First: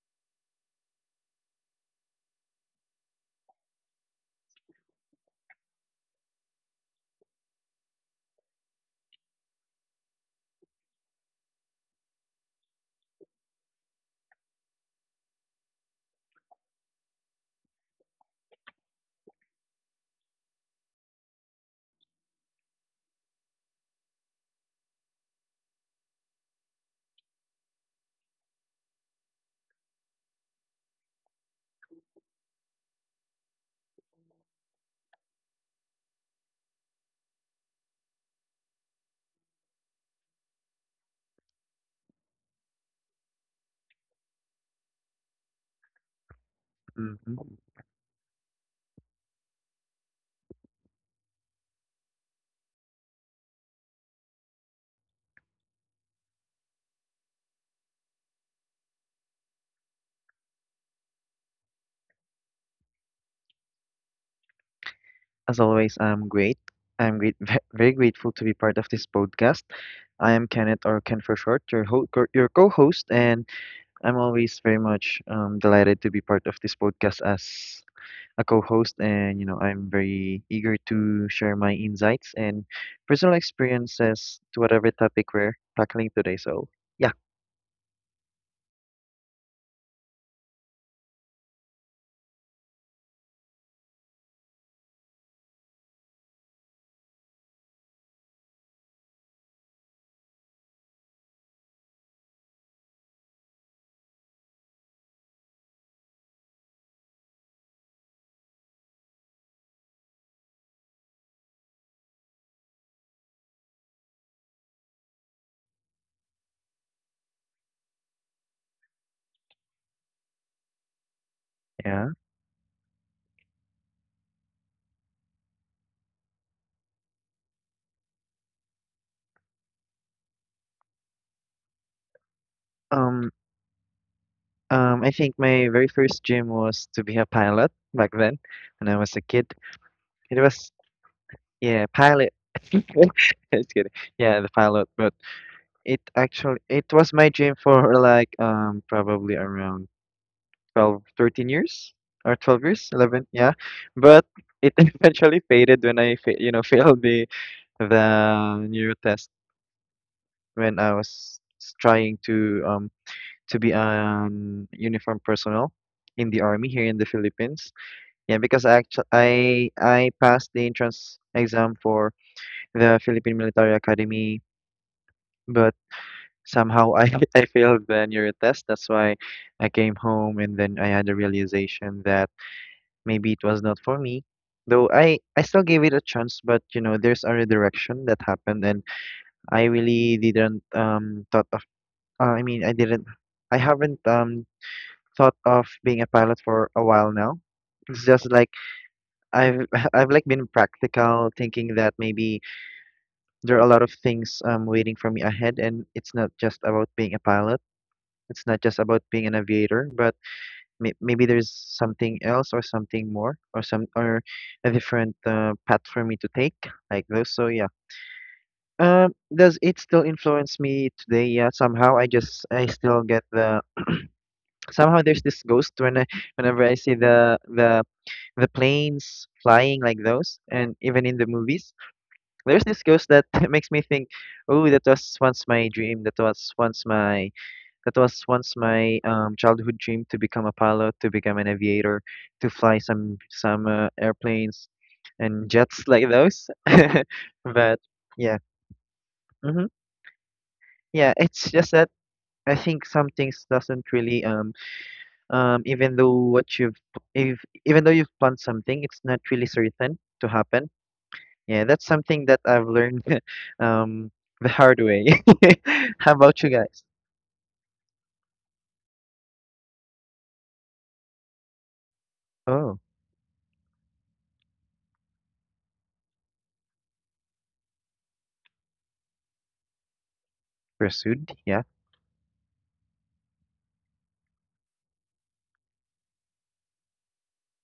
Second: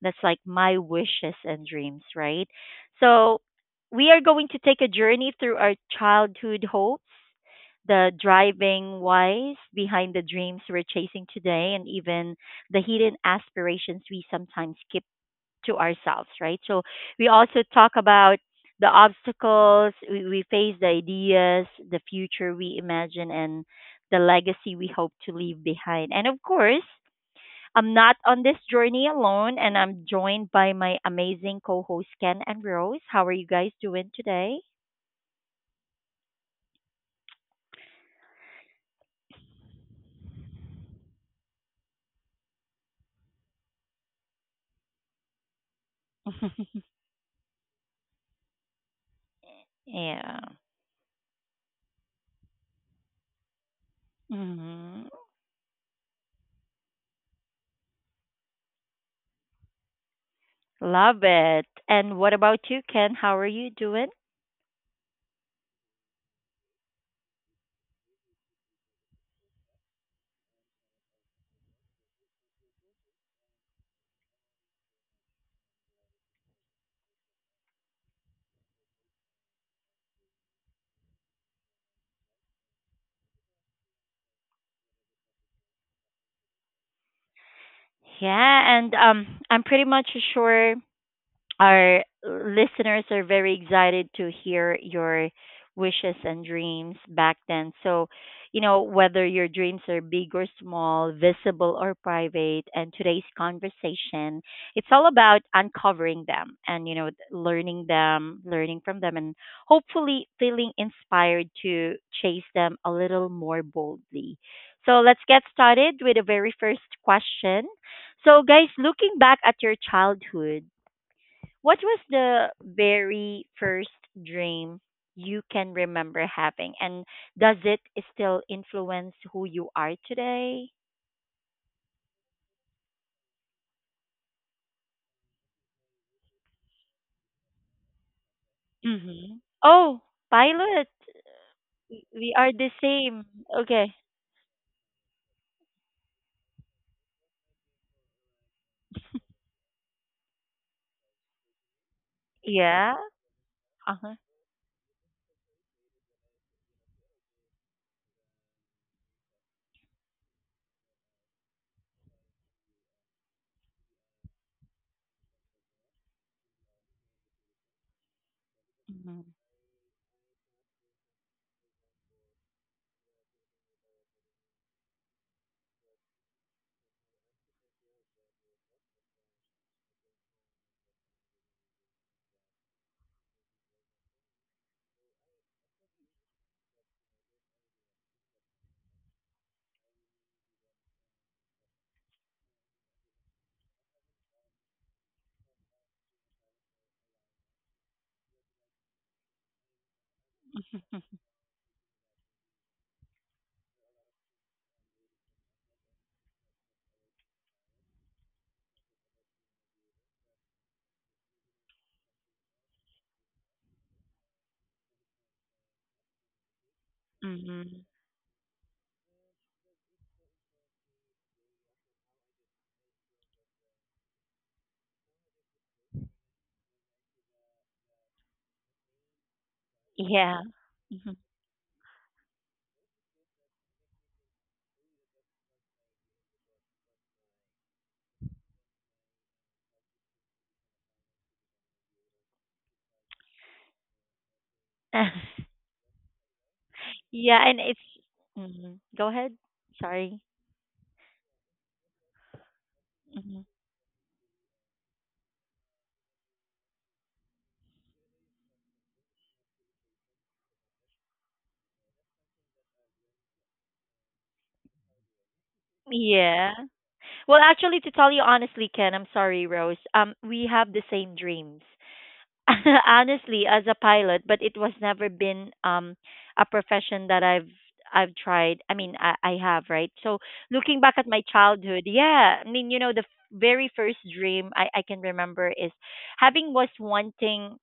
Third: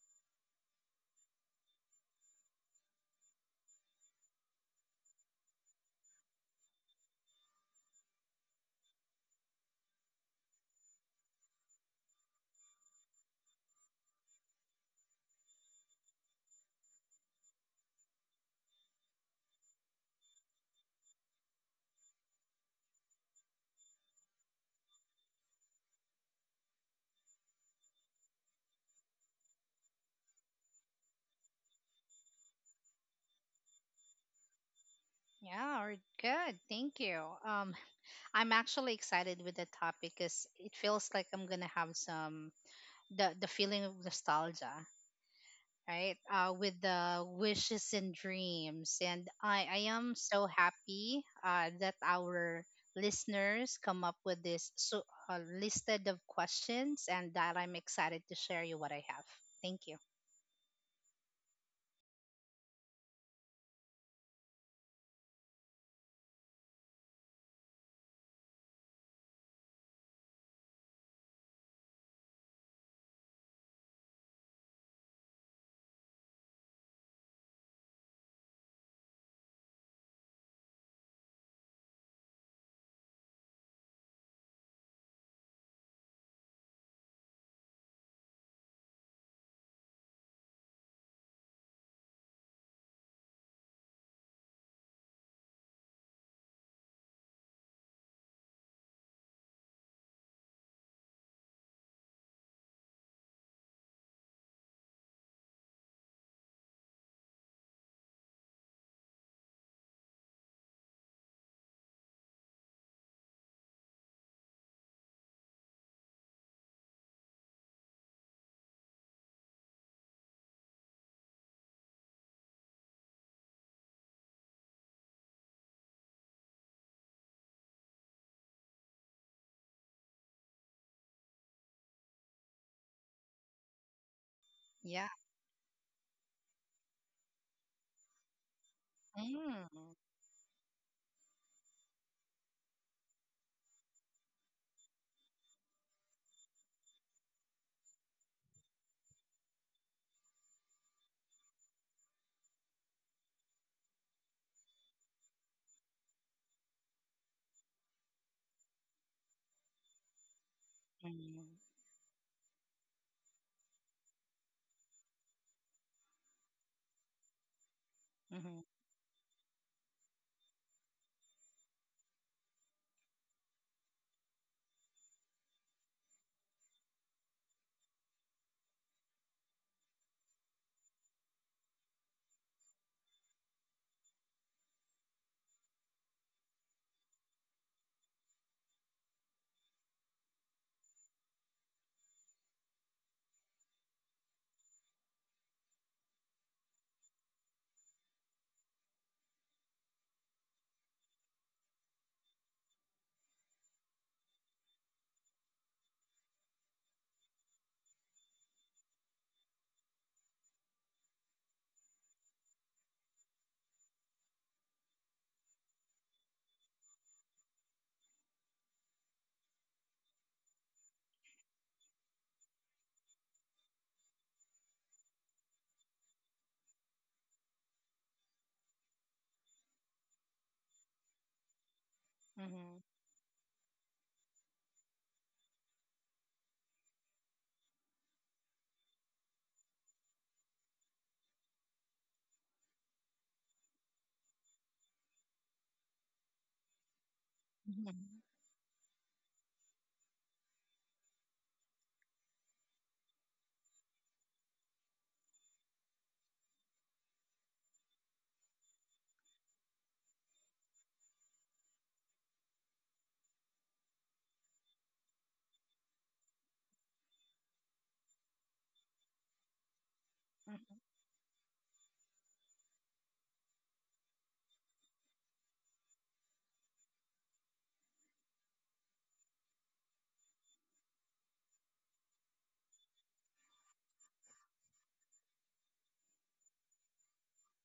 That's like my wishes and dreams, right? So, we are going to take a journey through our childhood hopes, the driving whys behind the dreams we're chasing today, and even the hidden aspirations we sometimes keep to ourselves, right? So we also talk about the obstacles we face, the ideas, the future we imagine, and the legacy we hope to leave behind. And of course, I'm not on this journey alone, and I'm joined by my amazing co hosts Ken and Rose. How are you guys doing today? Yeah, we're good. Thank you. I'm actually excited with the topic because it feels like I'm gonna have some the feeling of nostalgia, right? With the Mhm. wishes and dreams, and I am Yeah. so happy that our listeners come up with this so Hmm. Listed of questions, and that I'm excited to share you what I have. Thank you. Love it. And what about you, Ken? How are you doing? As always, I'm great. I'm great, very grateful to be part of this podcast. I am Kenneth, or Ken for short, your co-host, and I'm always very much delighted to be part of this podcast as a co-host. And you know, I'm very eager to share my insights and personal experiences to whatever topic we're tackling today. So yeah, Yeah, and I'm pretty much sure our listeners are very excited to hear your wishes and dreams back then. So, you know, whether your dreams are big or small, visible or private, and today's conversation, it's all about uncovering them and, you know, learning them, learning from them, and hopefully feeling inspired to chase them a little more boldly. So, let's get started with the very first question. So, guys, looking back at your childhood, what was yeah. the very first dream you can remember having, and does it still influence who you are today? Um, Yeah. I think my very first dream was to be a pilot back then when I was a Mm-hmm. kid. Mm. Oh, It was pilot. Yeah, We pilot. we are the same. Just kidding. Okay. Yeah, the pilot, but it actually it was my dream for like probably around 12 years, 13 years or 12 years, Yeah. 11, yeah. Uh-huh. But it eventually faded when I fa you know failed the neuro test when I was Mm. Trying to be an uniform personnel in the army here in the Philippines. Yeah, Mm-hmm. because I actually Mm-hmm. I passed the entrance exam for the Philippine Military Academy, but somehow I I failed the neuro test. That's why I came home, and then I had a realization that maybe it was not for me. Though I still gave it a chance, but you know there's a redirection that happened, and I really didn't thought of. I mean I haven't thought of being a pilot for a while now. It's just like I've I've like been practical, thinking that maybe there are a lot of things waiting for me ahead, and it's not just about being a pilot. It's not just about being an aviator, but maybe there's something else or something more , or a different path for me to take like those. So Mm-hmm. yeah. Does it still influence me today? Yeah, somehow I still get the somehow there's this ghost whenever I see the planes flying like those, Yeah. and even Hmm. in the movies, there's Mm-hmm. this ghost that makes me think, oh, that was once my dream, that was once my That was once my childhood dream to become a pilot, to become an aviator, to fly some airplanes and jets like those. Yeah, and But it's. Mm-hmm. yeah, Hmm. Go ahead. hmm Sorry. yeah, it's just that I think some Hmm. things doesn't really even though what you've if even though you've planned something, it's not really certain to happen. Yeah, that's something that I've learned um the hard way. How about you Yeah. guys? Well, actually, to tell you honestly, Ken, I'm sorry, Rose. We have the same dreams. Oh, Honestly, as a pilot, but it was never been a profession that I've tried. I mean, I have, right? So looking back at my pursued? Yeah, childhood, yeah, I mean, you know, the very first dream I can remember is having was wanting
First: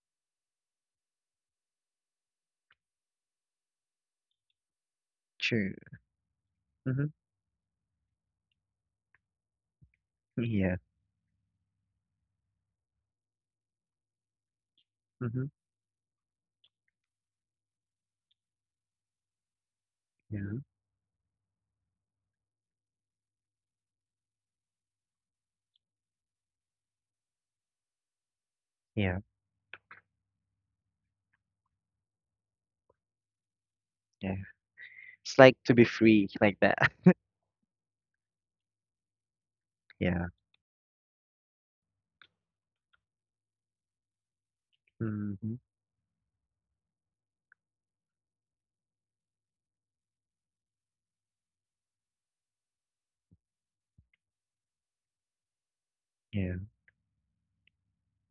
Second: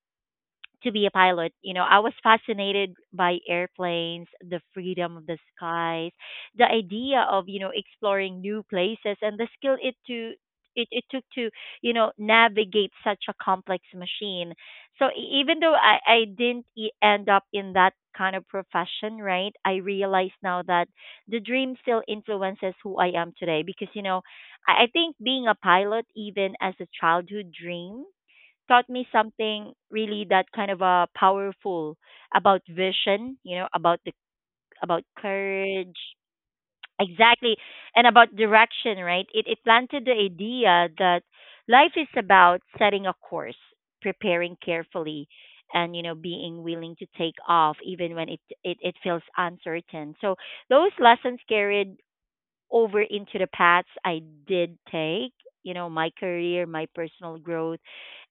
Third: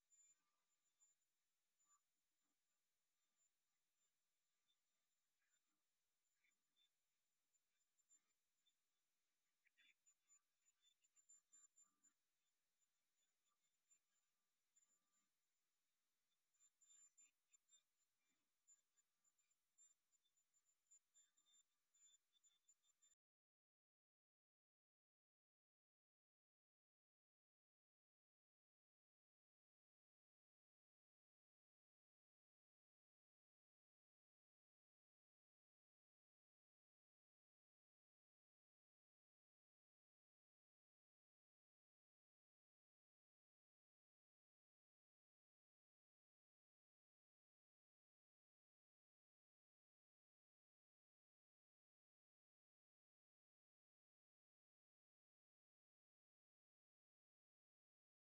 to be a pilot. You know, I was fascinated by airplanes, the freedom of the true. skies, the Mm-hmm. idea of, you know, exploring new places and the skill it to Yeah. it took to, you know, navigate such a complex machine. So even though I didn't end up in that kind of profession, right? I realize Yeah, now that the dream still influences who I am today because, you know, I think being a pilot, even as a childhood dream, taught me yeah, something really that kind of powerful about vision, you know, about the yeah. about It's like to be courage, free like that. exactly, and about direction, right? It planted the Yeah. idea that life is about setting a course, preparing carefully, Mm-hmm. and you know, being willing to take off even when it feels uncertain. So those lessons carried over into the paths I did take, you know, my Yeah. career, my personal growth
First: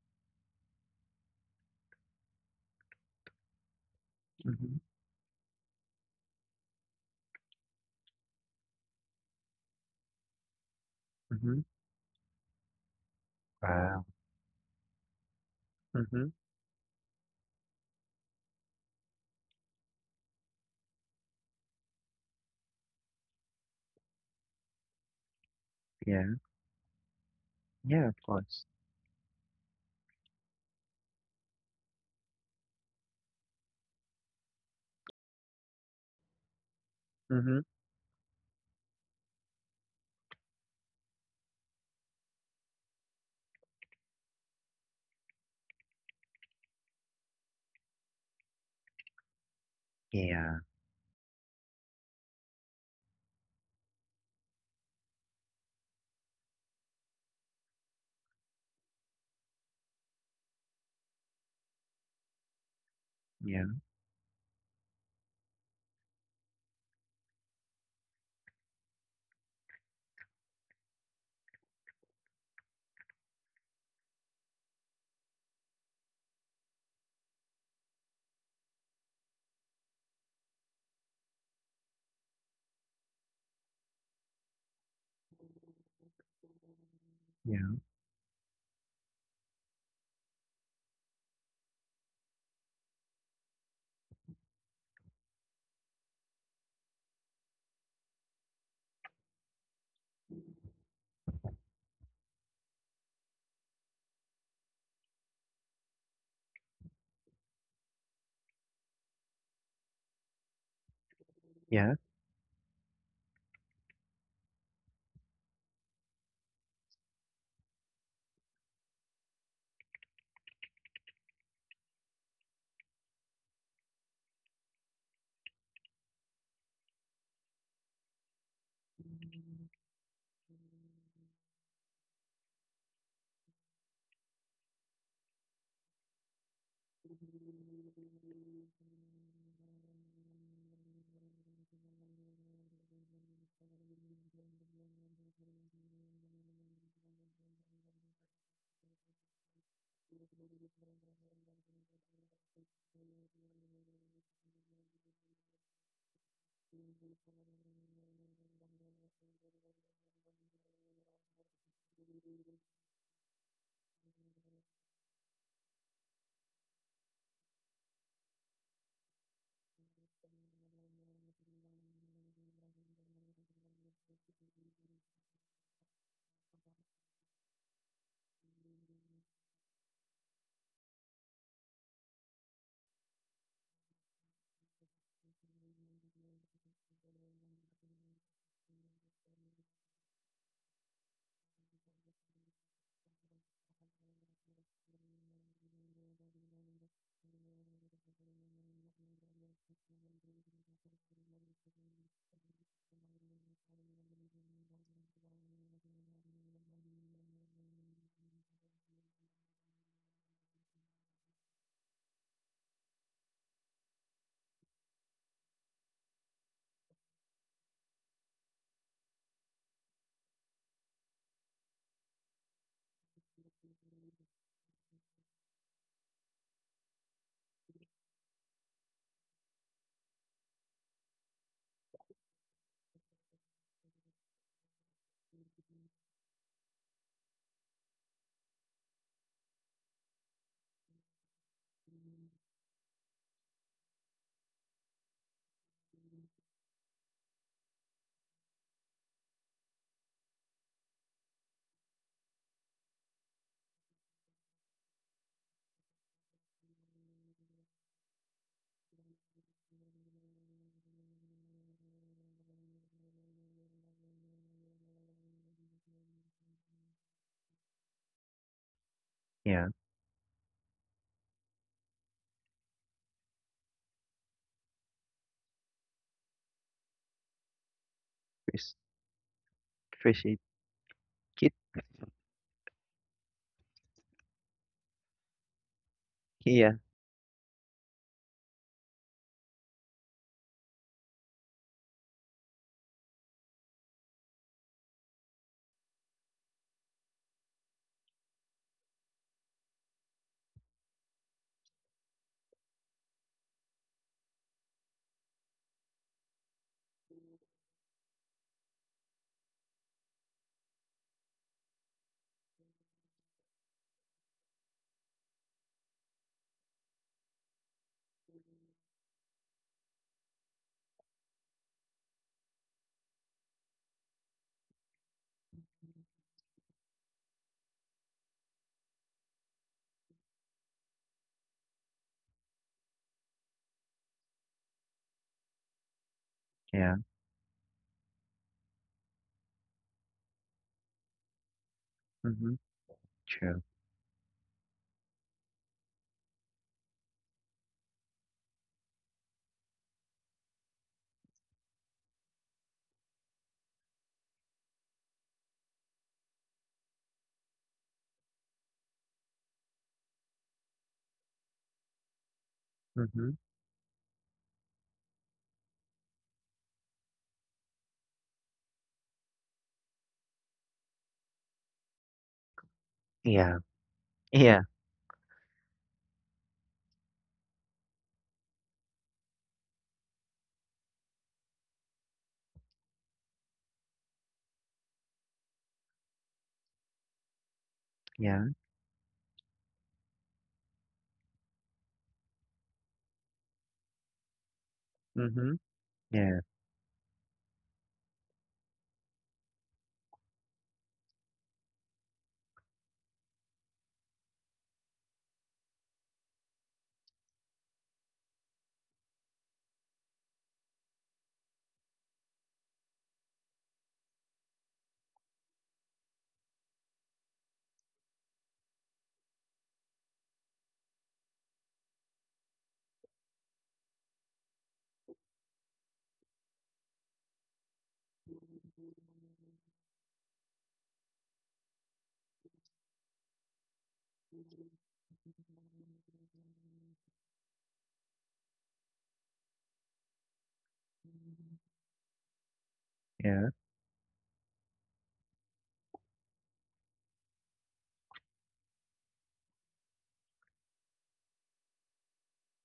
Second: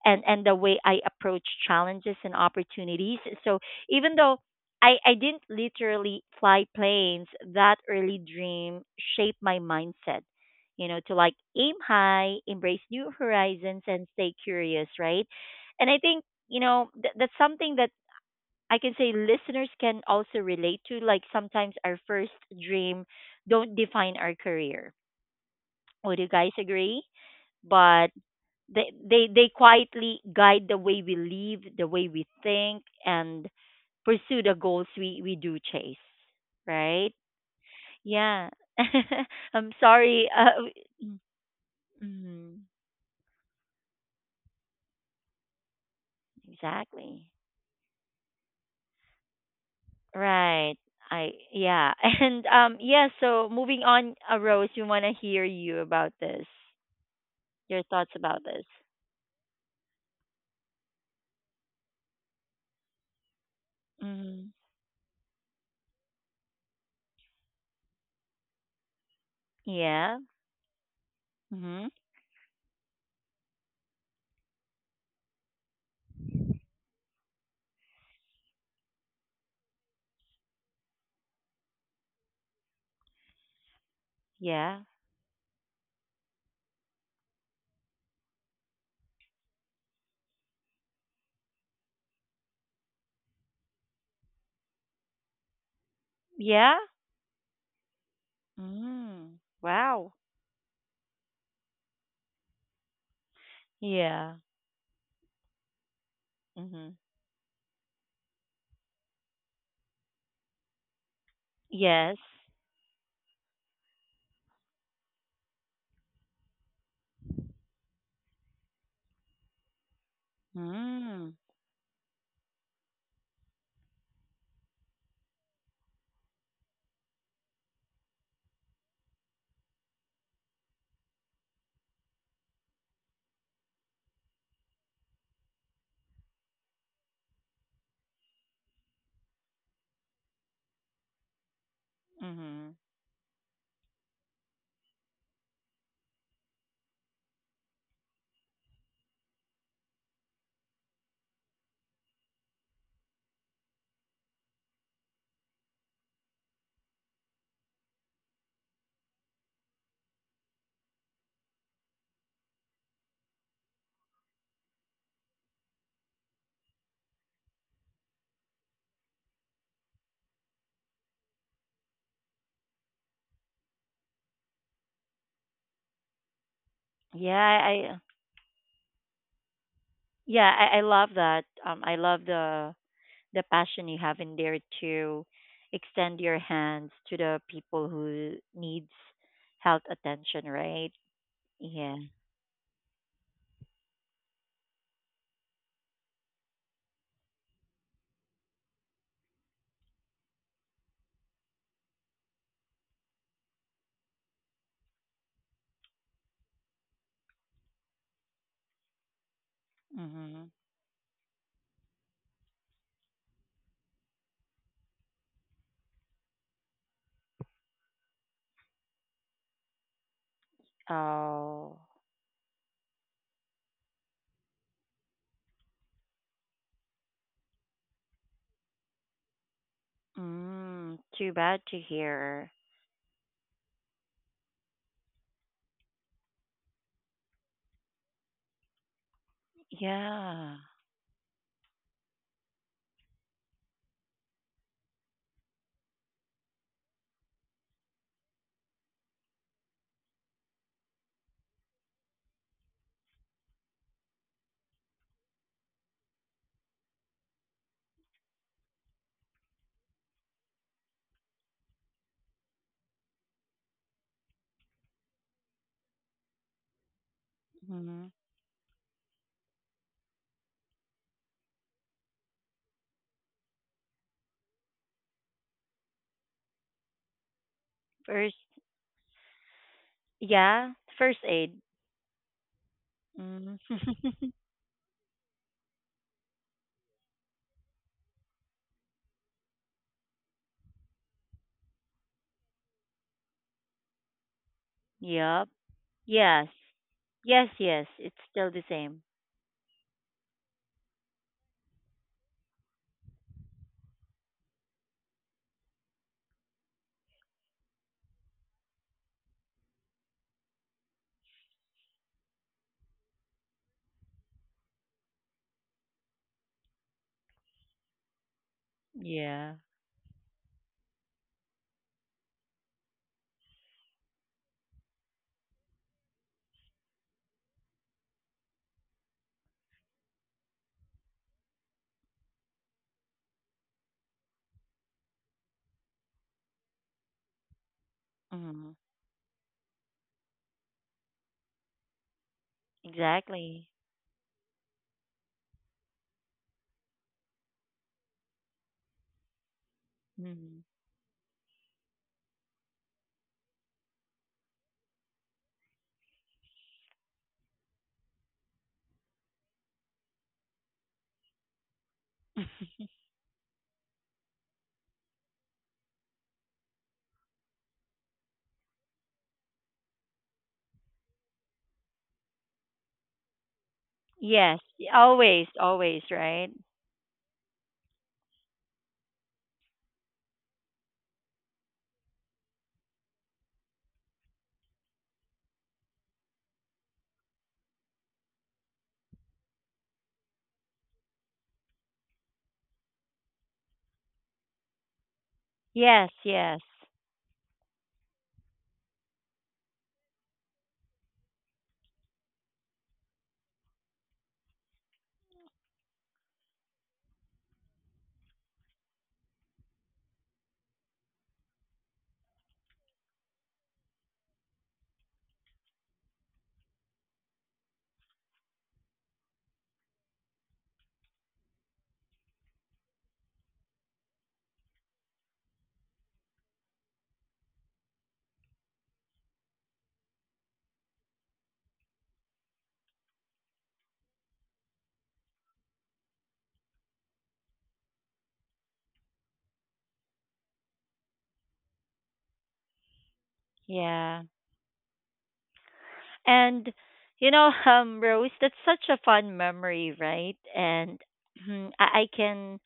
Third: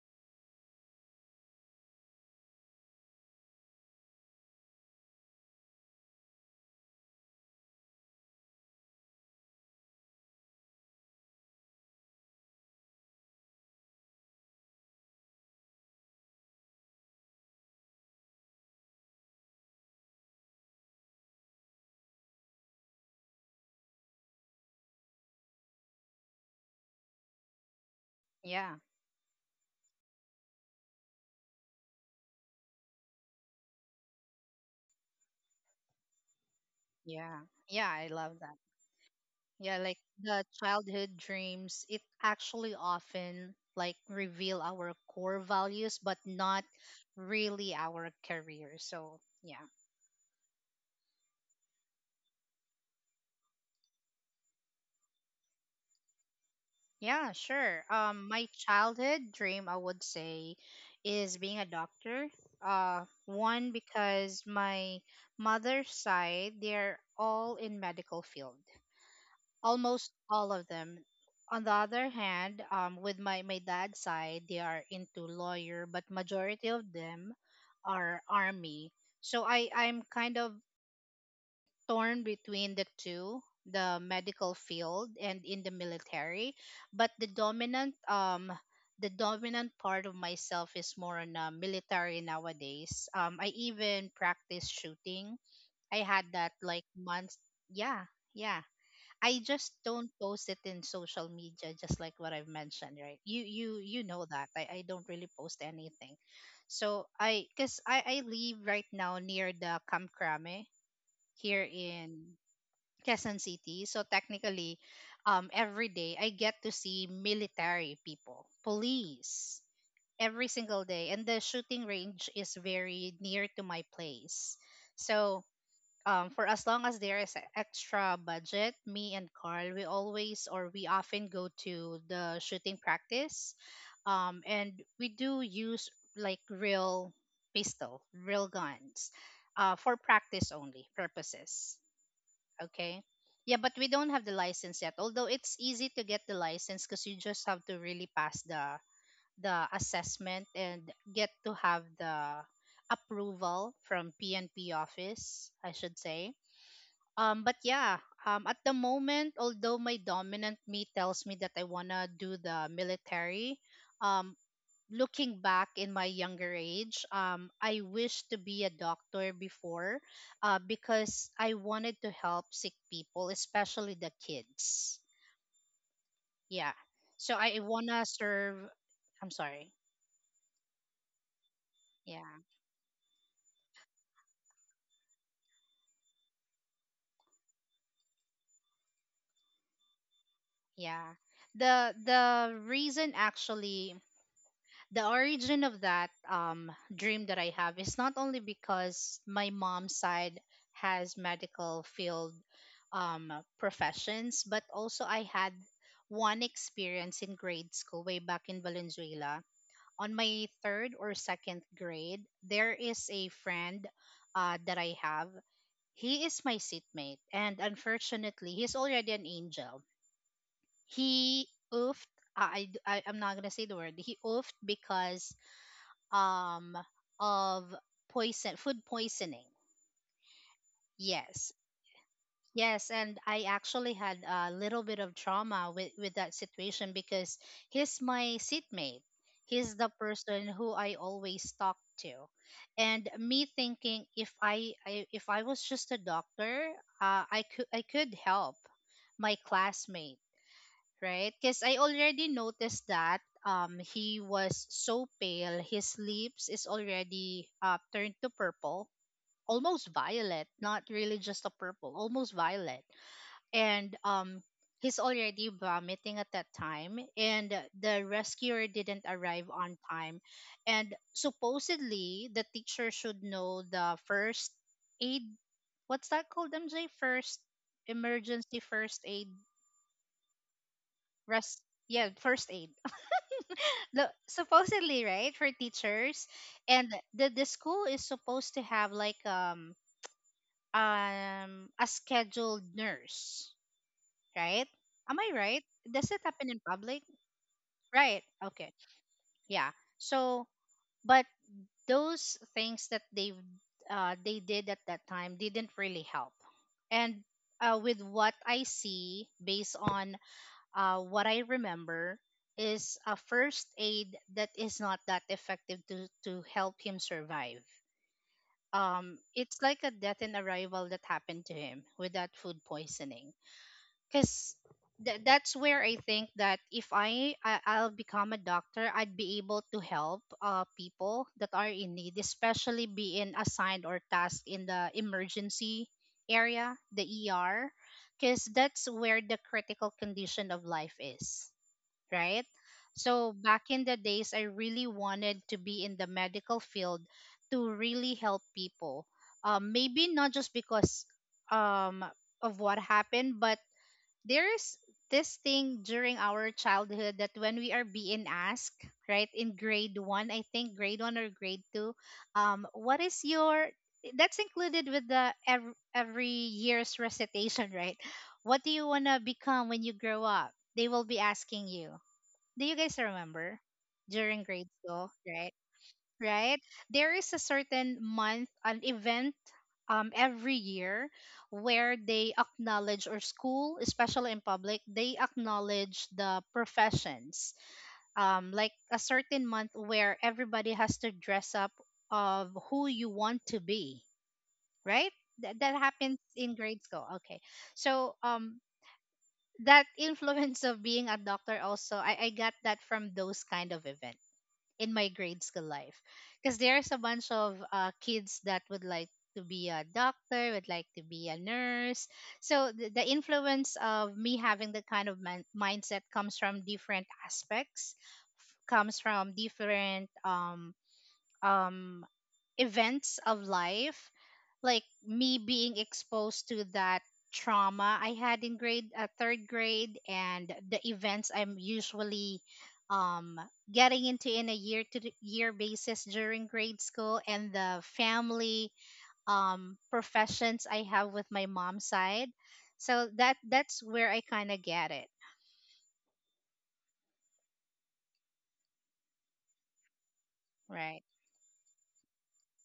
and the way I approach challenges and opportunities. So even though Mm-hmm. I didn't literally fly planes, that early dream shaped my mindset, you know, to like Mm-hmm. aim high, embrace new horizons, Wow. and stay curious, right? And I think, Mm-hmm. you know, that's something that I can say listeners can also relate to. Like sometimes our first dream don't define our career. Would you Yeah. guys agree? But Yeah, of course. Yeah. they quietly guide the way we live, the way we think, and pursue the goals we do chase. Right? Yeah. Mm-hmm. Yeah, I love Yeah. that. I'm Yeah, like sorry. the childhood dreams, it mm, actually often like reveal our core values but not exactly. really our career. So, yeah. Yeah. Right. I yeah. And yeah. So moving on, Rose, we want to hear you about this. Yeah, Your sure. thoughts Um, about my this. childhood dream I would say is being a doctor. Uh, Yeah. one because Hmm. my mother's side, they're all in medical field, almost Yeah. all of them. On the Hmm. other hand, with my dad's side, they are into lawyer, but majority of them are army. So I'm kind of torn between the two, the medical Yeah. field and in the military. But Yeah. The dominant part of myself is more on military nowadays. I even practice shooting. I had that Yeah. like months. Yeah, yeah. Mm. I just don't Wow. post it in social media, just like what I've mentioned, right? You know Yeah. that I don't really post anything. Mm-hmm. So I, because I live right now near the Kamkrame here Yeah. Yes. in Quezon City. So technically, every day I get to see military people, police every single day, and Mm. the shooting range is very near to my place. So, for as long as there is a extra budget, me and Carl, we always or we often go to the shooting practice. And we do use like real pistol, real guns, for practice only purposes. Mm-hmm. Okay. Yeah, but we don't have the license yet. Although it's easy to get the license because you just have to really pass the assessment and get to have the approval from PNP office, I should say, but yeah, at the moment, although my dominant me tells me that I wanna do the military, um, looking back in my younger age, I wish to be a doctor before, because I wanted to help sick people, especially the kids. Yeah, Yeah, so I I wanna serve. I'm sorry. yeah, I love that. I love Yeah, the passion you have in there to extend your hands to the people who needs health attention, right? yeah. The Yeah. the reason actually the origin of that dream that I have is not only because my mom's side has medical field um, professions, but also I had one experience in grade school way back in Valenzuela. On my Mhm. third or second grade, there is a friend that I have. He is my seatmate, and unfortunately, he's already an angel. He Oh. oofed. I'm not gonna say the word. He oofed because um of poison, food poisoning. Mm, too Yes, bad to hear. yes, and I actually had a little bit of trauma with that situation because he's my seatmate, he's the person Yeah. who I always talk to, and me thinking if I, I if I was just a doctor, I could help my classmate, right? Because I already noticed that um, he was so pale, his lips is already turned to purple, almost violet, not really just a purple, almost violet, and um, he's already vomiting at that time, and the Mhm. rescuer didn't arrive Yeah. on time, and supposedly the teacher should know the first aid. What's that called, MJ? First, First emergency Fish, first aid, fishy yeah, first kid. aid. res yeah, first aid, Mm. the supposedly right for teachers, Yeah. and the school is supposed to have like um a scheduled nurse, right? Am I Yep. right? Does it Yes. happen in public? Yes, yes. It's Right, still the okay. same. Yeah, so, but those things that they did at that time didn't really help, and with what I see based on what I remember is a first aid that is not that effective to help him survive. Yeah. It's like a death in arrival that happened to him with that food poisoning. Because that's where I think that if I'll become a doctor, I'd be able to help people that are in need, especially being assigned or tasked in the emergency area, Yeah. the ER, because Mm-hmm. that's where the critical condition of life is, right? Mm-hmm. So True. back Exactly. in the days, I really wanted to be in the medical field to really help people. Maybe not just Mm-hmm. because um, of what happened, but there is this thing during our childhood that when we are being asked, right, in grade one, I think grade one or grade two, what is Mm-hmm. your, that's included with the every year's recitation, right? What do you want to become when you grow up? They will be asking you, do you guys Yeah. remember during Yes. Yeah. grade school, Always, right? always, right? Right, there is a certain month, an event um, every year where they acknowledge or school especially in public, they acknowledge the professions, Yeah. um, like a certain month where everybody has to dress up of who you want to be, right? Mm-hmm. That that Yes, happens Yeah. in yes. grade school, okay? So um, that influence of being a doctor also, I got that from those kind of event in my grade school life because there's a bunch of kids that would like to be a doctor, would like to be a nurse. So the influence of me having that kind of mindset comes from different aspects, comes from different um events of life, like me being exposed to that trauma I had in grade third grade, and the events I'm usually um, getting into in a year to year basis during grade school, and the family um, professions I have with my mom's side. So that, Yeah. that's where Yeah. I kind of get it, And you know, Rose, that's such a fun memory, right? And right. I can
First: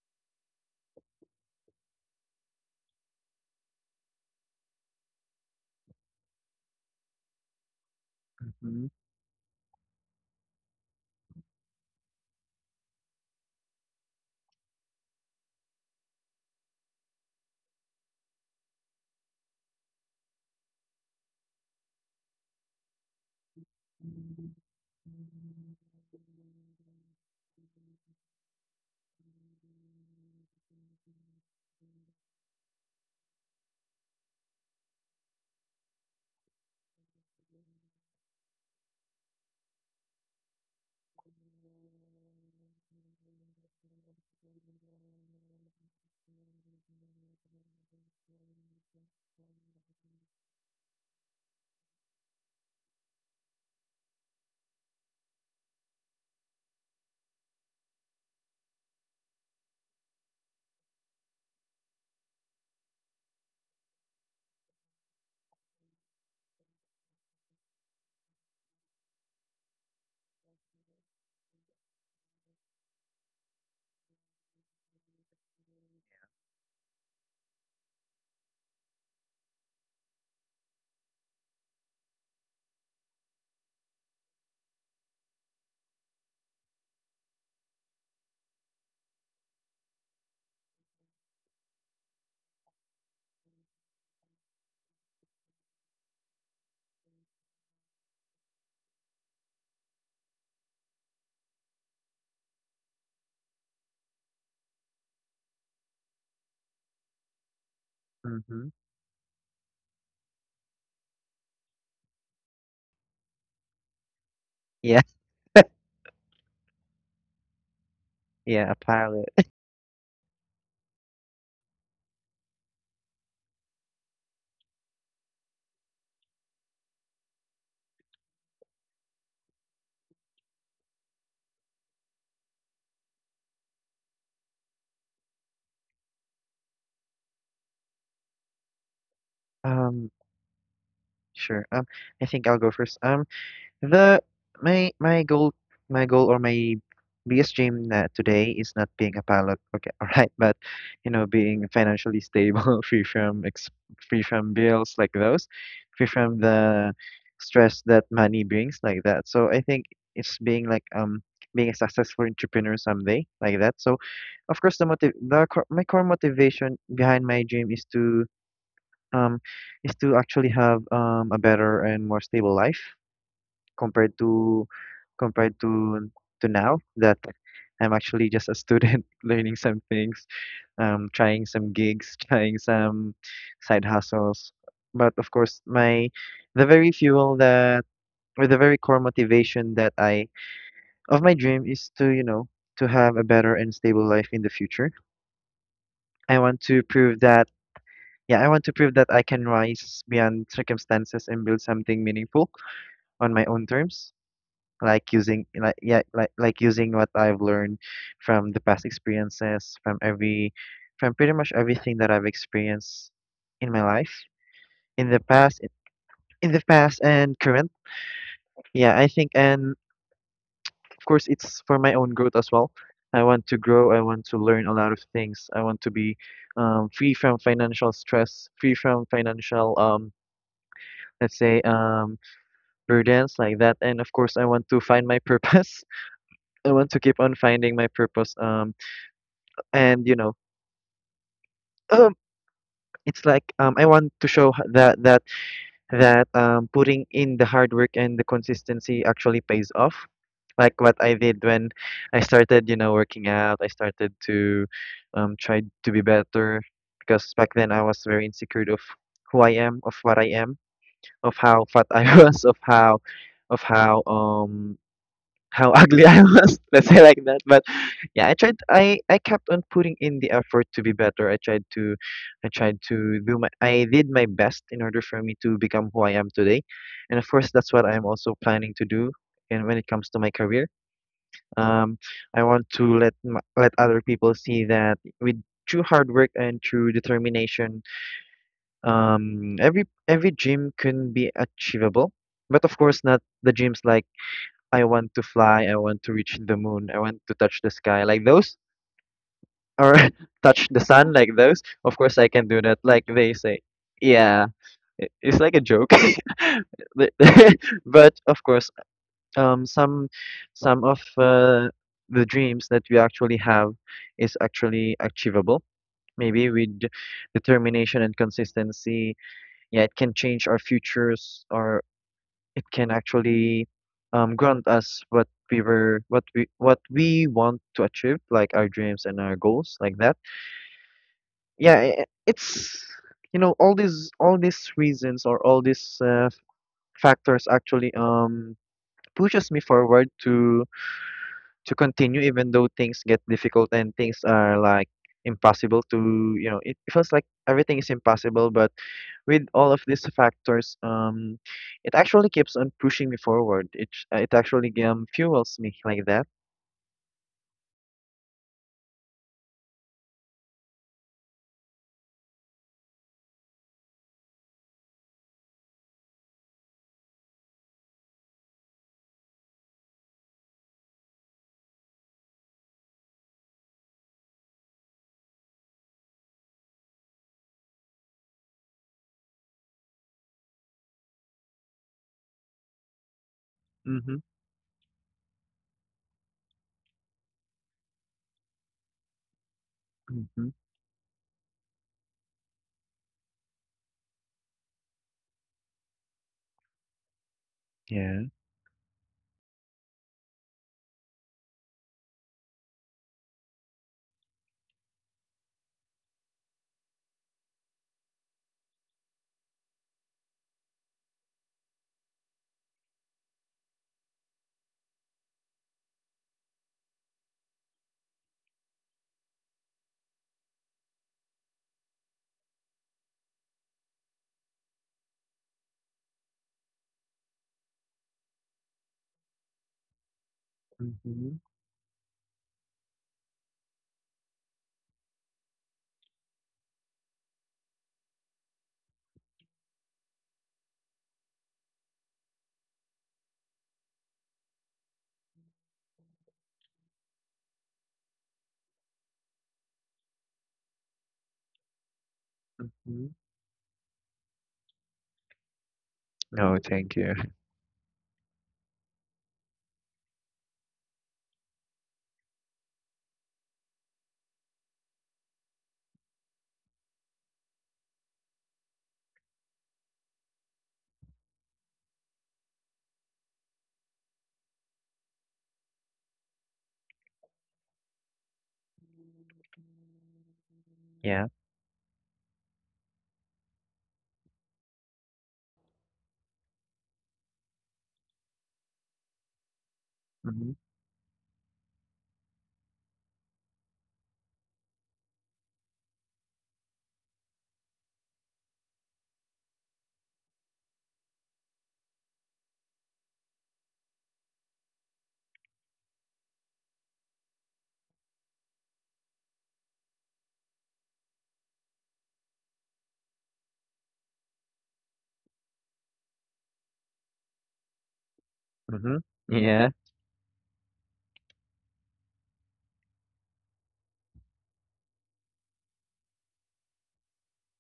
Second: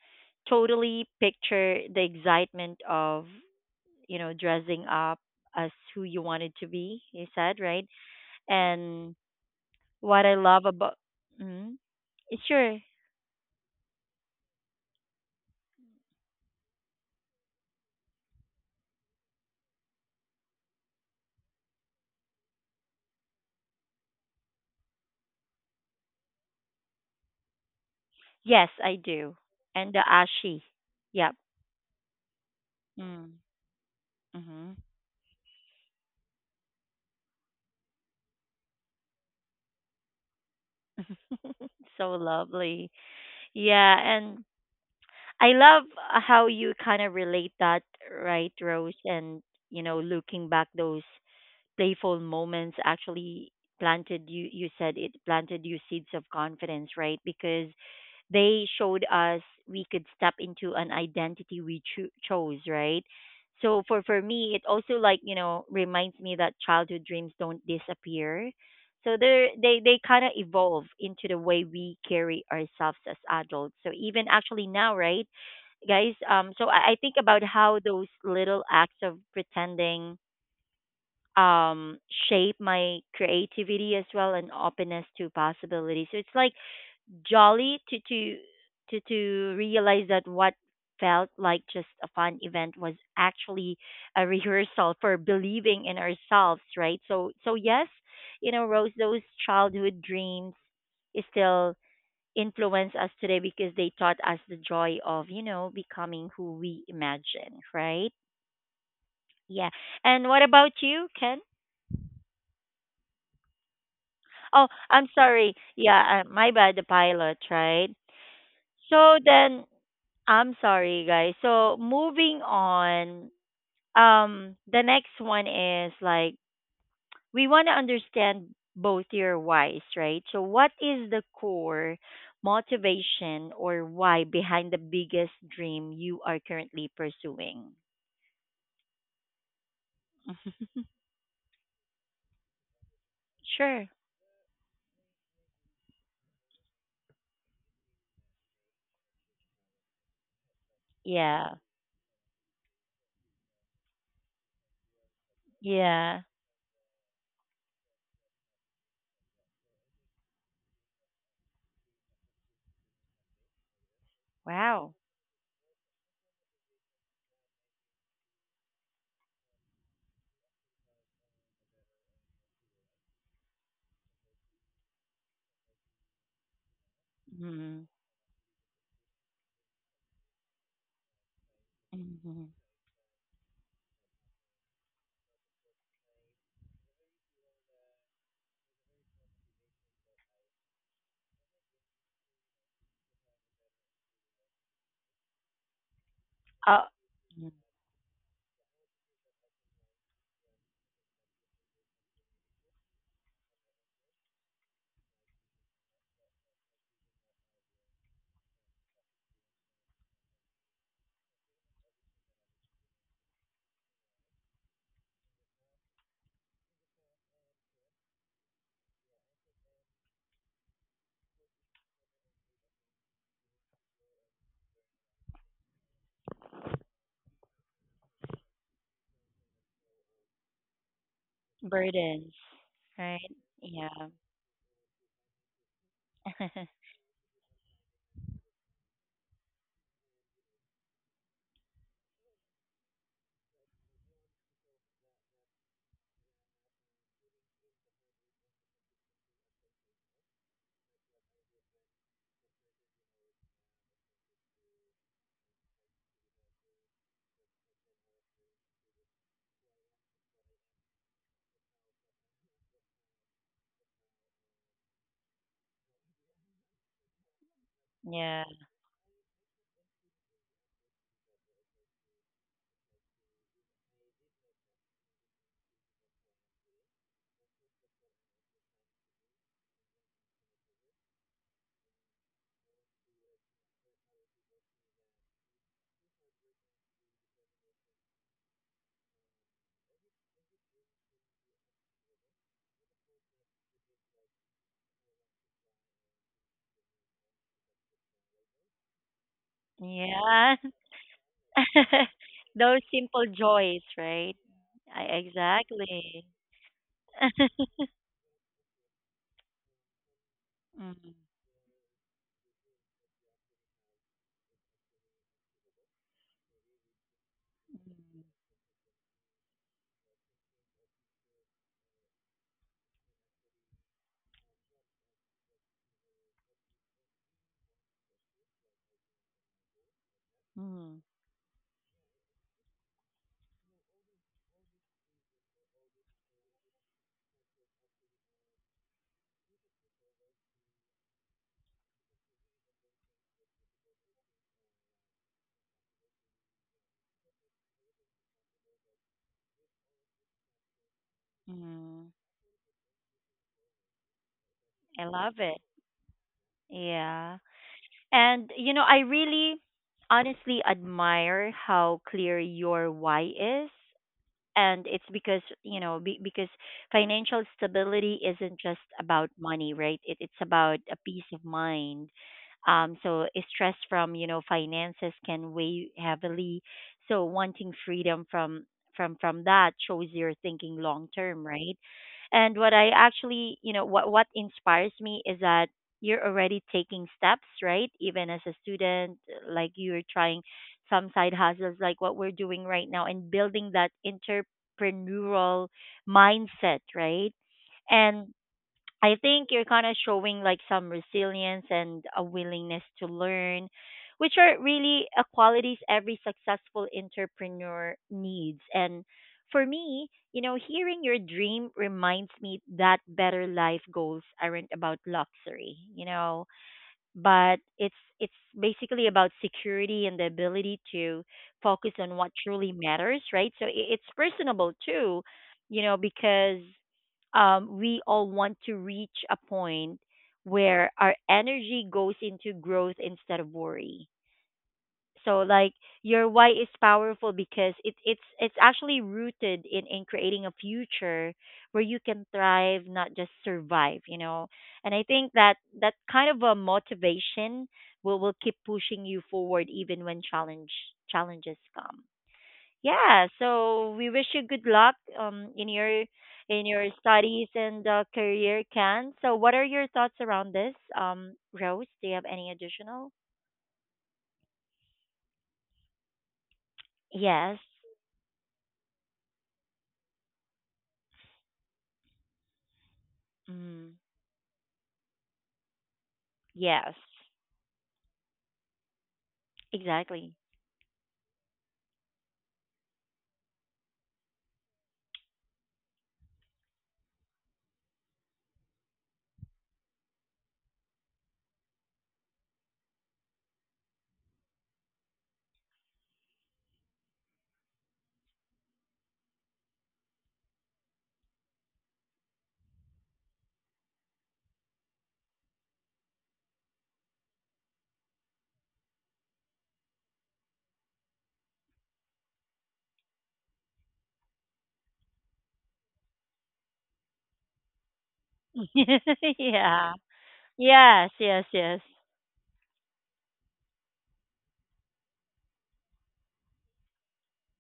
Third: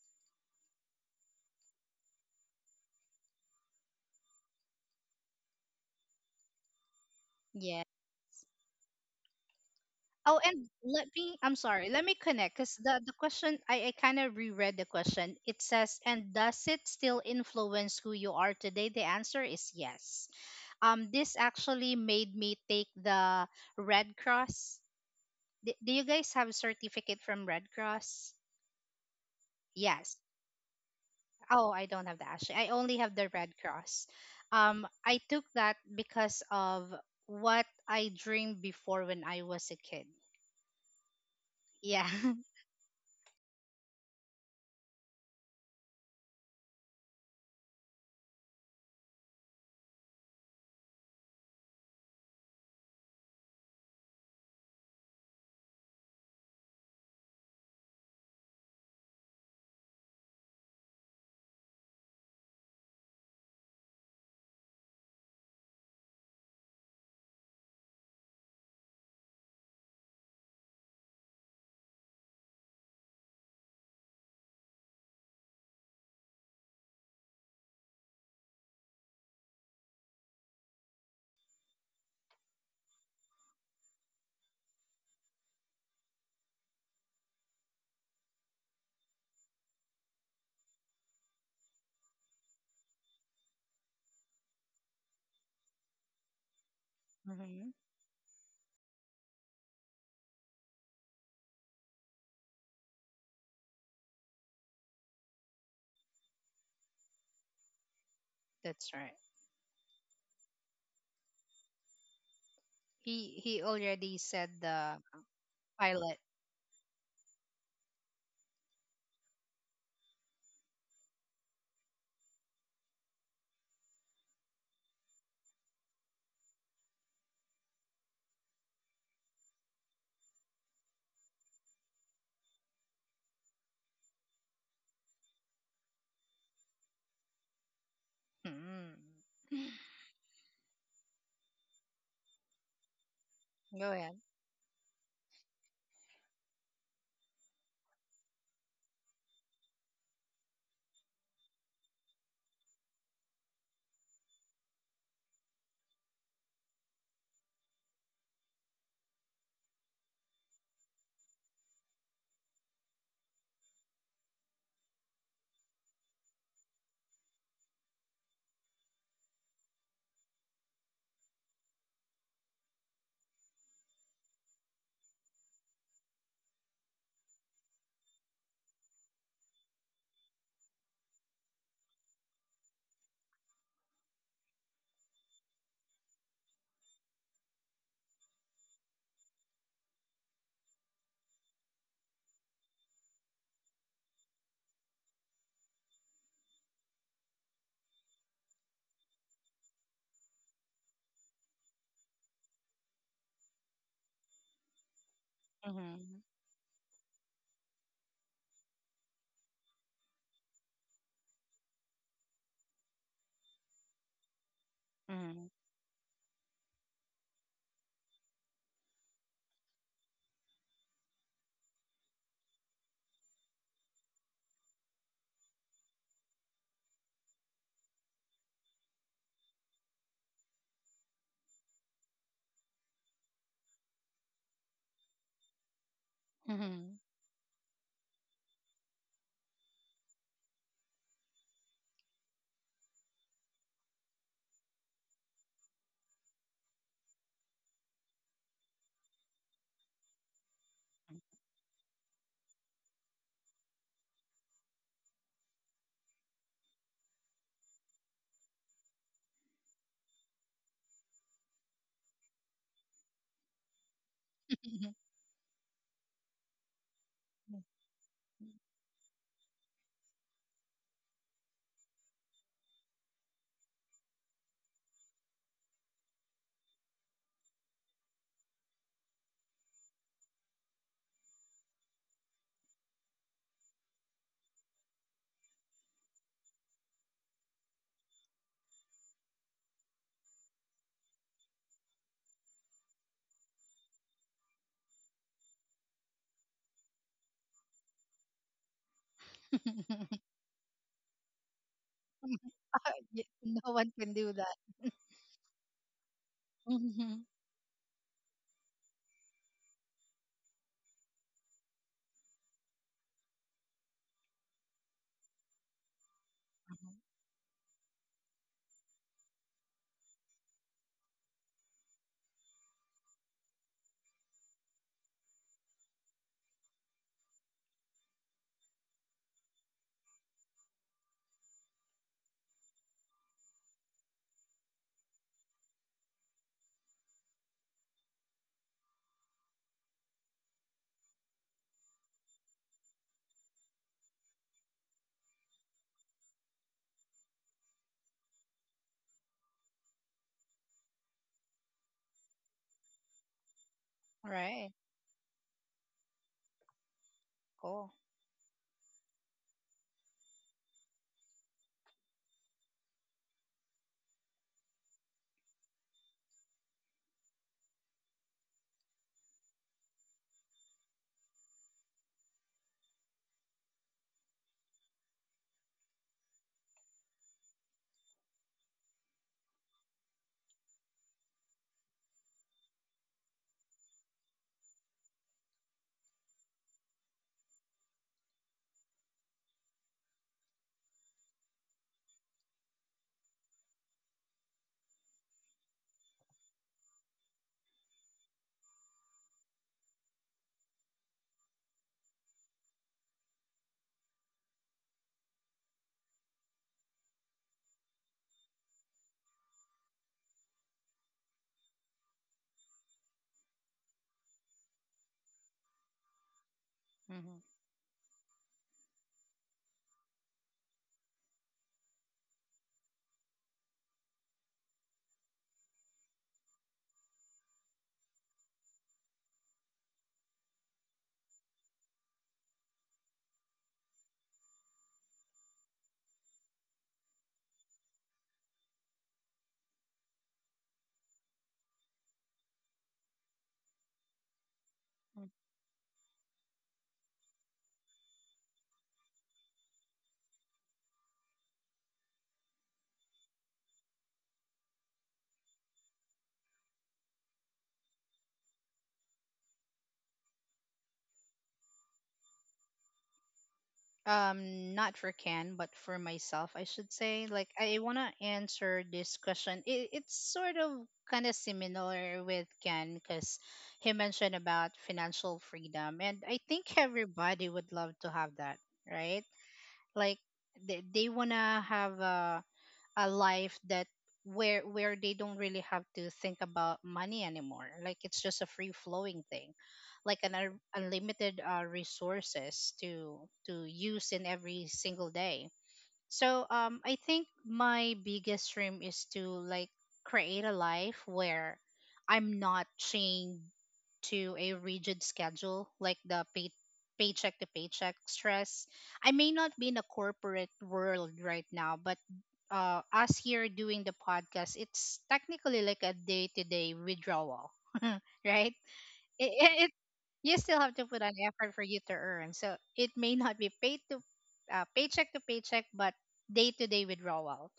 totally picture the excitement of, you know, dressing up as who you wanted to be, you said, Yeah. right? Mm-hmm. And what I Oh, love and about let me, I'm mm, sorry, let me connect because sure, the question, I kind of reread the question. It says, and does it still influence who you are today? The answer is yes. This actually made me take the Red Cross. D- do you guys have a certificate from Red Cross? yes, I do, and the Yes. ashi, yep, Oh, I don't have the actually. I only have the mm, Red Cross. mm-hmm. I took that because of what I dreamed before when I was a kid. Yeah. So lovely, yeah, and I love how you kind of relate that, right, Rose, and you know, looking back those playful moments actually planted you you said it planted you seeds of confidence right because they showed us we could step into an identity we chose, right? So for me, it also like you know reminds me that childhood dreams don't disappear. So they kind of evolve into the way we carry ourselves as adults. So even actually now, right, guys? So I think about how those little acts of pretending um shape my creativity as well and openness to possibility. So it's like jolly to realize that what felt like just a fun event was actually a rehearsal for believing in ourselves, right? So so hmm. yes, you know, Rose, those childhood dreams still influence us today because they taught us the joy of, you know, becoming who we imagine, right? Mm-hmm. That's right. Yeah. And what about you, Ken? He already said Oh, the Yeah. I'm sorry. pilot. Yeah, my bad, the pilot, right? Yeah. A So pilot. then I'm sorry, guys. So moving on, the next one is like we want to understand both your whys, right? So what is the core motivation or why behind the biggest dream you are currently pursuing? Mm. Um. Mhm. Sure. I think I'll go first. Sure. Go The ahead. my my goal my goal or my biggest dream today is not being a pilot, okay, all right, but you know, Yeah. being financially stable, free from bills like those, free Yeah. from the stress that money brings like that. So I think it's being like being a successful entrepreneur someday like that. So of course the Wow. motive the core, my core motivation behind my dream um is to actually have a better and more stable life compared to compared to now that Mm-hmm. I'm actually just a student learning some things, trying some gigs, Mm-hmm. trying some side hustles. But of course, my the very fuel that the very core motivation that I of my dream is to, you know, to have a better and stable life in the future. I want Uh, to prove that mm, yeah, I want to prove that I can rise beyond circumstances and build something meaningful on my own terms, like using like yeah Mm-hmm. Like using what I've learned from the past experiences from every from pretty much everything that I've experienced in my life in the Mm-hmm. past in the past and current. Yeah, I think, and of course it's for my own growth as well. I want to grow, I want to learn a lot of things, I want to be free from financial stress, free from financial let's say burdens, right? burdens like that, and Yeah. of course I want to find my purpose. I want Mm-hmm. to keep on finding my purpose and you know, um it's like I want to show h- that that that putting in the hard work and the consistency actually pays off, like what I did when I started you know working out. I started to try to be better because back then I was very insecure of who I am, of what I am, of how fat I was, of how ugly I was. Let's say like that. But yeah, I Yeah. tried. I kept on putting in the effort to be better. I tried to do my. I did my best in order for me to become who I am today, and of course that's what I'm also planning to do. And when it comes to my career, um, I want to let other people see that with true hard work and true determination, every dream can be achievable. But of course, not the dreams like I want to fly, I want to reach the moon, I want to touch the sky like those, or Yeah. touch the sun like those. Of course, I can do Those that, like simple they say. no joys, one can right? do Yeah, that. I, it- it's like a joke. exactly. But Mhm. but of course, um, some some of Mhm, the dreams that we actually have is actually achievable. Maybe with Mhm. determination and consistency, yeah, it can change our futures, our it can actually grant us what we want to achieve, like our dreams and our goals like that. mhm, Yeah, it's, you know, all these reasons or all these factors actually pushes me forward to continue even though things get difficult and things are like impossible to you know it feels like everything is impossible, but with all of these factors, it mhm. actually keeps on pushing me forward. It actually Right. I love fuels it. me like that. Yeah. Cool. And, you know, I really honestly admire how clear your why is. And it's because you know be, because financial stability isn't just about money, right? It, it's about a peace of mind. So stress from you know finances can weigh heavily, so wanting freedom from that shows you're thinking long term, right? And what I actually, you know, Mhm. what inspires me is that you're already taking steps, right, even as a student, like you're trying Mhm. some side hustles like what we're doing right now and building that entrepreneurial mindset, right? Yeah. And I think you're kind of showing like some resilience and a willingness to learn, which are really a qualities every successful entrepreneur needs. And for me, you know, hearing your dream reminds me that better life goals aren't about luxury. You know, Hmm. but it's basically about security and the ability to focus on what truly matters, right? So it's personable too, you know, because we all want to reach a point where our Mhm. energy goes into growth instead of worry. So like your why is powerful because it it's actually rooted in creating a future where you can thrive, not just survive, you know. And I think that that kind of a motivation will keep pushing you forward even when challenge challenges come. Mhm. Yeah, so we wish you good luck No, in your thank you. studies and career, Can. So what are your thoughts around this? Um, Rose, do you have any additional? Um, not for Ken but for myself I should say, like Yes. I want to answer this question. It's sort of kind of similar with Ken because he Mm. mentioned about financial freedom and I think Yes, everybody would love to have that, right? Like exactly. they Yeah. want to have a life that, where they don't really have to think about money anymore, like it's just a free flowing thing, like an Mhm. Unlimited resources to use in every single day. So um, I think my biggest dream is to like create a life where I'm not chained to a rigid schedule, like the paycheck to paycheck stress. I may not be in a corporate world right now, but uh, us here doing the podcast, it's technically like a day-to-day withdrawal, right? Mhm. it, it, Yeah. it Yeah. You still have to put Yes, an yes, effort for you yes. to earn. So it may not be paid to paycheck to paycheck, but day to day withdrawal.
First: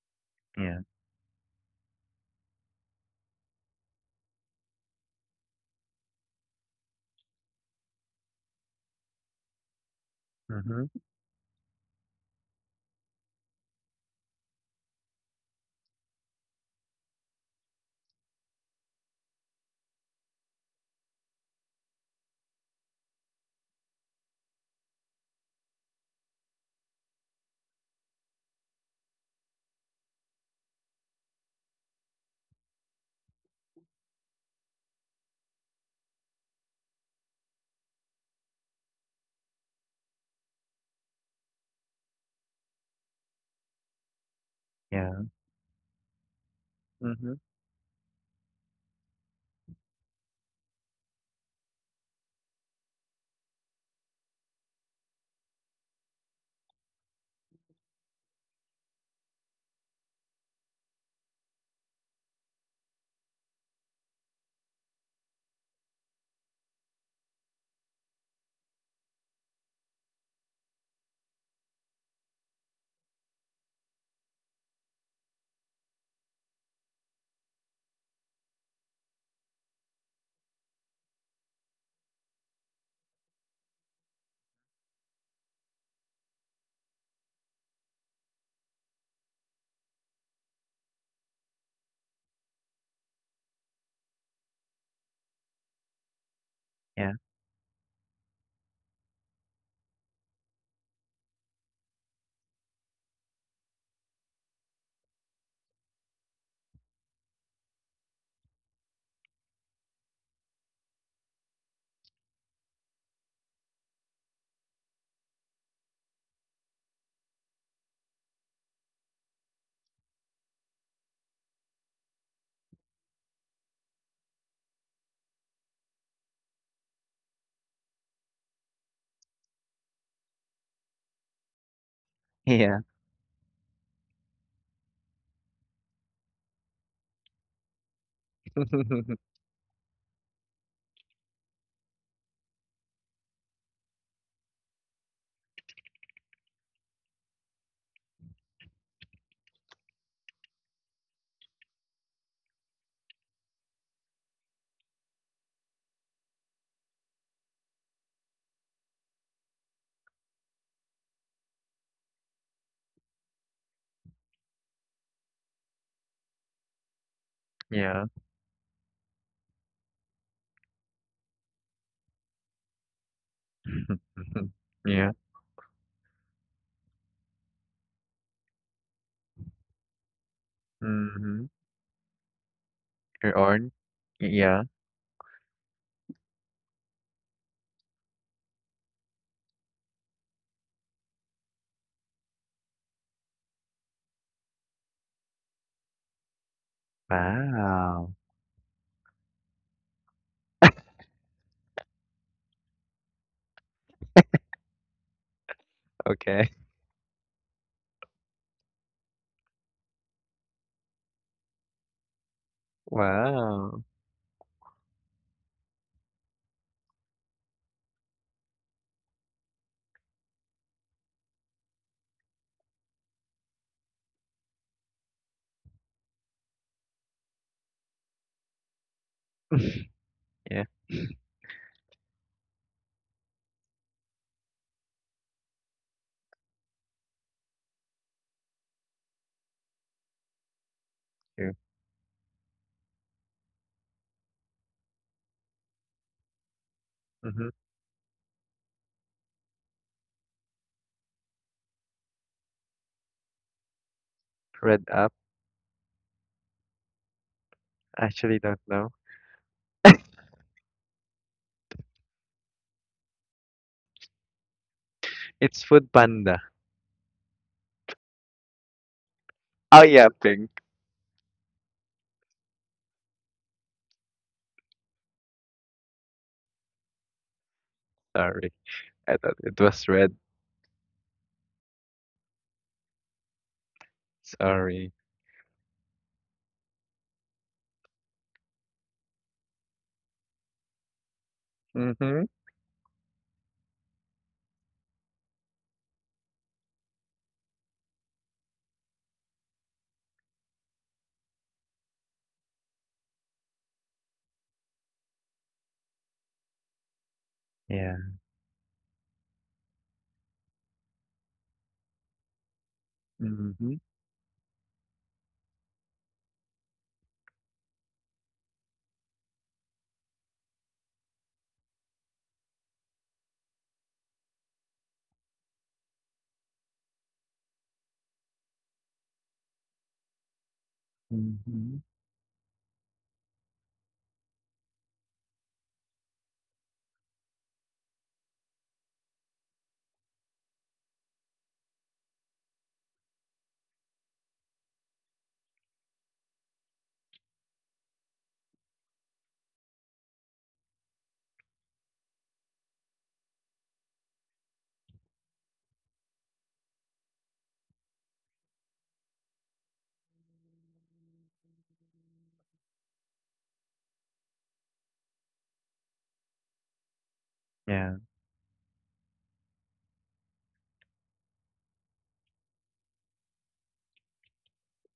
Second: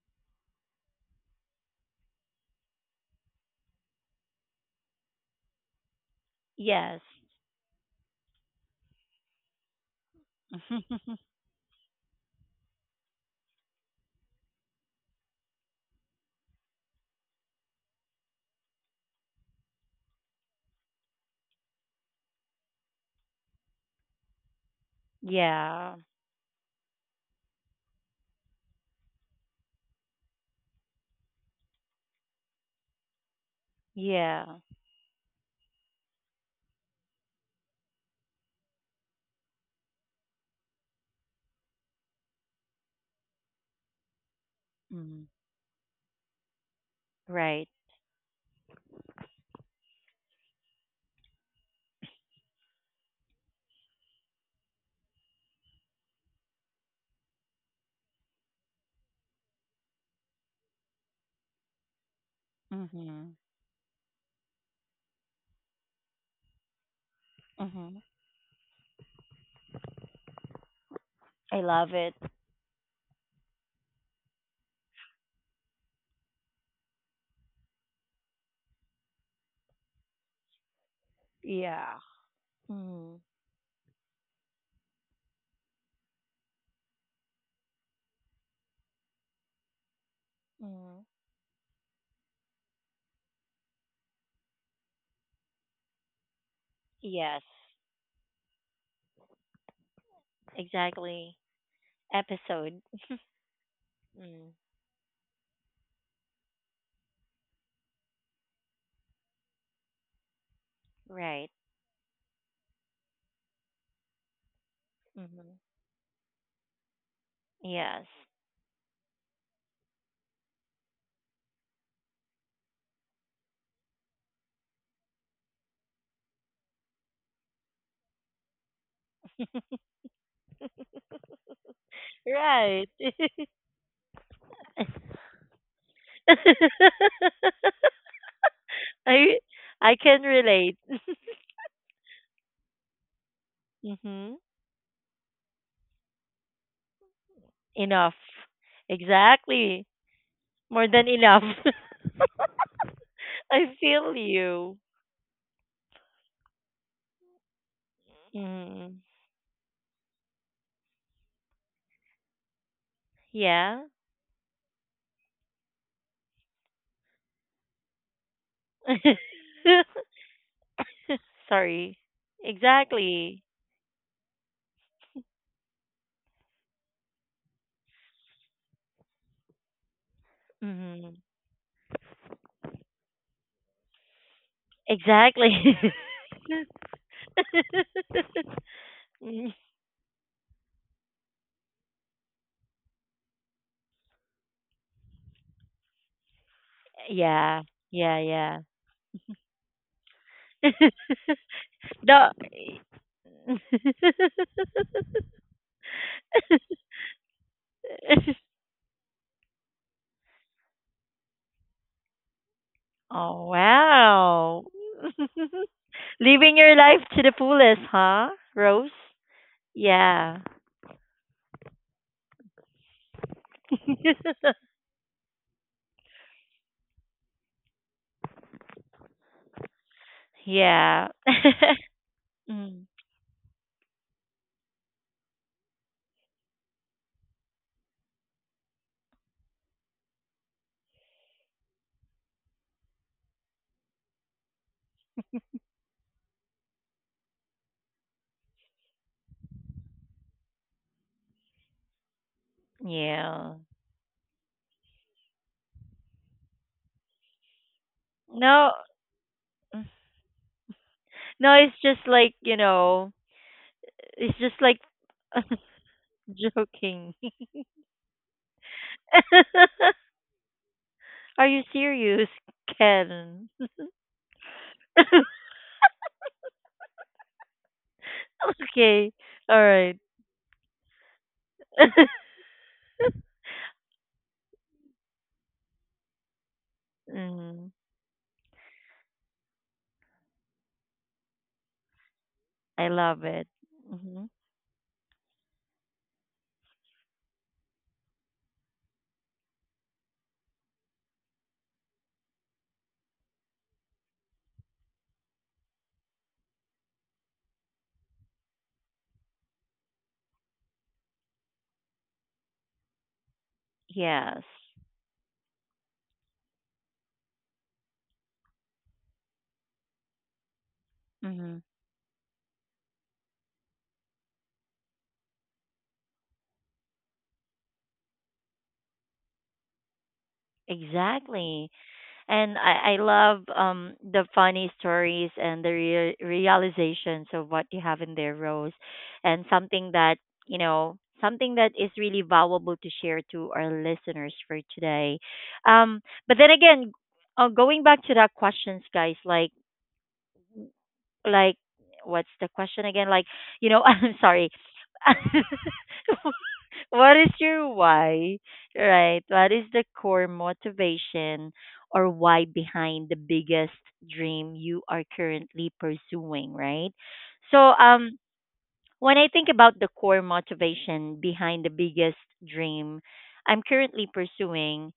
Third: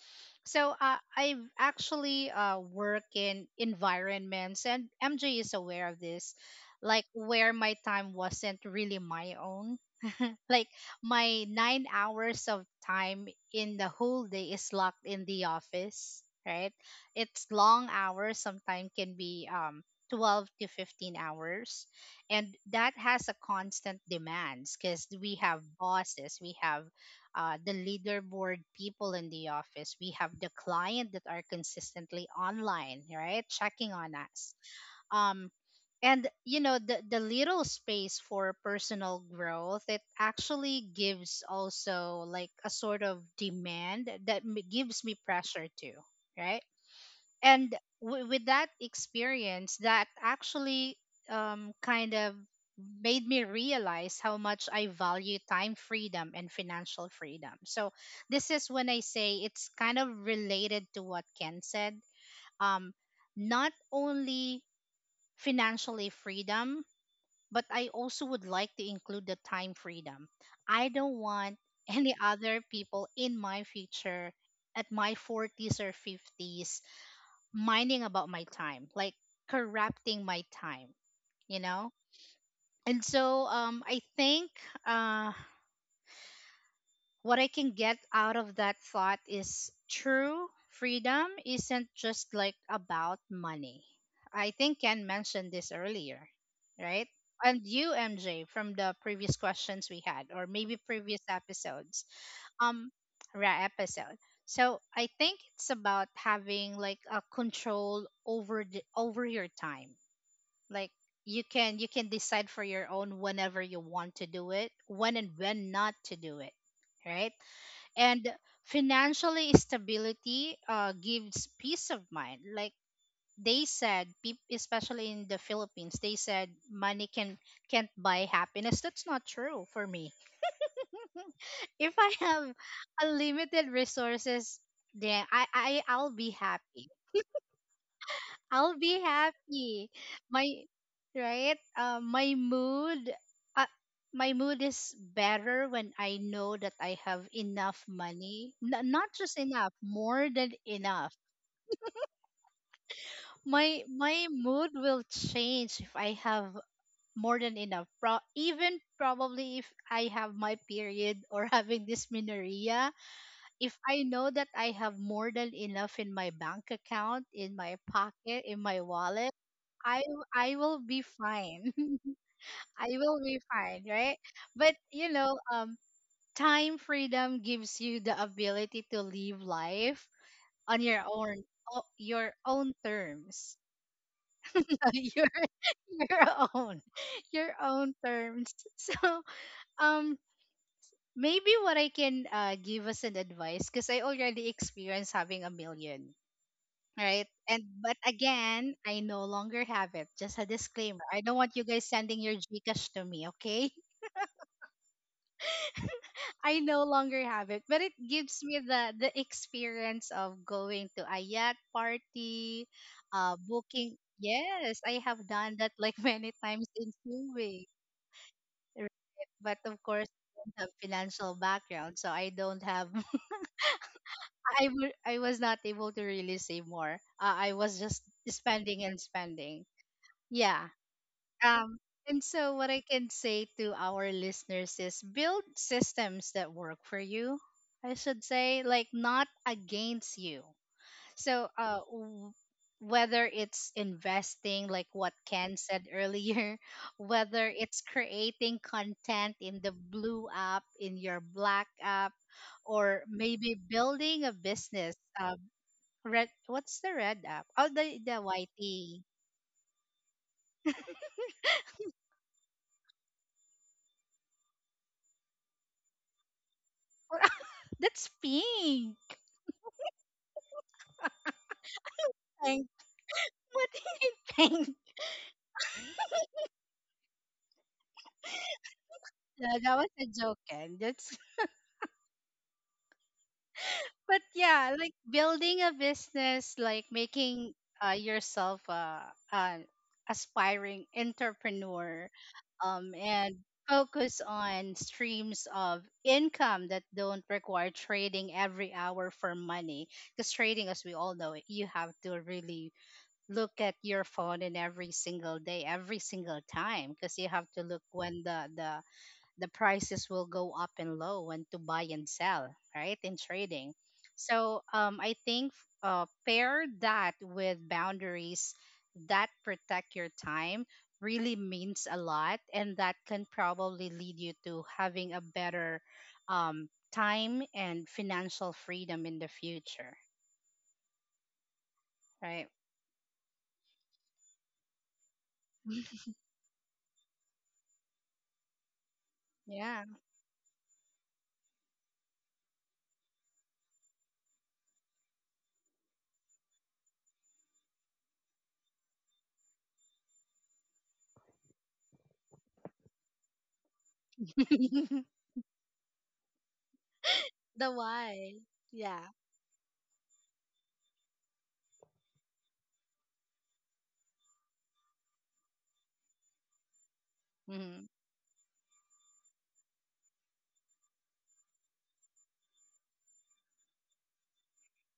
So Yeah. I've actually work in environments, and MJ is aware of this, Yes. like where my time wasn't really my own. like Mhm. my 9 hours of time in the whole day is locked in the office, right? It's long hours. Sometimes can be um, 12 to 15 hours, and that has a constant demands because we have Yeah. bosses, we have the leaderboard people in the office, we have the client that are consistently online, right, checking on us, Yeah. um, and you know the little space for personal growth, it actually gives also like a sort of demand that gives me Yeah. Mm. pressure too, right? Mhm. Right. And with that experience that actually kind of made me realize how much I value time freedom and financial freedom. So this is when I say it's kind of related to what Ken said. Um, Mhm. not only financially freedom, but I Mhm. also would like to include the time freedom. I don't want I love any it. other people in my future at my 40s or 50s minding about my time, like corrupting my time, you know? Yeah. And Mm. so I think uh, what I can get out of that thought is true Mm. freedom isn't just like about money. I think Ken mentioned this earlier, right? Yeah. Yes. And you, MJ, from the previous questions we had, or maybe previous Exactly. episodes, Episode. um, ra episode. Mm. So I think it's about having like a control over over your time like you Right. can you can decide for your own whenever you want to do it when and Mhm. when not to do it, right? Yes. And financially stability gives peace of mind. Like they said especially in the Philippines, they said money can can't buy happiness. That's not true for me. If I have Yeah. Right. unlimited resources, then I'll be happy. I'll be I happy. I can My relate. my uh, my Mhm. mood is better when I know that I have enough Enough. money. Not just enough, Exactly. more than More than enough. enough. I My feel my mood you. will change if I have more than enough. Even Mm. probably if I have my period or having dysmenorrhea, if Yeah. I know that I have more than enough in my bank account, in my Yeah. pocket, in my wallet. I I will be fine. Sorry. I will be Exactly. fine, right? But you Yeah. know, um, Time freedom gives you the ability to live life on your Hmm. own, Mhm. Your own You're terms, orange? Yeah. your Exactly. your own, your own terms. So, Mm. um, maybe what I can give us an advice, because I already experienced having a million. Right. Yeah. And but Wow. Yeah, yeah. again, I no longer have it. Just a disclaimer, I don't want you guys sending No. your Gcash to me, okay? Okay. I no longer have it, but it gives me the experience of going to a yacht party, Oh, Wow. booking. wow. Yes, I have done that like many Living times your in life to the 2 weeks, fullest, huh, Rose? right? But of course, I Yeah. don't have financial background, so I don't have. I was not able to really save more. I was just spending and spending. Yeah, Yeah. Yeah. Um, and so what I Mm. can say to our listeners is build systems that work for you. I should say, like, not against you. So, true. Whether it's investing, like what Ken said earlier, whether Mm-hmm. it's creating content in the blue app, in your black app, or maybe Yeah. building a Red business. up. Red, what's the red app? Oh, the Actually, don't No, know. YT. no, it's just like, you know, it's just like It's Food Panda. joking. That's pink. Oh yeah, pink. Are you serious, I Ken? What did you think? Sorry. Okay. I thought No, it All that was was right. a red. joke, and that's. But yeah, Sorry. like building a business, like making Mm. Yourself a aspiring entrepreneur, Mm-hmm. I love and it. focus Hmm. on streams of income that don't require trading every hour for money. Because trading, as we all know, you have to really look at your phone in every single day, every single time, because you have to look Yeah. when the prices will go up and low and to buy and sell, right? In trading. Mm-hmm. Yes. So I think pair that with boundaries that protect your time really Hmm. means a lot. And that can probably lead you to having a better um, time and financial freedom in the future, Exactly. Mm-hmm. right? And I love the funny stories and the realizations of what you have in their roles, and Yeah. something that you know, something that is really valuable to share to our listeners for today. Um, but then again, going back to that questions, guys, like what's the question again? Like you know, I'm sorry. What is The your why. why? Yeah. Right? What is the core motivation or why behind the biggest dream you are currently pursuing, right? So Mm-hmm. Yeah. When I think about the core motivation behind the biggest dream I'm currently pursuing,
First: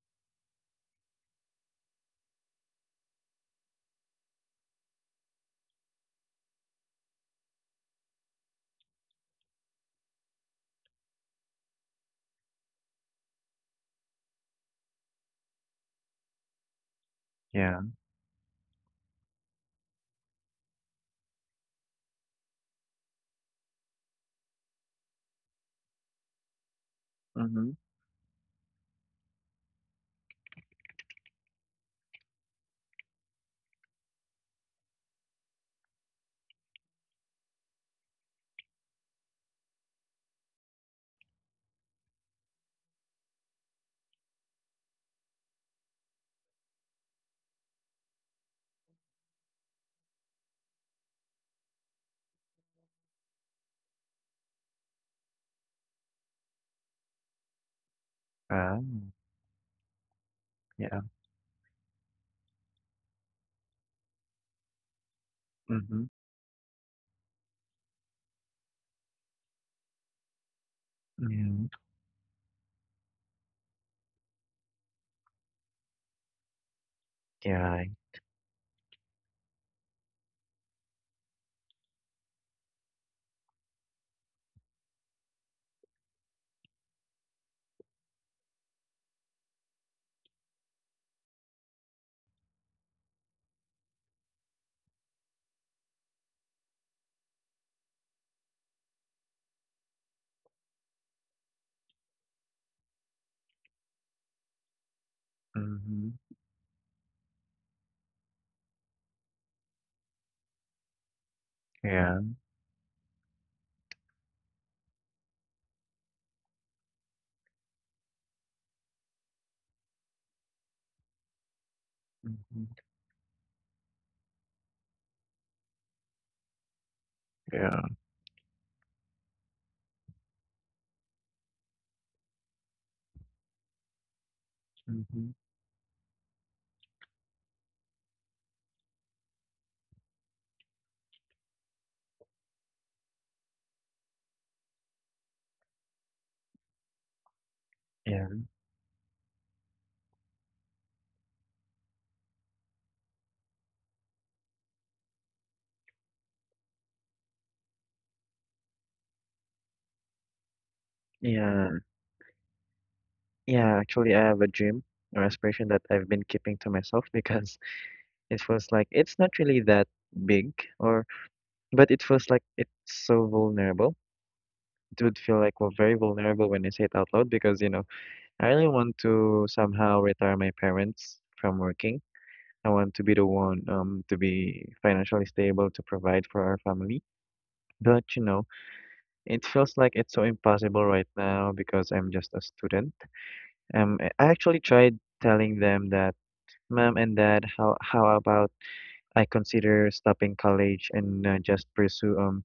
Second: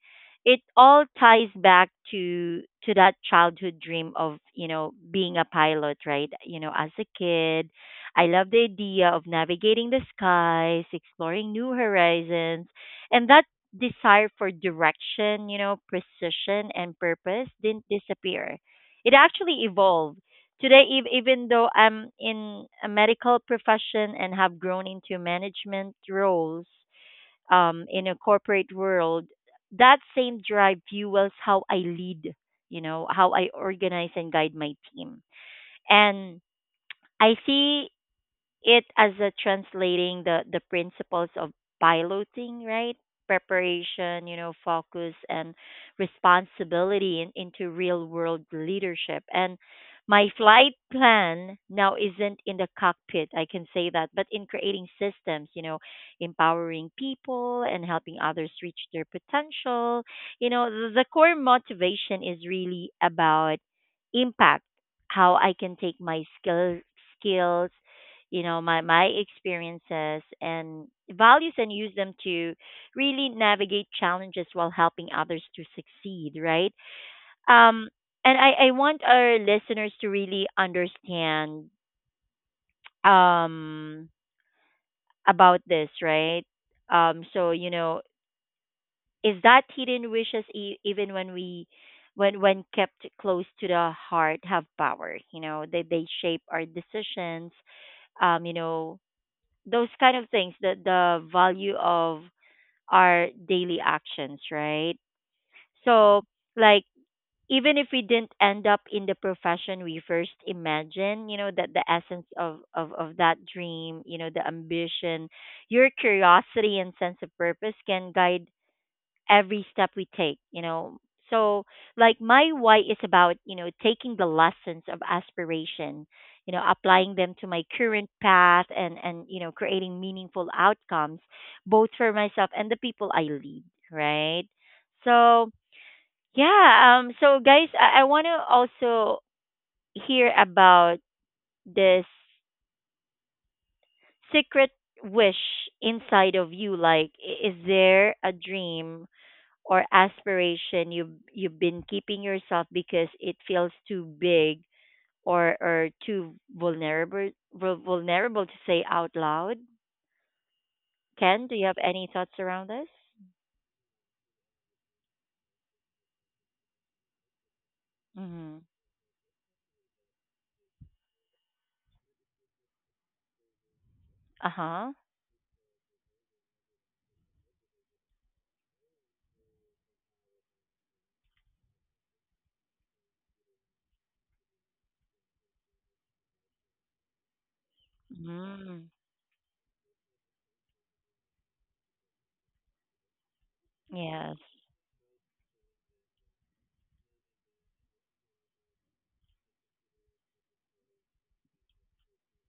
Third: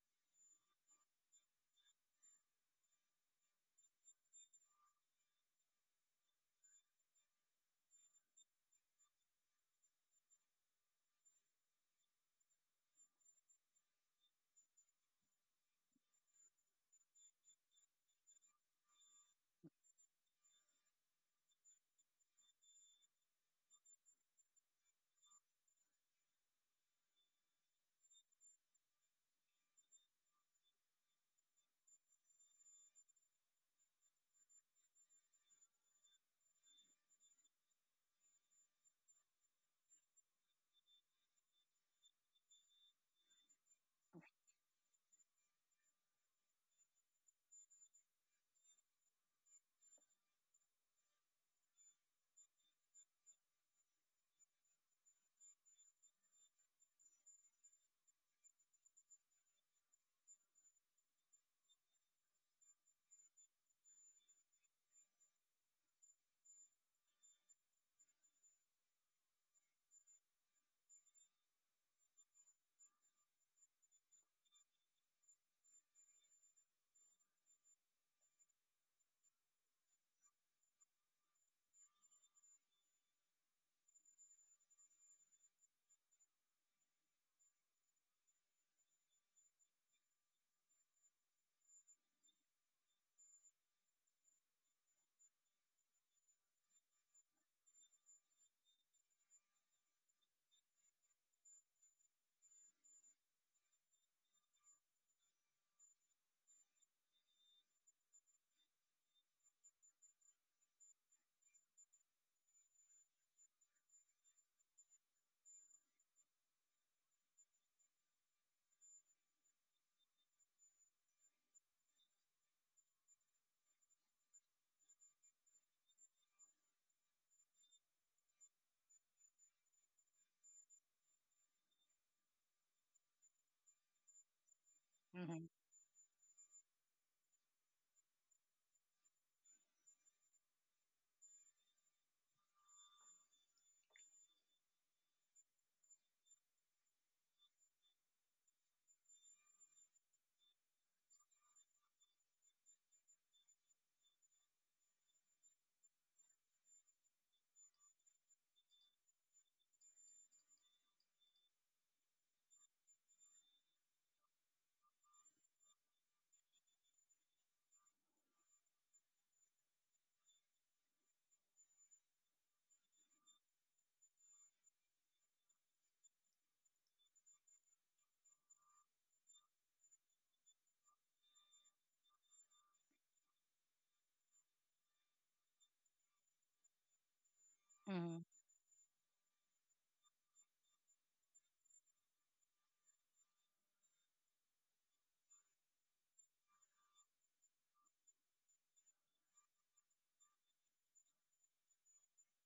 it all ties back to that childhood dream of, you know, being a pilot, right? You know, as a kid, I love the idea of navigating the skies, exploring new horizons, and that desire for direction, you know, precision and purpose Yeah. didn't disappear. It actually evolved. Today, even though I'm in a medical profession and have grown into management roles Mm-hmm. In a corporate world, that same drive fuels how I lead, you know, how I organize and guide my team. And I see it as a translating the principles of piloting, right? Preparation, you know, focus and responsibility into real world leadership. And my flight plan now isn't in the cockpit, I can say that, but in creating systems, you know, empowering people and helping others reach Wow. their potential. You know, the, Yeah. the core motivation is really about impact, how I can take Mm-hmm. my skills, you know, my experiences and values Mm-hmm. and use them to really navigate challenges while helping others to succeed, right? Yeah. Um and i i want our listeners to really understand um about this, right? So, you know, is that hidden wishes, even when we, when kept close to the heart, have power. You know, they shape our decisions. You know, those kind of things, the value of our daily actions, right? Mm-hmm. So, like, even if we didn't end up in the profession we first imagined, you know that the Yeah. essence of that dream, you know, the ambition, your curiosity and sense of purpose can guide every step we take, you know. So, like, my Mm-hmm. why is about, you know, taking the lessons of aspiration, you know, applying them to my Yeah. current path and, you know, creating meaningful outcomes, both for myself and the people I lead, right? Mm-hmm. Mm-hmm. So, yeah. So, guys, I want to also hear about this secret wish inside of you. Like, is there a Yeah. dream or aspiration you've been keeping yourself because it feels too big or too vulnerable to say out loud? Ken, do you Yeah. have any thoughts around this? Yeah, actually, I have a dream or aspiration that I've been keeping to myself because it Mm-hmm. feels like it's not really that big, or but it feels like it's so vulnerable. Uh huh. It would feel like well, very vulnerable when I say it out loud, because you know I really want to somehow retire my parents from working. I want to be the one to be financially stable to provide for our family. But you know, Mm-hmm. it feels like it's so impossible right now because I'm just a student. I Yes. actually tried telling them that. Mom and Dad, how about I consider stopping college and just pursue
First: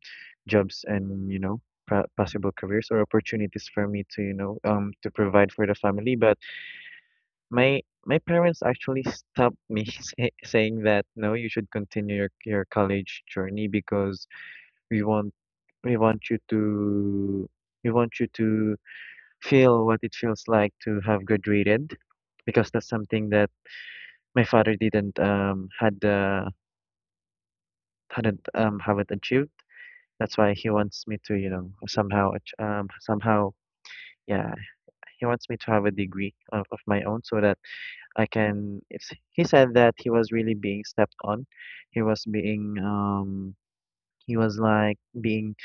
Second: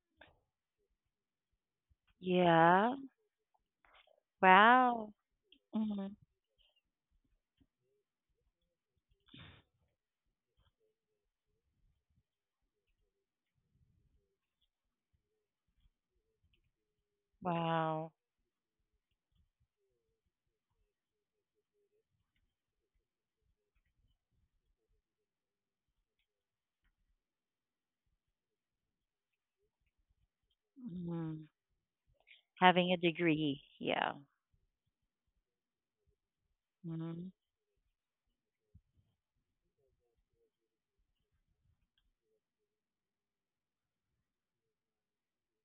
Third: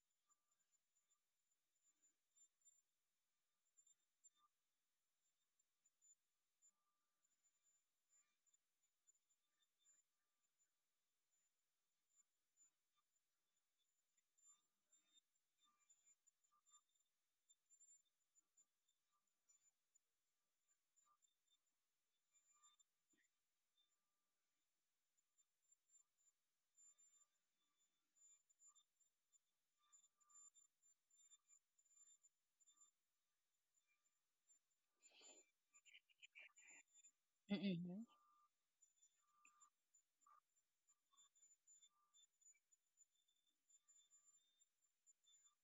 jobs, and you know possible careers Yeah. or opportunities for me to you know to Wow. provide for the Mm-hmm. family. But my my parents actually stopped me, saying that no, you should continue your college journey because we want we want you to we Wow. want you to feel what it feels like to have graduated, because that's something that my father didn't had the hadn't haven't achieved. That's why he wants me Mm-hmm. to, you know, Having a somehow degree. Yeah. yeah, he wants me to have a degree of my own Mm-hmm. so that Mm-hmm. I can it's, he said that he was really being stepped on. He was being he was like being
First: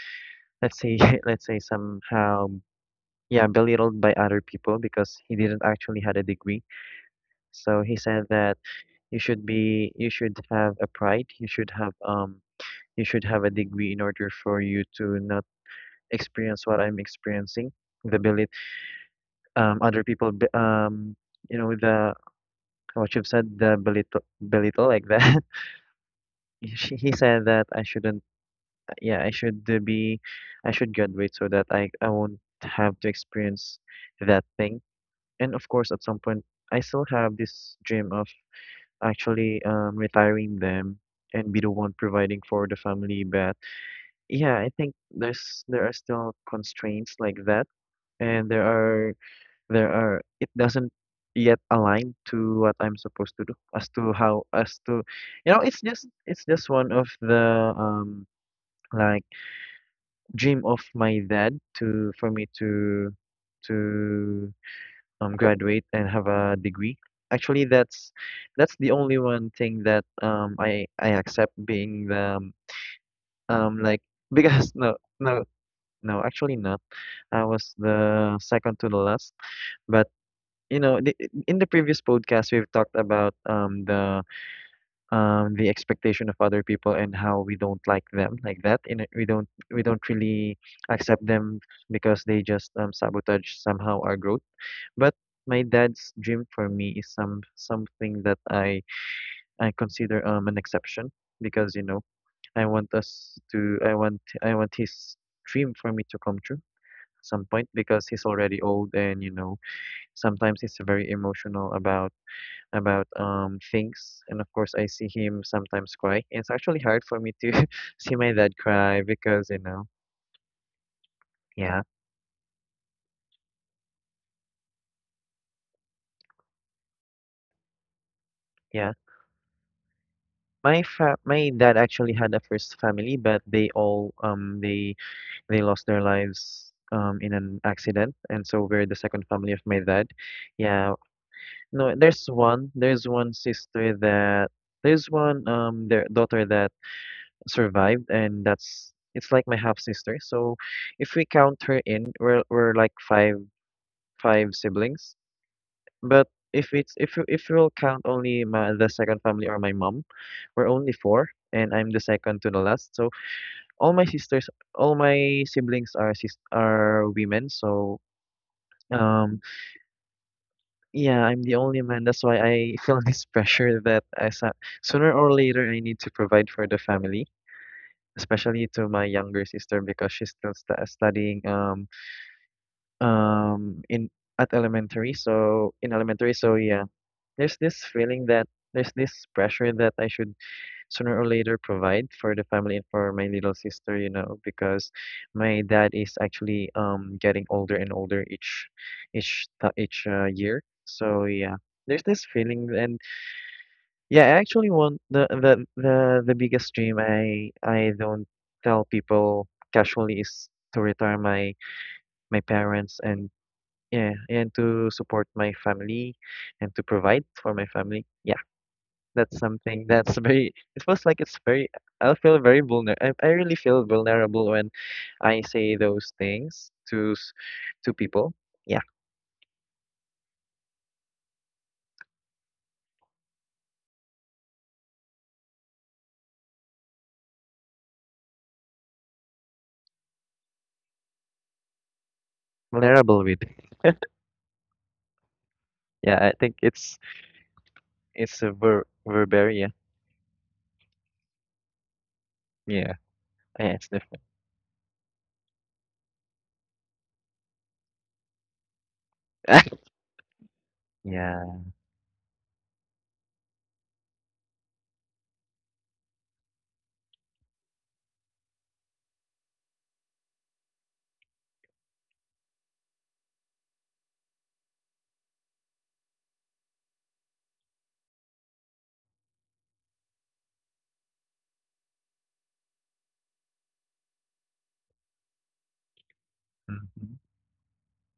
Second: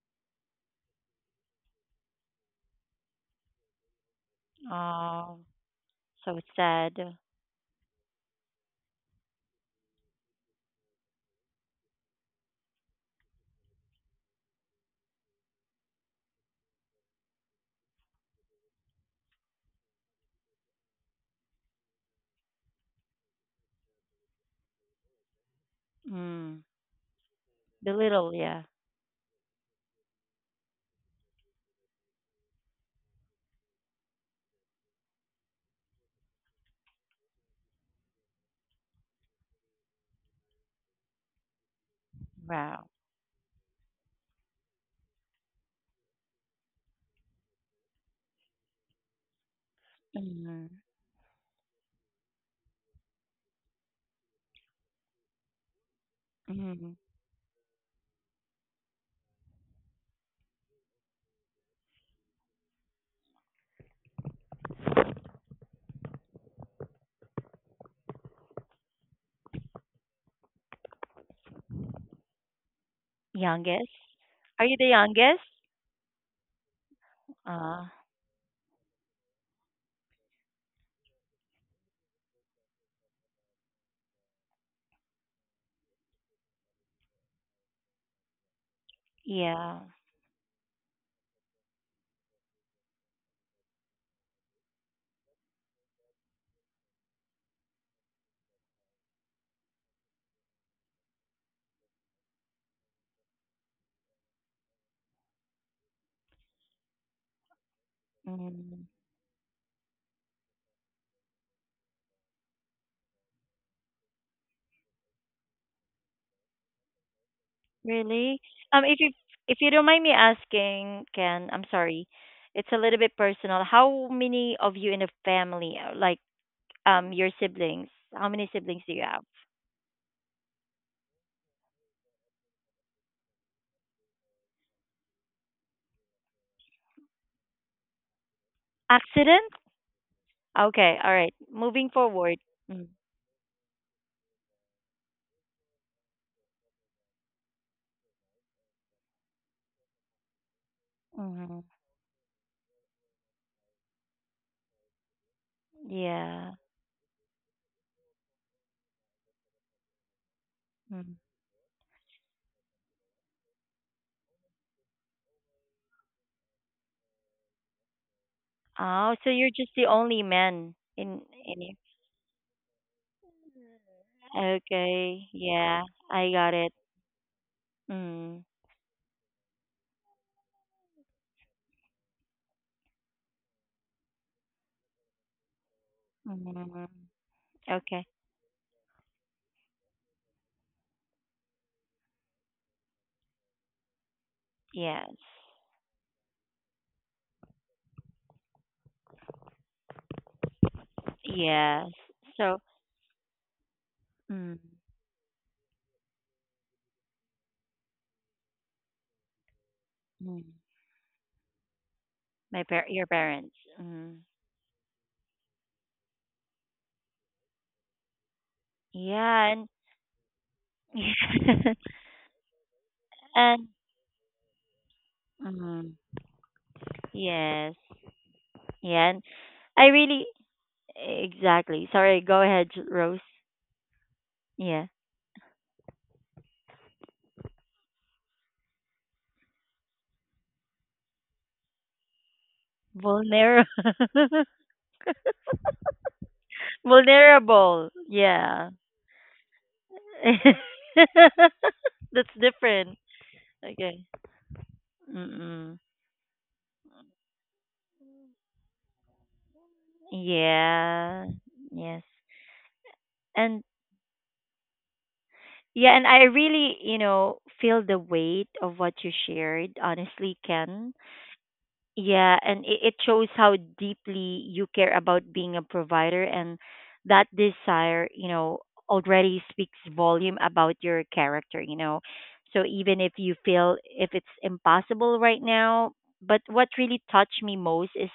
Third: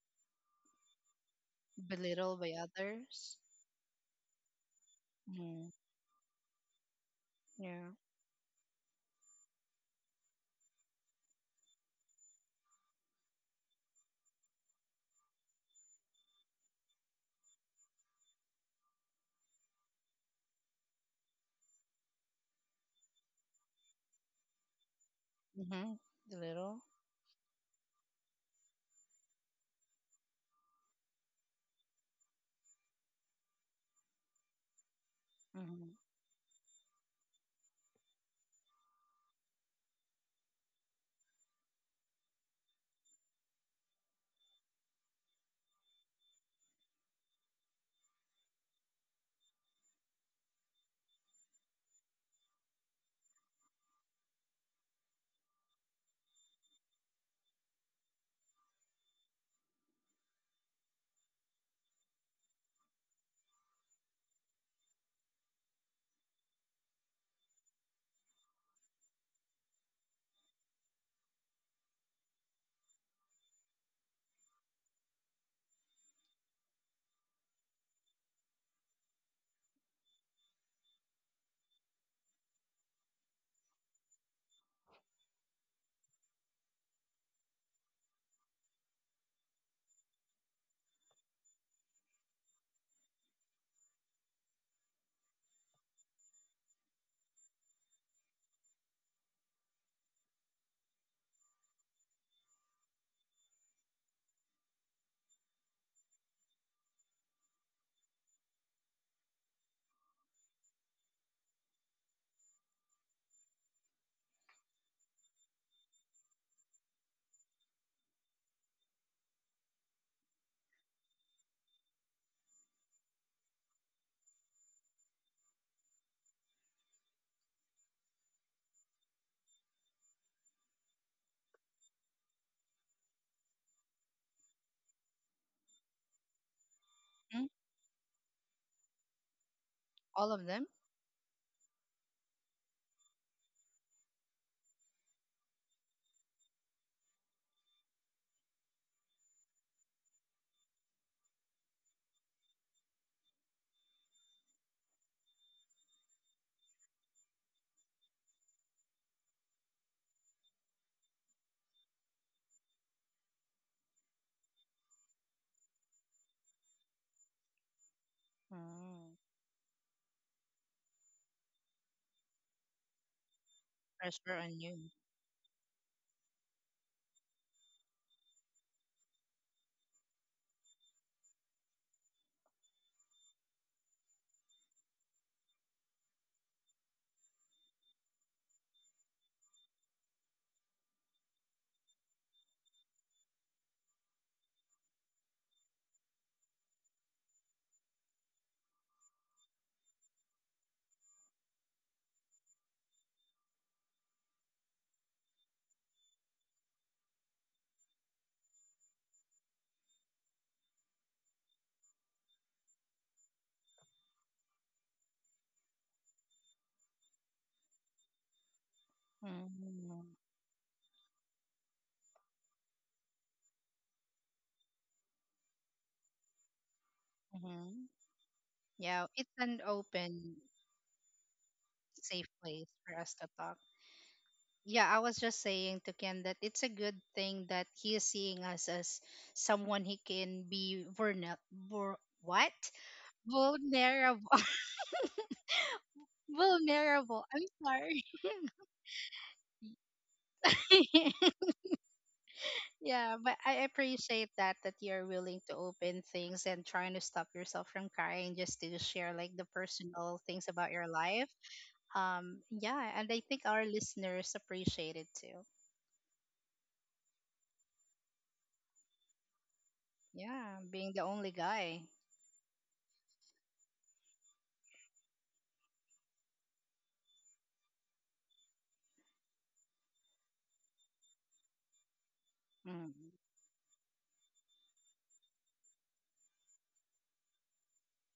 let's say let's say Belittled somehow by others. yeah, belittled by other people because he Oh, didn't Mm-hmm. actually had a so degree. sad. So Yeah. he said that you should have a pride, you should have a degree in order for you to not experience what I'm experiencing, the belit other people you know the what you've said the belittle like that. Mm-hmm. The Mm. little. He said that I shouldn't Belittle. Yeah. yeah I should be I should graduate so that I won't have to experience that thing. And of course, Mm-hmm. at some point I still have this dream of actually retiring them and be the one providing for the Wow. family. But yeah, I think there are still constraints like that, and there are it Mm-hmm. doesn't yet align to what I'm supposed to do, as to how, as to you know it's just one of the like dream of my dad, to for me to graduate and have a degree. Actually, that's the only one thing that I accept being the, Youngest? like. Are Because you the no, youngest? no, no, actually not. I was Uh, the second to the last, but you know, the, in the previous podcast, we've talked about the expectation of other people and how we don't like them like that. And we don't yeah. we don't really accept them because they just sabotage somehow our growth. But my dad's dream for me is something that I consider an exception because, I want his dream for me to come true at some point, because he's already Mm, old and, sometimes he's very emotional about things, and of course I see him sometimes cry. It's actually hard for me to see my really? dad Um, if cry you because, if you you know. don't mind me asking, Ken, I'm Yeah, sorry, it's a little bit personal. How many of you in the family, like, your siblings? How many siblings yeah, do you have? My dad actually had a first family, but they all, they lost their lives in Mm. an accident, and so we're the second family Accident? of my dad. All of them. Yeah, Okay, all right. Moving no, forward. Mm, there's one, their daughter that survived, and that's it's like my half sister. So if we count mm, her in, we're like five siblings. But yeah. If you'll count only the second family or my mom, we're only Mm. four, and I'm the second to the last. So all my sisters, all my siblings are women. So Mm. Oh, so um you're just the only man yeah, in I'm the in. your- only man. That's why I feel this pressure that, Pressure on you. sooner Okay, or later I yeah, need to I provide got for it. the family. Mm. Especially to my younger sister, because she's still studying, in at elementary. So in elementary So yeah, Mm, there's this okay. feeling that there's this pressure that I should sooner or later provide for the family and for my little sister, because Yes. my dad is actually getting older and older each year. So yeah, Yes. there's this So, feeling, and yeah, I mm, actually want, the biggest dream I don't tell people casually, mm, is to retire my parents, your and parents. yeah, Mm, and to support my family and to provide for my family. Yeah. That's yeah, and something Mm-hmm. that's very, it feels like it's very, I feel very vulnerable. I really and feel vulnerable when I say mm, those things yes, Mm-hmm. to people. Yeah, Yeah, yeah. And it's an I really, open, exactly. Sorry. safe Go place ahead, for us Rose. to talk. Yeah, Yeah. I was just saying to Ken that it's a good thing that he is seeing us as someone he can be vulnerable. Ver- what? vulnerable with. Vulnerable. Vulnerable. Yeah, I think it's Vulnerable. I'm Vulnerable. sorry. it's a Yeah. Verbaria. That's Yeah, different. Yeah, but yeah, I it's Okay. different. appreciate that you're willing to Mm-mm. open things and trying to stop yourself from crying just to share like the personal things about your Yeah. life. Yeah. Yes. Um, yeah, and I think our And listeners appreciate it too. Yeah, and I really, you know, feel the weight of what you shared, honestly, Yeah, being Ken. the only guy. Yeah, and it shows how deeply you care about being a provider, and that desire, you know, already speaks volume about your character, you know. So Mm. even if you feel if it's impossible right now, but what really Hmm. touched me most is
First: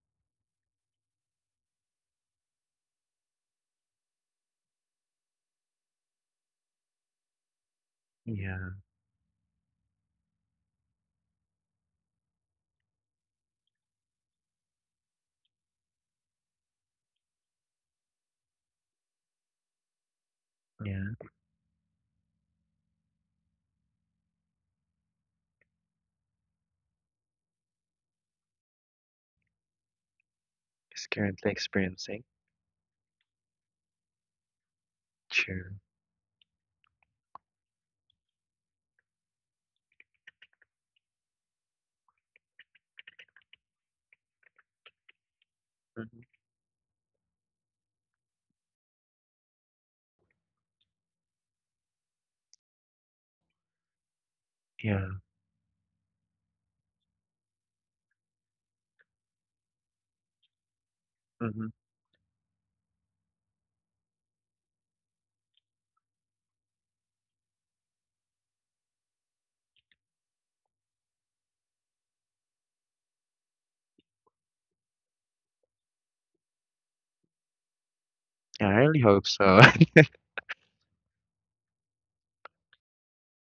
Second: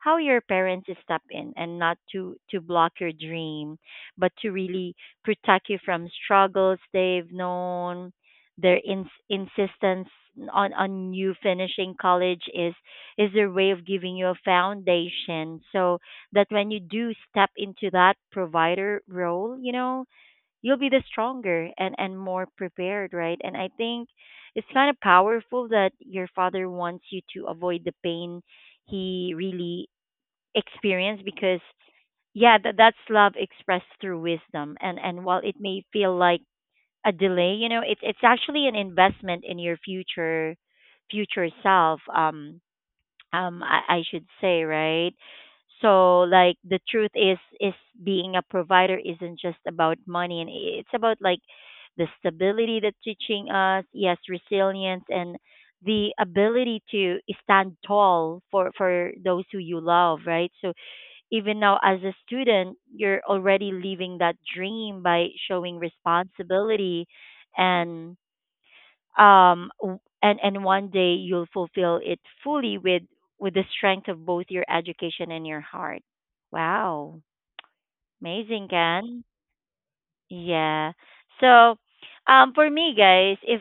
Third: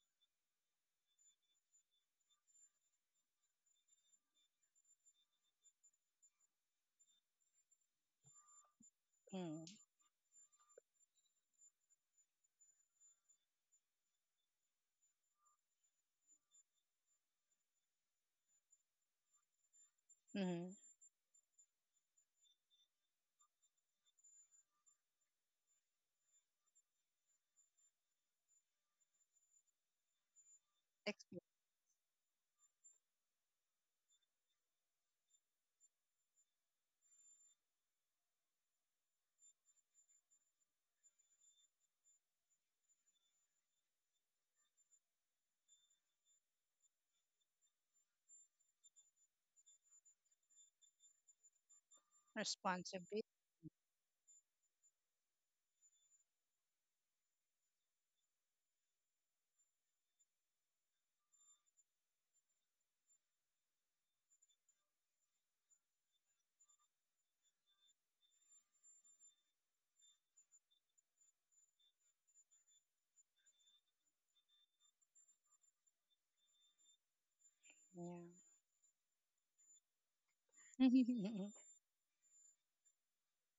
how your parents step in and not to block your dream, but to really protect you from struggles they've known. Yeah, Their Mm. insistence on you finishing college is their way of giving you a foundation so that when you do step into that provider role, you know, Mm. you'll be the yeah. stronger and more prepared, right? And I think it's kind of powerful that your father wants you to avoid the pain he really It's experienced Ex- currently because, experiencing. yeah, that's love expressed through wisdom. And while it Sure. may feel like a delay, you know, it's actually an investment in your future self. I should say, right? So, Hmm. like, the truth is being a provider isn't just about money, and it's about, like, the stability that's responsibility. teaching us, yes, resilience Yeah. and the ability to stand tall for those who you love, right? So even Hmm. now, as a student, you're already living that dream by showing responsibility, and w- and one day you'll fulfill it fully with the strength of both your education and your heart. Wow, Yeah. amazing, Yeah, I really Ken. hope so. Yeah. So, for me, guys, if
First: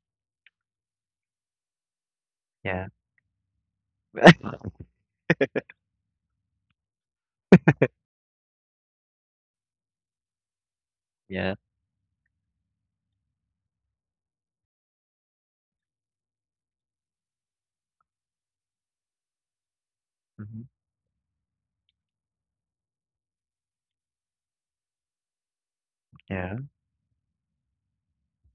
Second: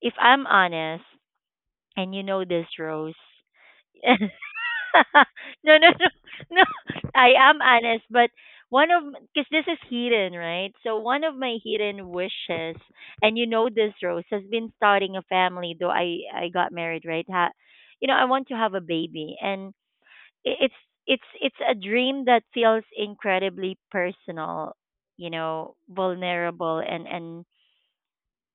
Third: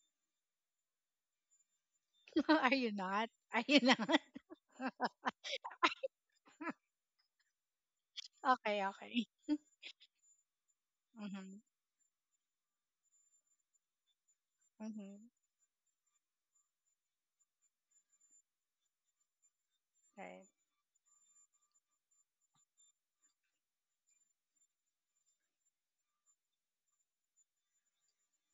if I'm honest, and you know this, Are Yeah. you Rose. not? Are you not? No, no, no, no. I am honest, but Okay, one of okay. because this is hidden, right? So one of Yeah. my Mhm. hidden wishes, and you know this, Rose, has been starting a Mhm. family. Though I got married, right? Ha, you know, I want to have a baby, and Right. i- Hmm. it's it's a dream that feels incredibly personal, you know, Yeah. vulnerable, and and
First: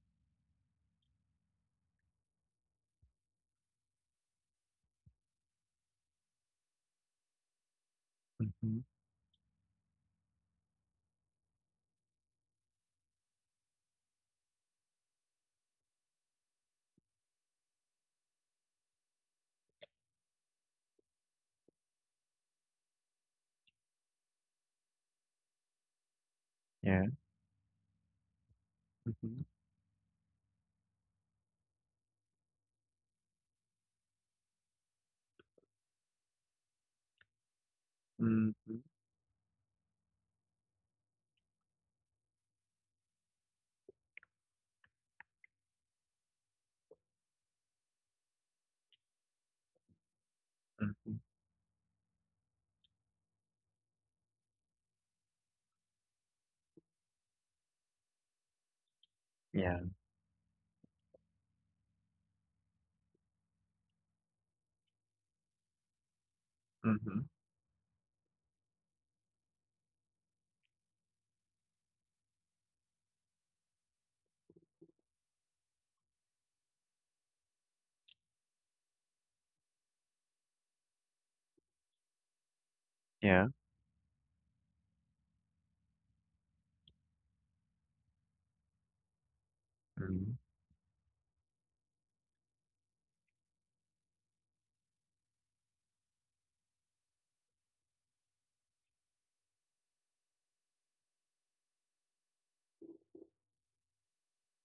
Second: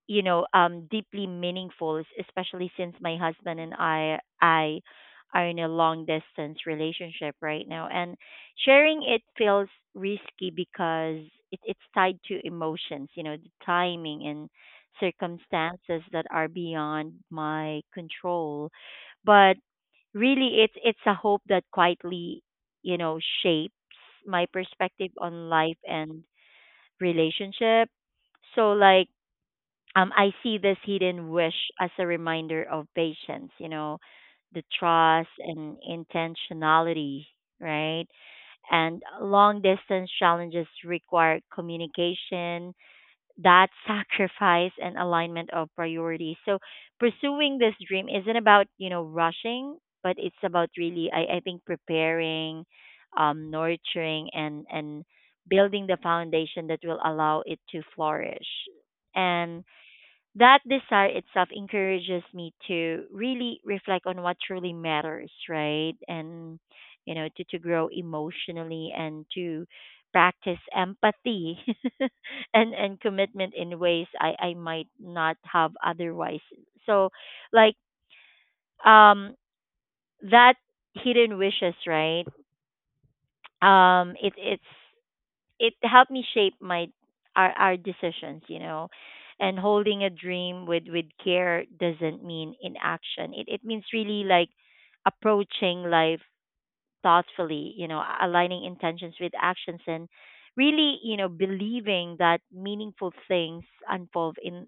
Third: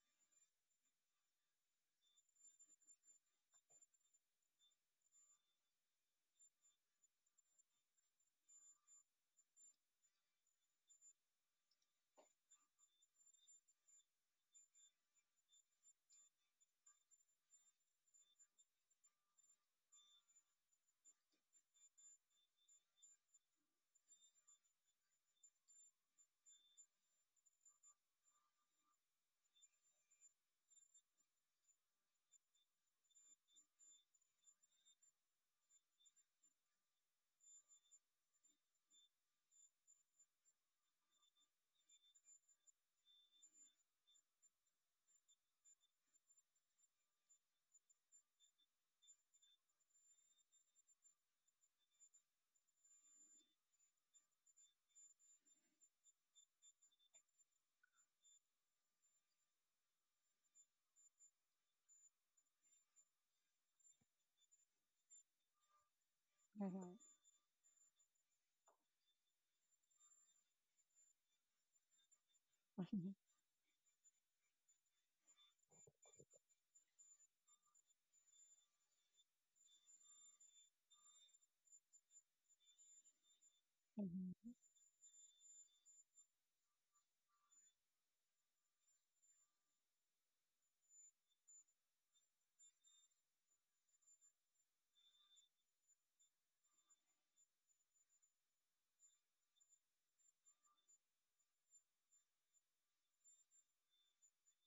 you know um deeply meaningful, especially since my husband and I are in a long distance relationship right now, and Hmm. sharing it feels risky because it's tied to emotions, you know, the timing and circumstances that are beyond my control. But really, it's a hope that quietly, you know, shapes my perspective on life and Yeah. relationship. So, like, I see this hidden wish as a reminder of patience, you know, the trust and intentionality, right? Hmm. Hmm. And long distance challenges require communication, that sacrifice and alignment of priorities. So, pursuing this dream isn't about, you know, rushing, but it's about really, Hmm. I think, preparing, nurturing, and building the foundation that will allow it to flourish. And Yeah. that desire itself encourages me to really reflect on what truly matters, right? And, Mhm. you Mhm. know, to grow emotionally and to practice empathy and Mhm. commitment in ways I might not have otherwise. So, like, um that hidden wishes, right? Yeah. Um, it Mhm. it's it helped me shape my, our decisions, you know. And holding a Mhm. dream with care doesn't mean inaction. It means, really, like, approaching life thoughtfully, you know, aligning intentions with actions and, really, you know, believing that meaningful things unfold in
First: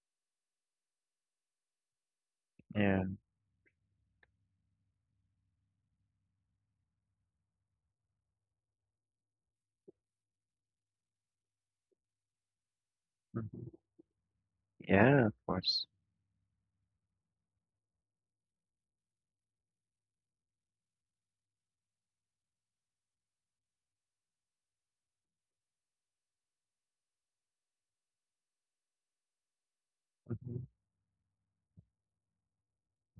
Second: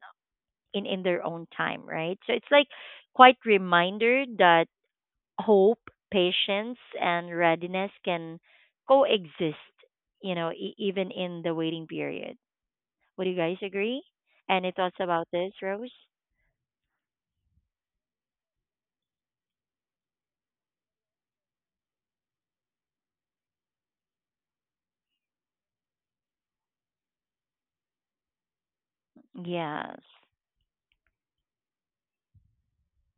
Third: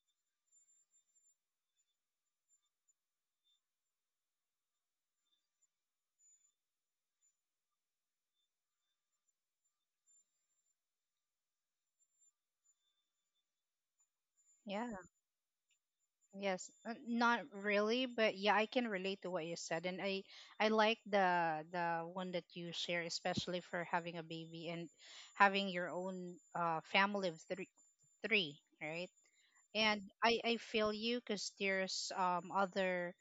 in in their own time, right? So it's like Yeah. quite reminder that hope, patience, and readiness can coexist, you know, even in the waiting period. Would you guys Mhm. agree? Any Yeah. thoughts about Yeah, of this, course. Rose? Yes, not really, but yeah, I can relate to what you said, and I like the one that you share, especially for having a baby and having your own family of three, right? And Yes. I Mhm. feel you because there's other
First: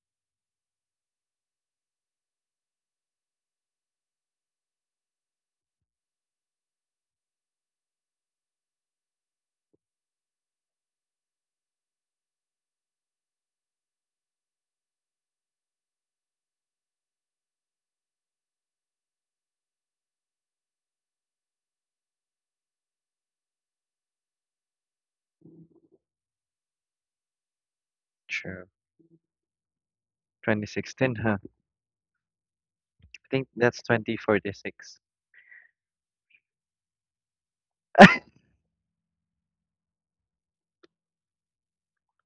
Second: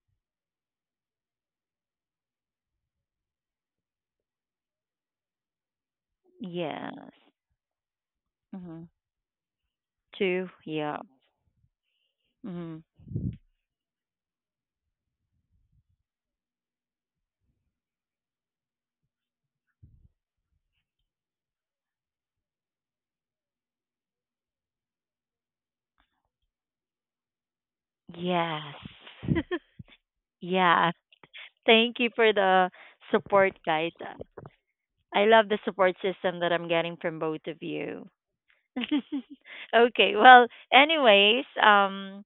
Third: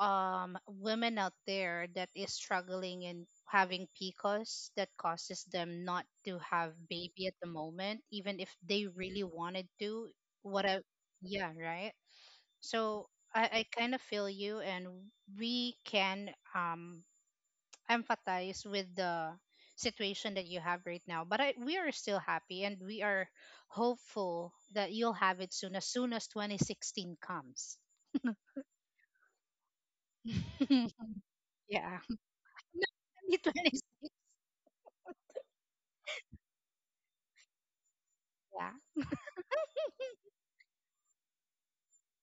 women out there that is struggling and having PCOS that causes them not to have Yes. baby at the moment, even if Hmm. they really wanted to. Two. What a Yeah. yeah, right? Hmm. So I kind of feel you, and we can empathize with the situation that you have right now. But I, we are still happy, and we are hopeful that you'll have it soon as 2016 comes. True. Yes. Yeah. Yeah. 2016, huh? Thank you for the No, I think support, that's 2026. guys. 2046. I love the support system that I'm getting from both of you. Yeah. Okay. Well, anyways,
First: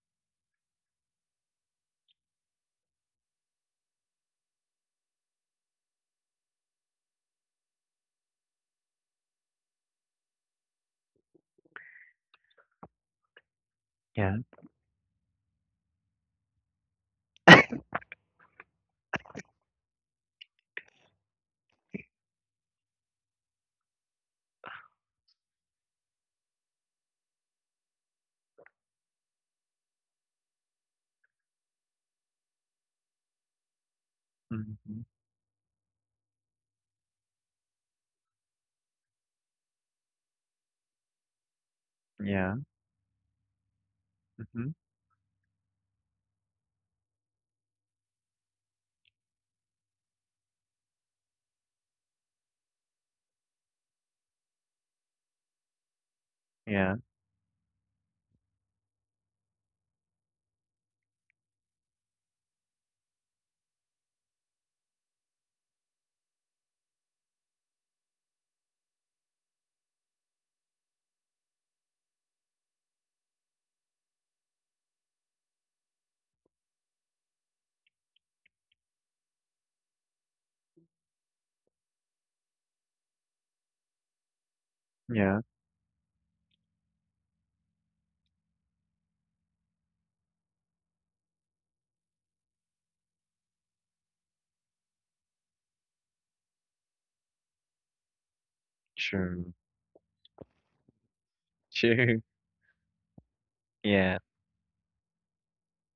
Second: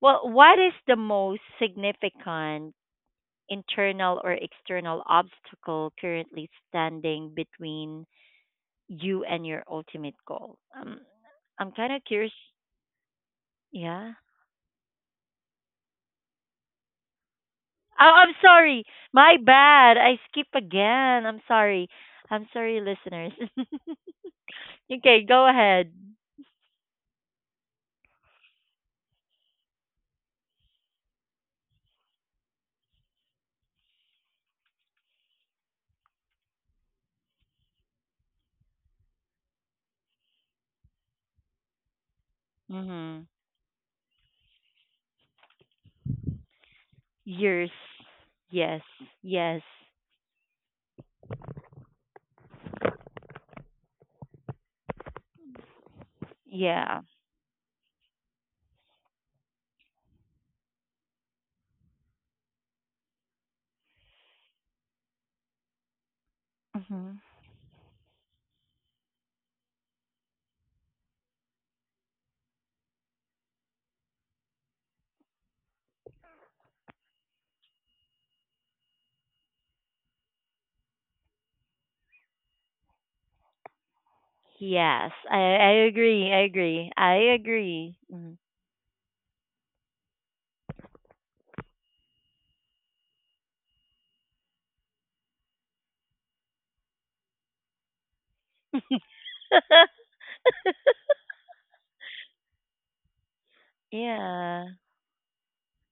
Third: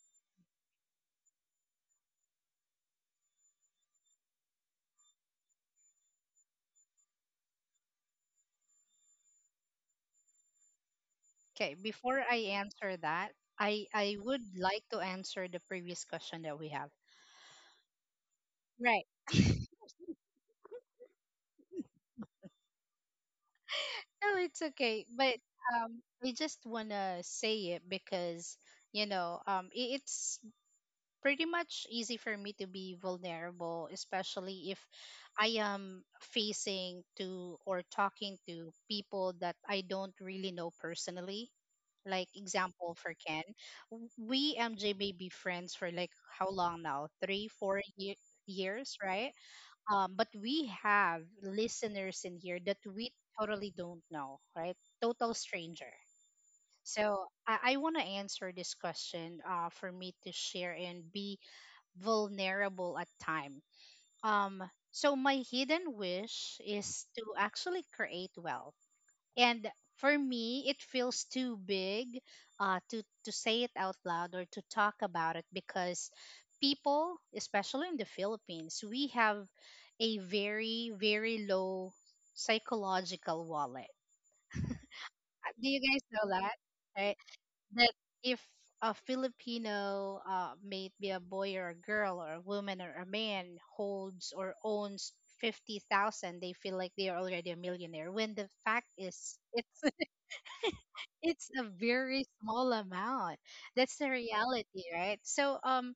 well, what is the most significant internal or external obstacle currently standing between you and your ultimate goal? I'm Okay. kind of Before curious. I answer that, Yeah. I Yeah. would like to answer the previous question that we have. Oh, I'm sorry. Right. My bad. I skip again. I'm sorry. I'm sorry, listeners. No, it's okay. Okay, But go ahead. I just wanna say it because it's pretty much easy for me to be vulnerable, especially if Mhm. I am facing to or talking to people that I don't really know personally. Like Yeah. example for Mm-hmm. Ken, w- we Mhm. MJ, may be friends for like how long now? Three, Years. four Yes. years, right? Yes. But we have listeners in here that we totally don't know, right? Total stranger. Yeah. Yeah. So I want to answer this question, for me to share and be vulnerable at time. Um, so my hidden wish is Mm-hmm. to actually create wealth, and for me it feels too big to say it out loud or to talk about it, because people, especially in the Philippines, we have a very low psychological wallet. Yes, I Yeah. Do I you guys know agree. I that, agree. right? I That agree. Mm-hmm. if a Filipino, may it be a boy or a girl or a woman or a man, holds or owns 50,000, they feel like they are already a millionaire, when the fact is, True. it's it's a True. very small amount. That's the Yeah. Yeah. reality, right? So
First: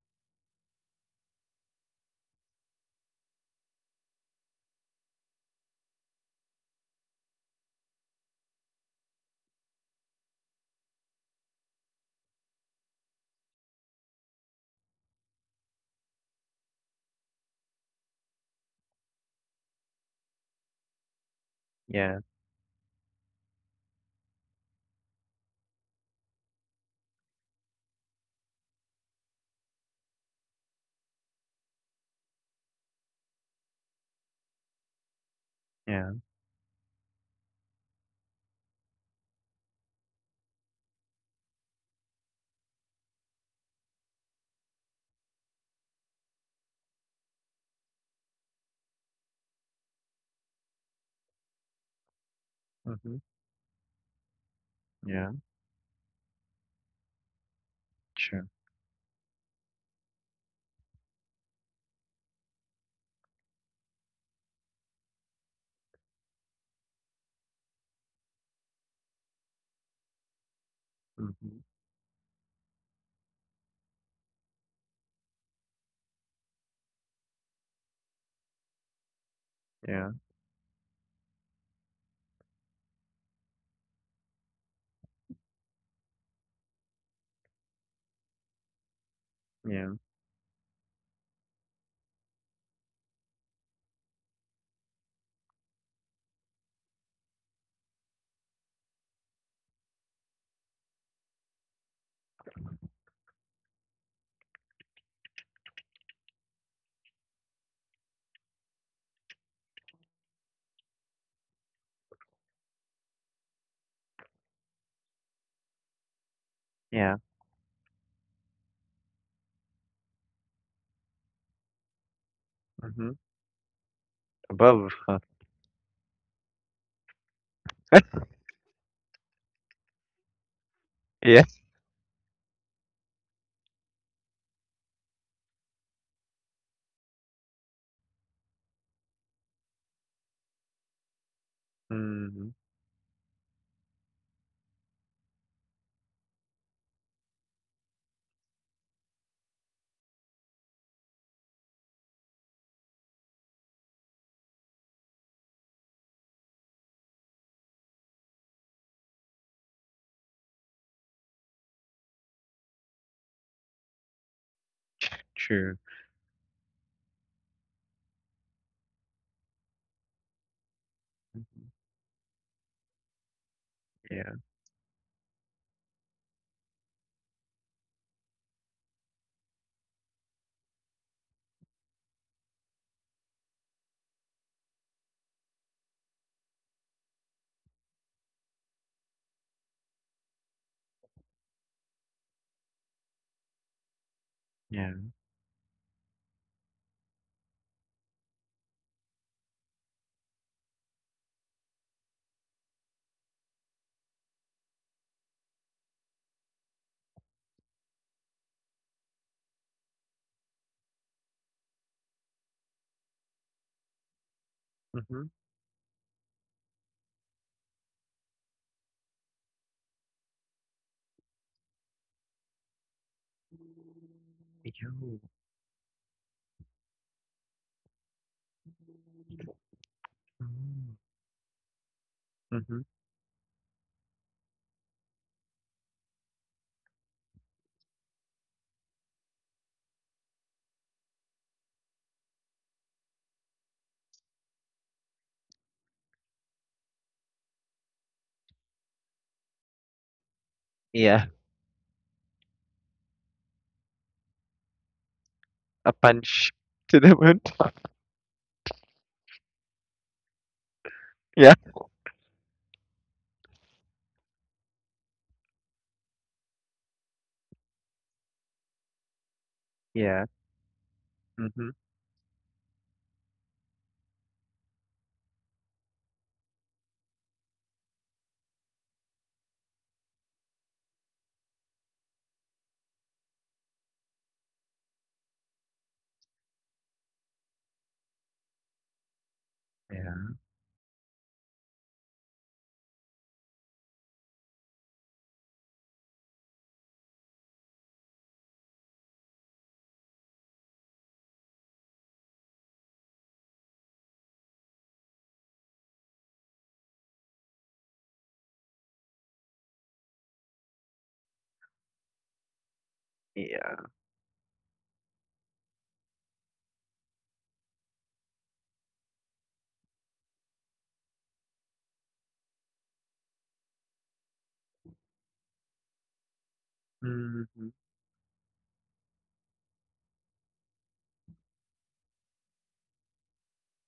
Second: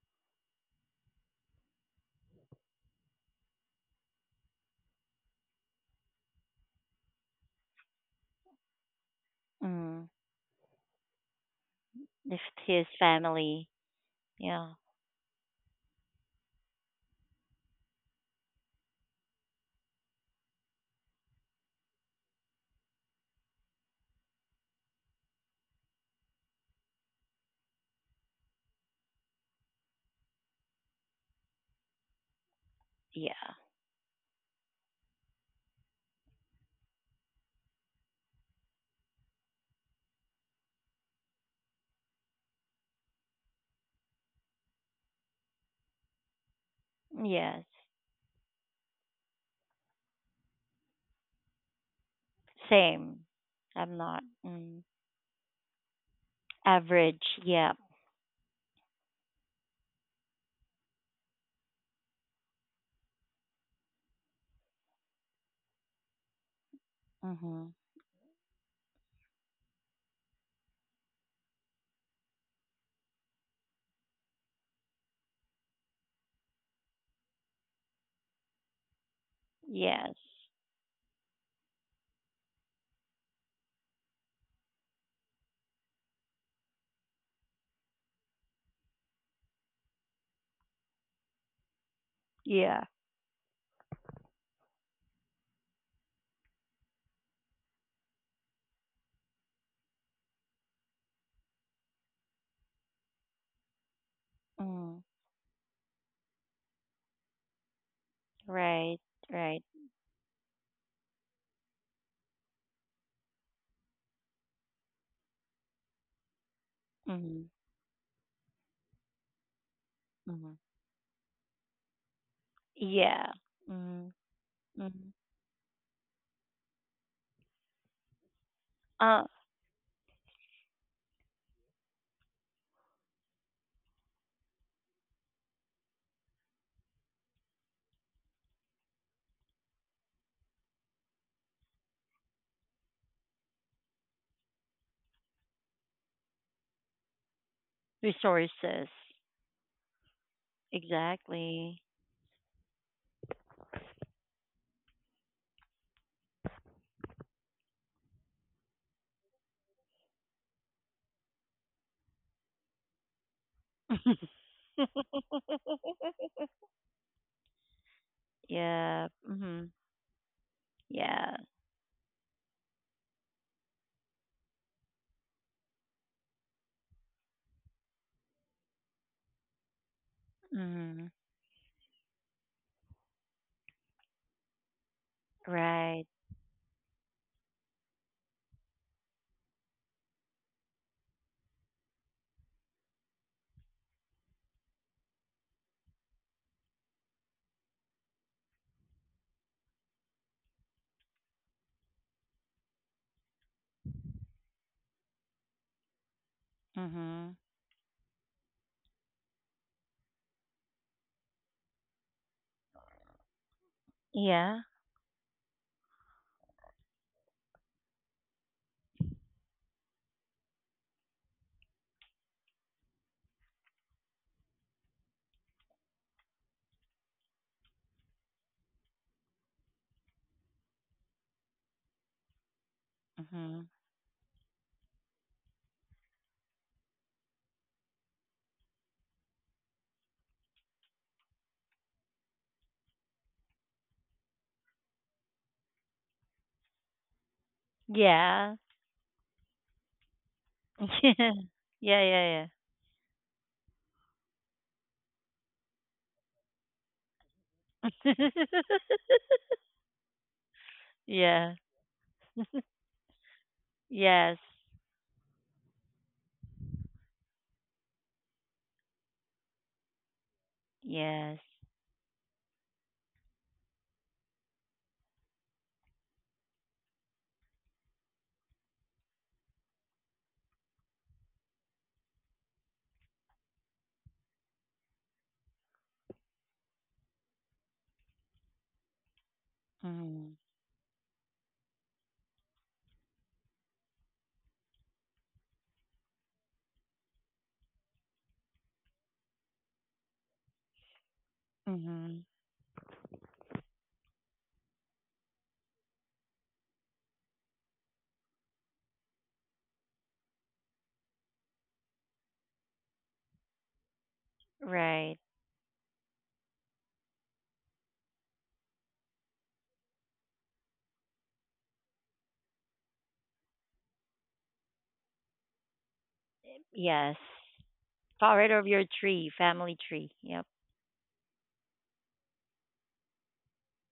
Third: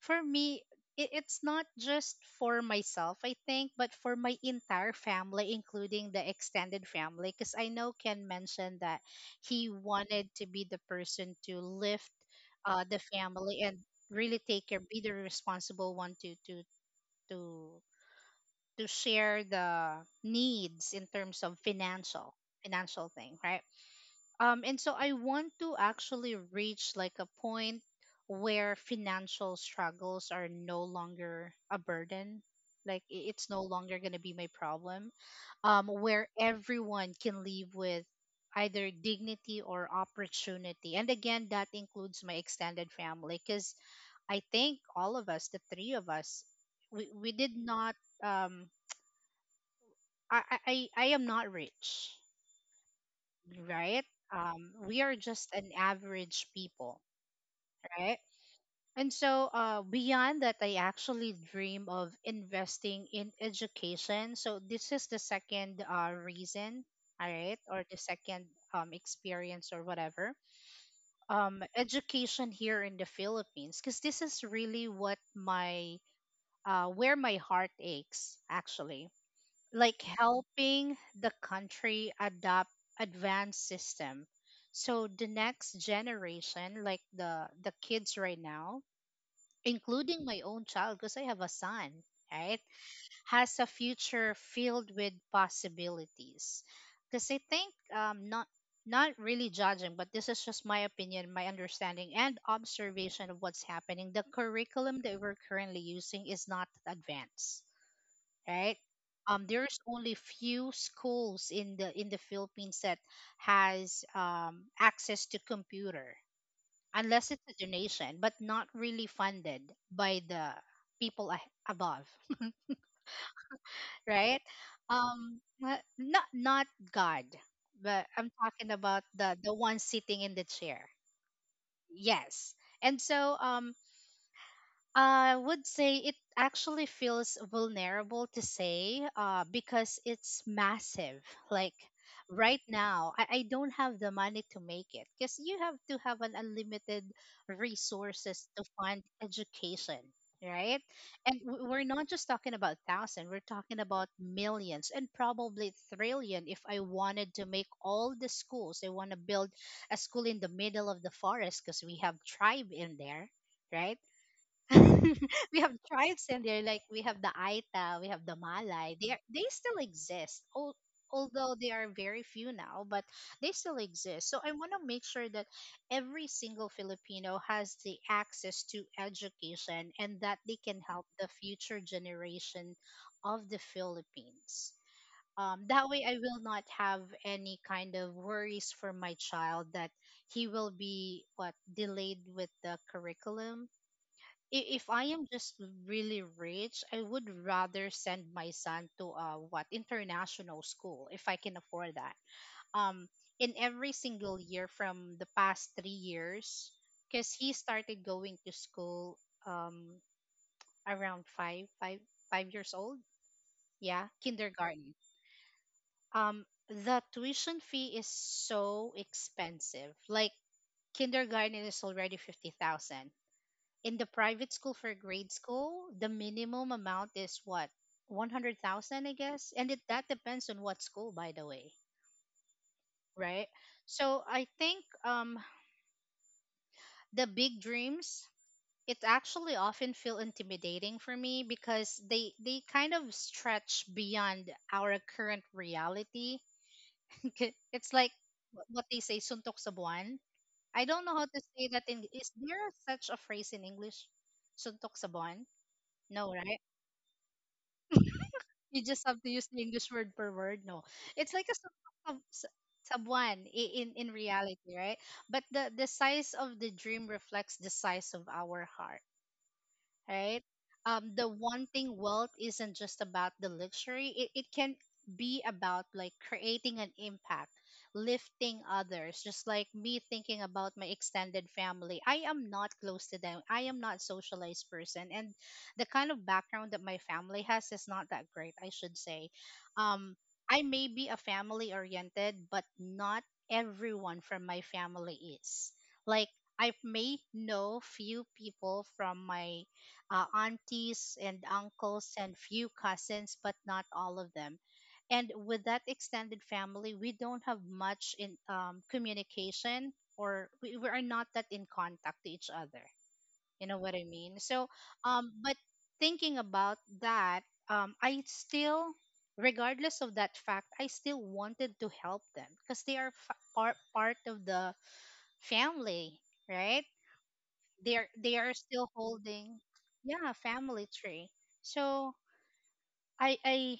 for me, it's not just for myself, I think, but for my entire family, including the extended family, because I know Ken mentioned that he Mm. wanted to be the person to lift If his the family family. and really take Yeah. care, be the responsible one to to share the needs in terms of Yeah. Financial thing, right? Um, and so I want to actually reach like a point where financial struggles are no longer a burden. Like it's Yeah. no longer going to be my problem. Yeah. Where everyone can live with either dignity or opportunity. And again, that includes my extended family, because I think all of us, the three of us, we did Yes. not um I am not rich, Mhm. Same. I'm right? not. Mm. We are Yeah. just an average people, Average. Yeah. right? True. And so, beyond that, I actually dream of investing in education. So this is the second reason, all right, Mm-hmm. or the second experience or whatever. Mhm. Education here in the Philippines, because this is really what my where my heart aches actually, like Yeah. Yes. helping the country adopt advanced system so the next generation, like the kids right now, Yeah. including my own child because I have a son, right, Yeah. has a future filled with possibilities. Because I think, um, not not really judging, but this is just my opinion, my understanding and observation of what's happening. The curriculum Mm. that we're currently using is not advanced, right? Right. Right. There's only few schools in the Philippines that has access to computer, Yeah. unless Mm-hmm. it's a donation, but not really funded by the Mm-hmm. people above, Mhm. Yeah. Mm. right? Above, Mm-hmm. huh? Um, not not God, but I'm talking about Uh, the one sitting in the chair. Yeah. Yes, and so I would say it actually feels vulnerable to say, because it's massive. Like Mhm. right now, I don't have the money to make it, because you have to have an unlimited resources to resources. fund education, right? And Exactly. we're not just talking about thousand, we're talking about millions and probably trillion. If I wanted to make all the schools, I want to build a school in the middle of the forest, because we have tribe in there, right? We have True. tribes in there, like we have the Aita, we have the Malay. Yeah. They are, they Mm-hmm. still exist, Yeah. although they Mhm. are very few now, but they still exist. Yeah. So I want to make sure that every single Filipino has the access to education, and that they can help Mm-hmm. the future generation of the Philippines. That way, Right. I will not have any kind of worries for my child that he will be what delayed with the curriculum. If I Yeah. am just really rich, I would rather send my son to what international school if I can afford that. Um, in every single year from the past 3 years, because Mm-hmm. he started going to school um, around five years old, yeah, Yeah. kindergarten. Mhm. The tuition fee is so expensive. Like kindergarten is already 50,000. In the private school Yo. for grade school, the minimum amount is what? 100,000, I guess. And it that depends on what Mm. school, by the way, Mhm. right? Hmm. So I think the big dreams, it actually often feel intimidating for me because they kind of stretch beyond our current reality. It's like Yeah. What they say, suntok sa buwan. I don't know how Yeah. to Yeah. say that in is Yeah. there such a phrase in English? Suntok sa buwan? A No, punch right? to the wound. Yeah. You just have to use the English word per word. No, it's like a Yeah. Yeah. sub, sub, sub sub one in Yes. reality, right? But the size of the dream reflects the size of our heart, Yeah. right? The Yes. Mhm. wanting wealth isn't just about the luxury. It can be about like creating an impact, lifting others. Just like me thinking about my extended family, I am not close to them. I am not socialized person, and the kind of background that my family has is not that great. I should say, um, Mhm. Yeah. I may be a family oriented, but not everyone from my family is. Like I may know few people from my aunties and uncles Mhm. and few cousins, but not all of them. And with that extended family, we don't have much in communication, or we are not that in contact to each other. You know what Yeah. I mean? So, Right. but thinking about that, I still, regardless of that fact, I still wanted to help them because they are part of the family, right? Yes. Mhm. they're they Part are of your still tree, holding, family tree. yeah, Yep. family tree. So i i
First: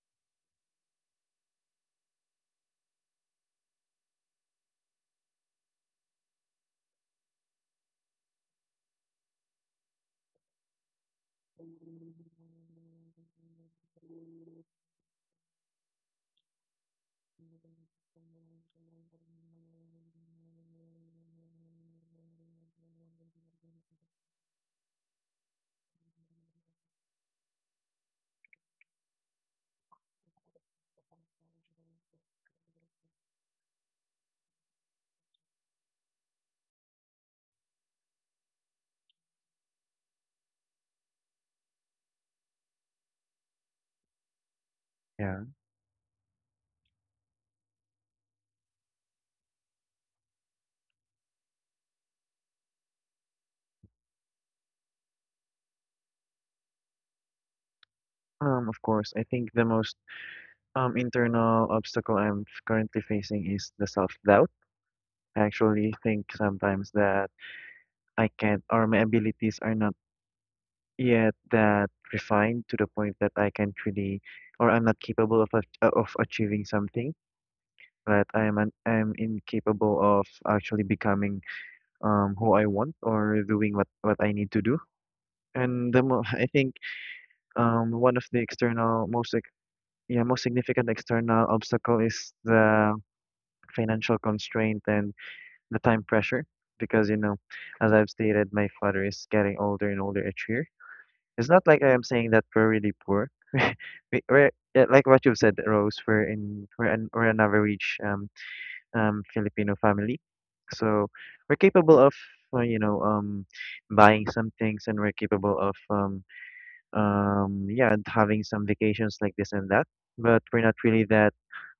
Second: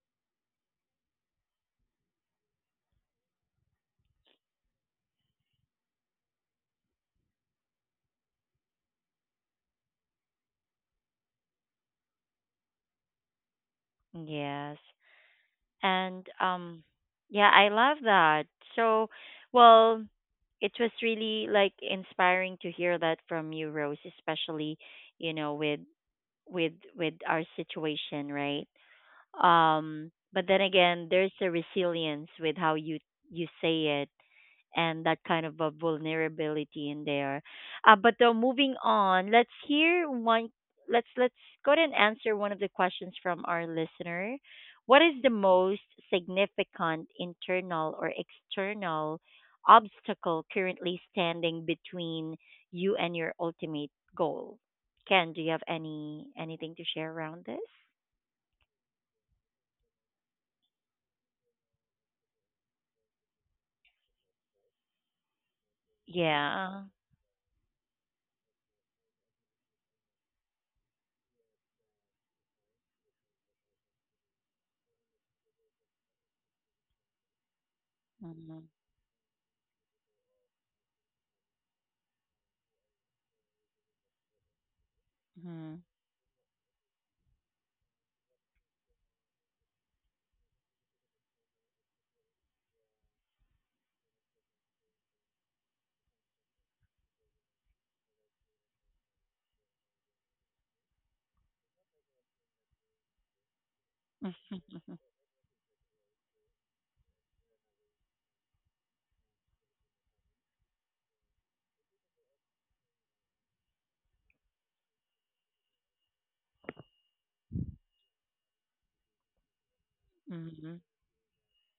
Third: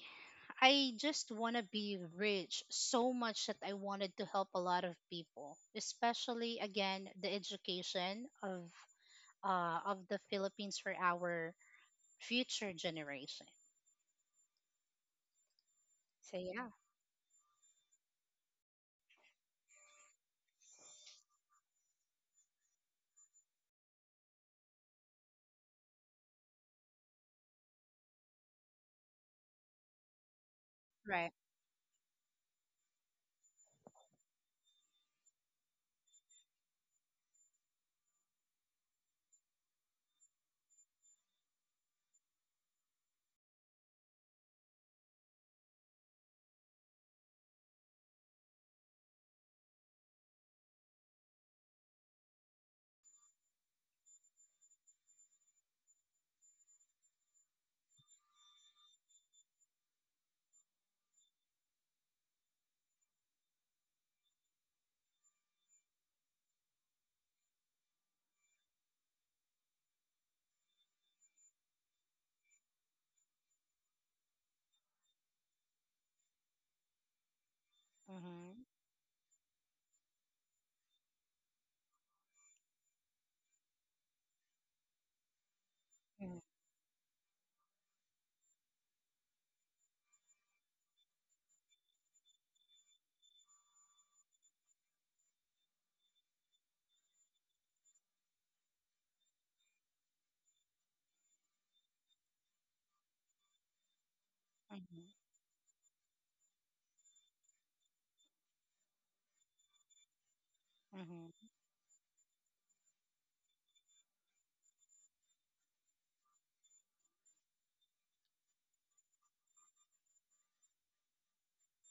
I just want to be rich so much that I wanted to help a lot of people, especially again the education of the Philippines for our future generation. Yes. And So yeah, yeah, I love that. So, well, it was really like inspiring to hear that from you, Rose, especially, you know, with our situation, right? But then again, right. there's a resilience with how you say it, and that kind of a vulnerability in there. But though moving on, let's hear one. Let's go ahead and answer one of the questions from our listener. What is the Yeah. most significant internal or external obstacle currently standing between you and your ultimate goal? Ken, do you have anything to share around this? Of course, I think the most internal obstacle I'm currently facing is the self-doubt. I actually think Yeah. sometimes that I can't, or my abilities are not yet that refined to the point that I can truly, or I'm not capable of of achieving something. That Mm-hmm. Mhm. I'm incapable of actually becoming who I want, or doing what I need to do. Mhm. And the mo Mm-hmm. I think one of the external most like yeah most significant external obstacle is the financial constraint and the time pressure, because, as I've stated, my father is getting older and older each year. It's not like I am saying that we're really poor. We're yeah, Mm-hmm. Mhm. like what you've said, Rose. We're an average Filipino family, so Mm-hmm. we're capable of, uh, you know um buying some things, and we're capable of, yeah, and having some vacations like this and that. But we're not Mhm. really that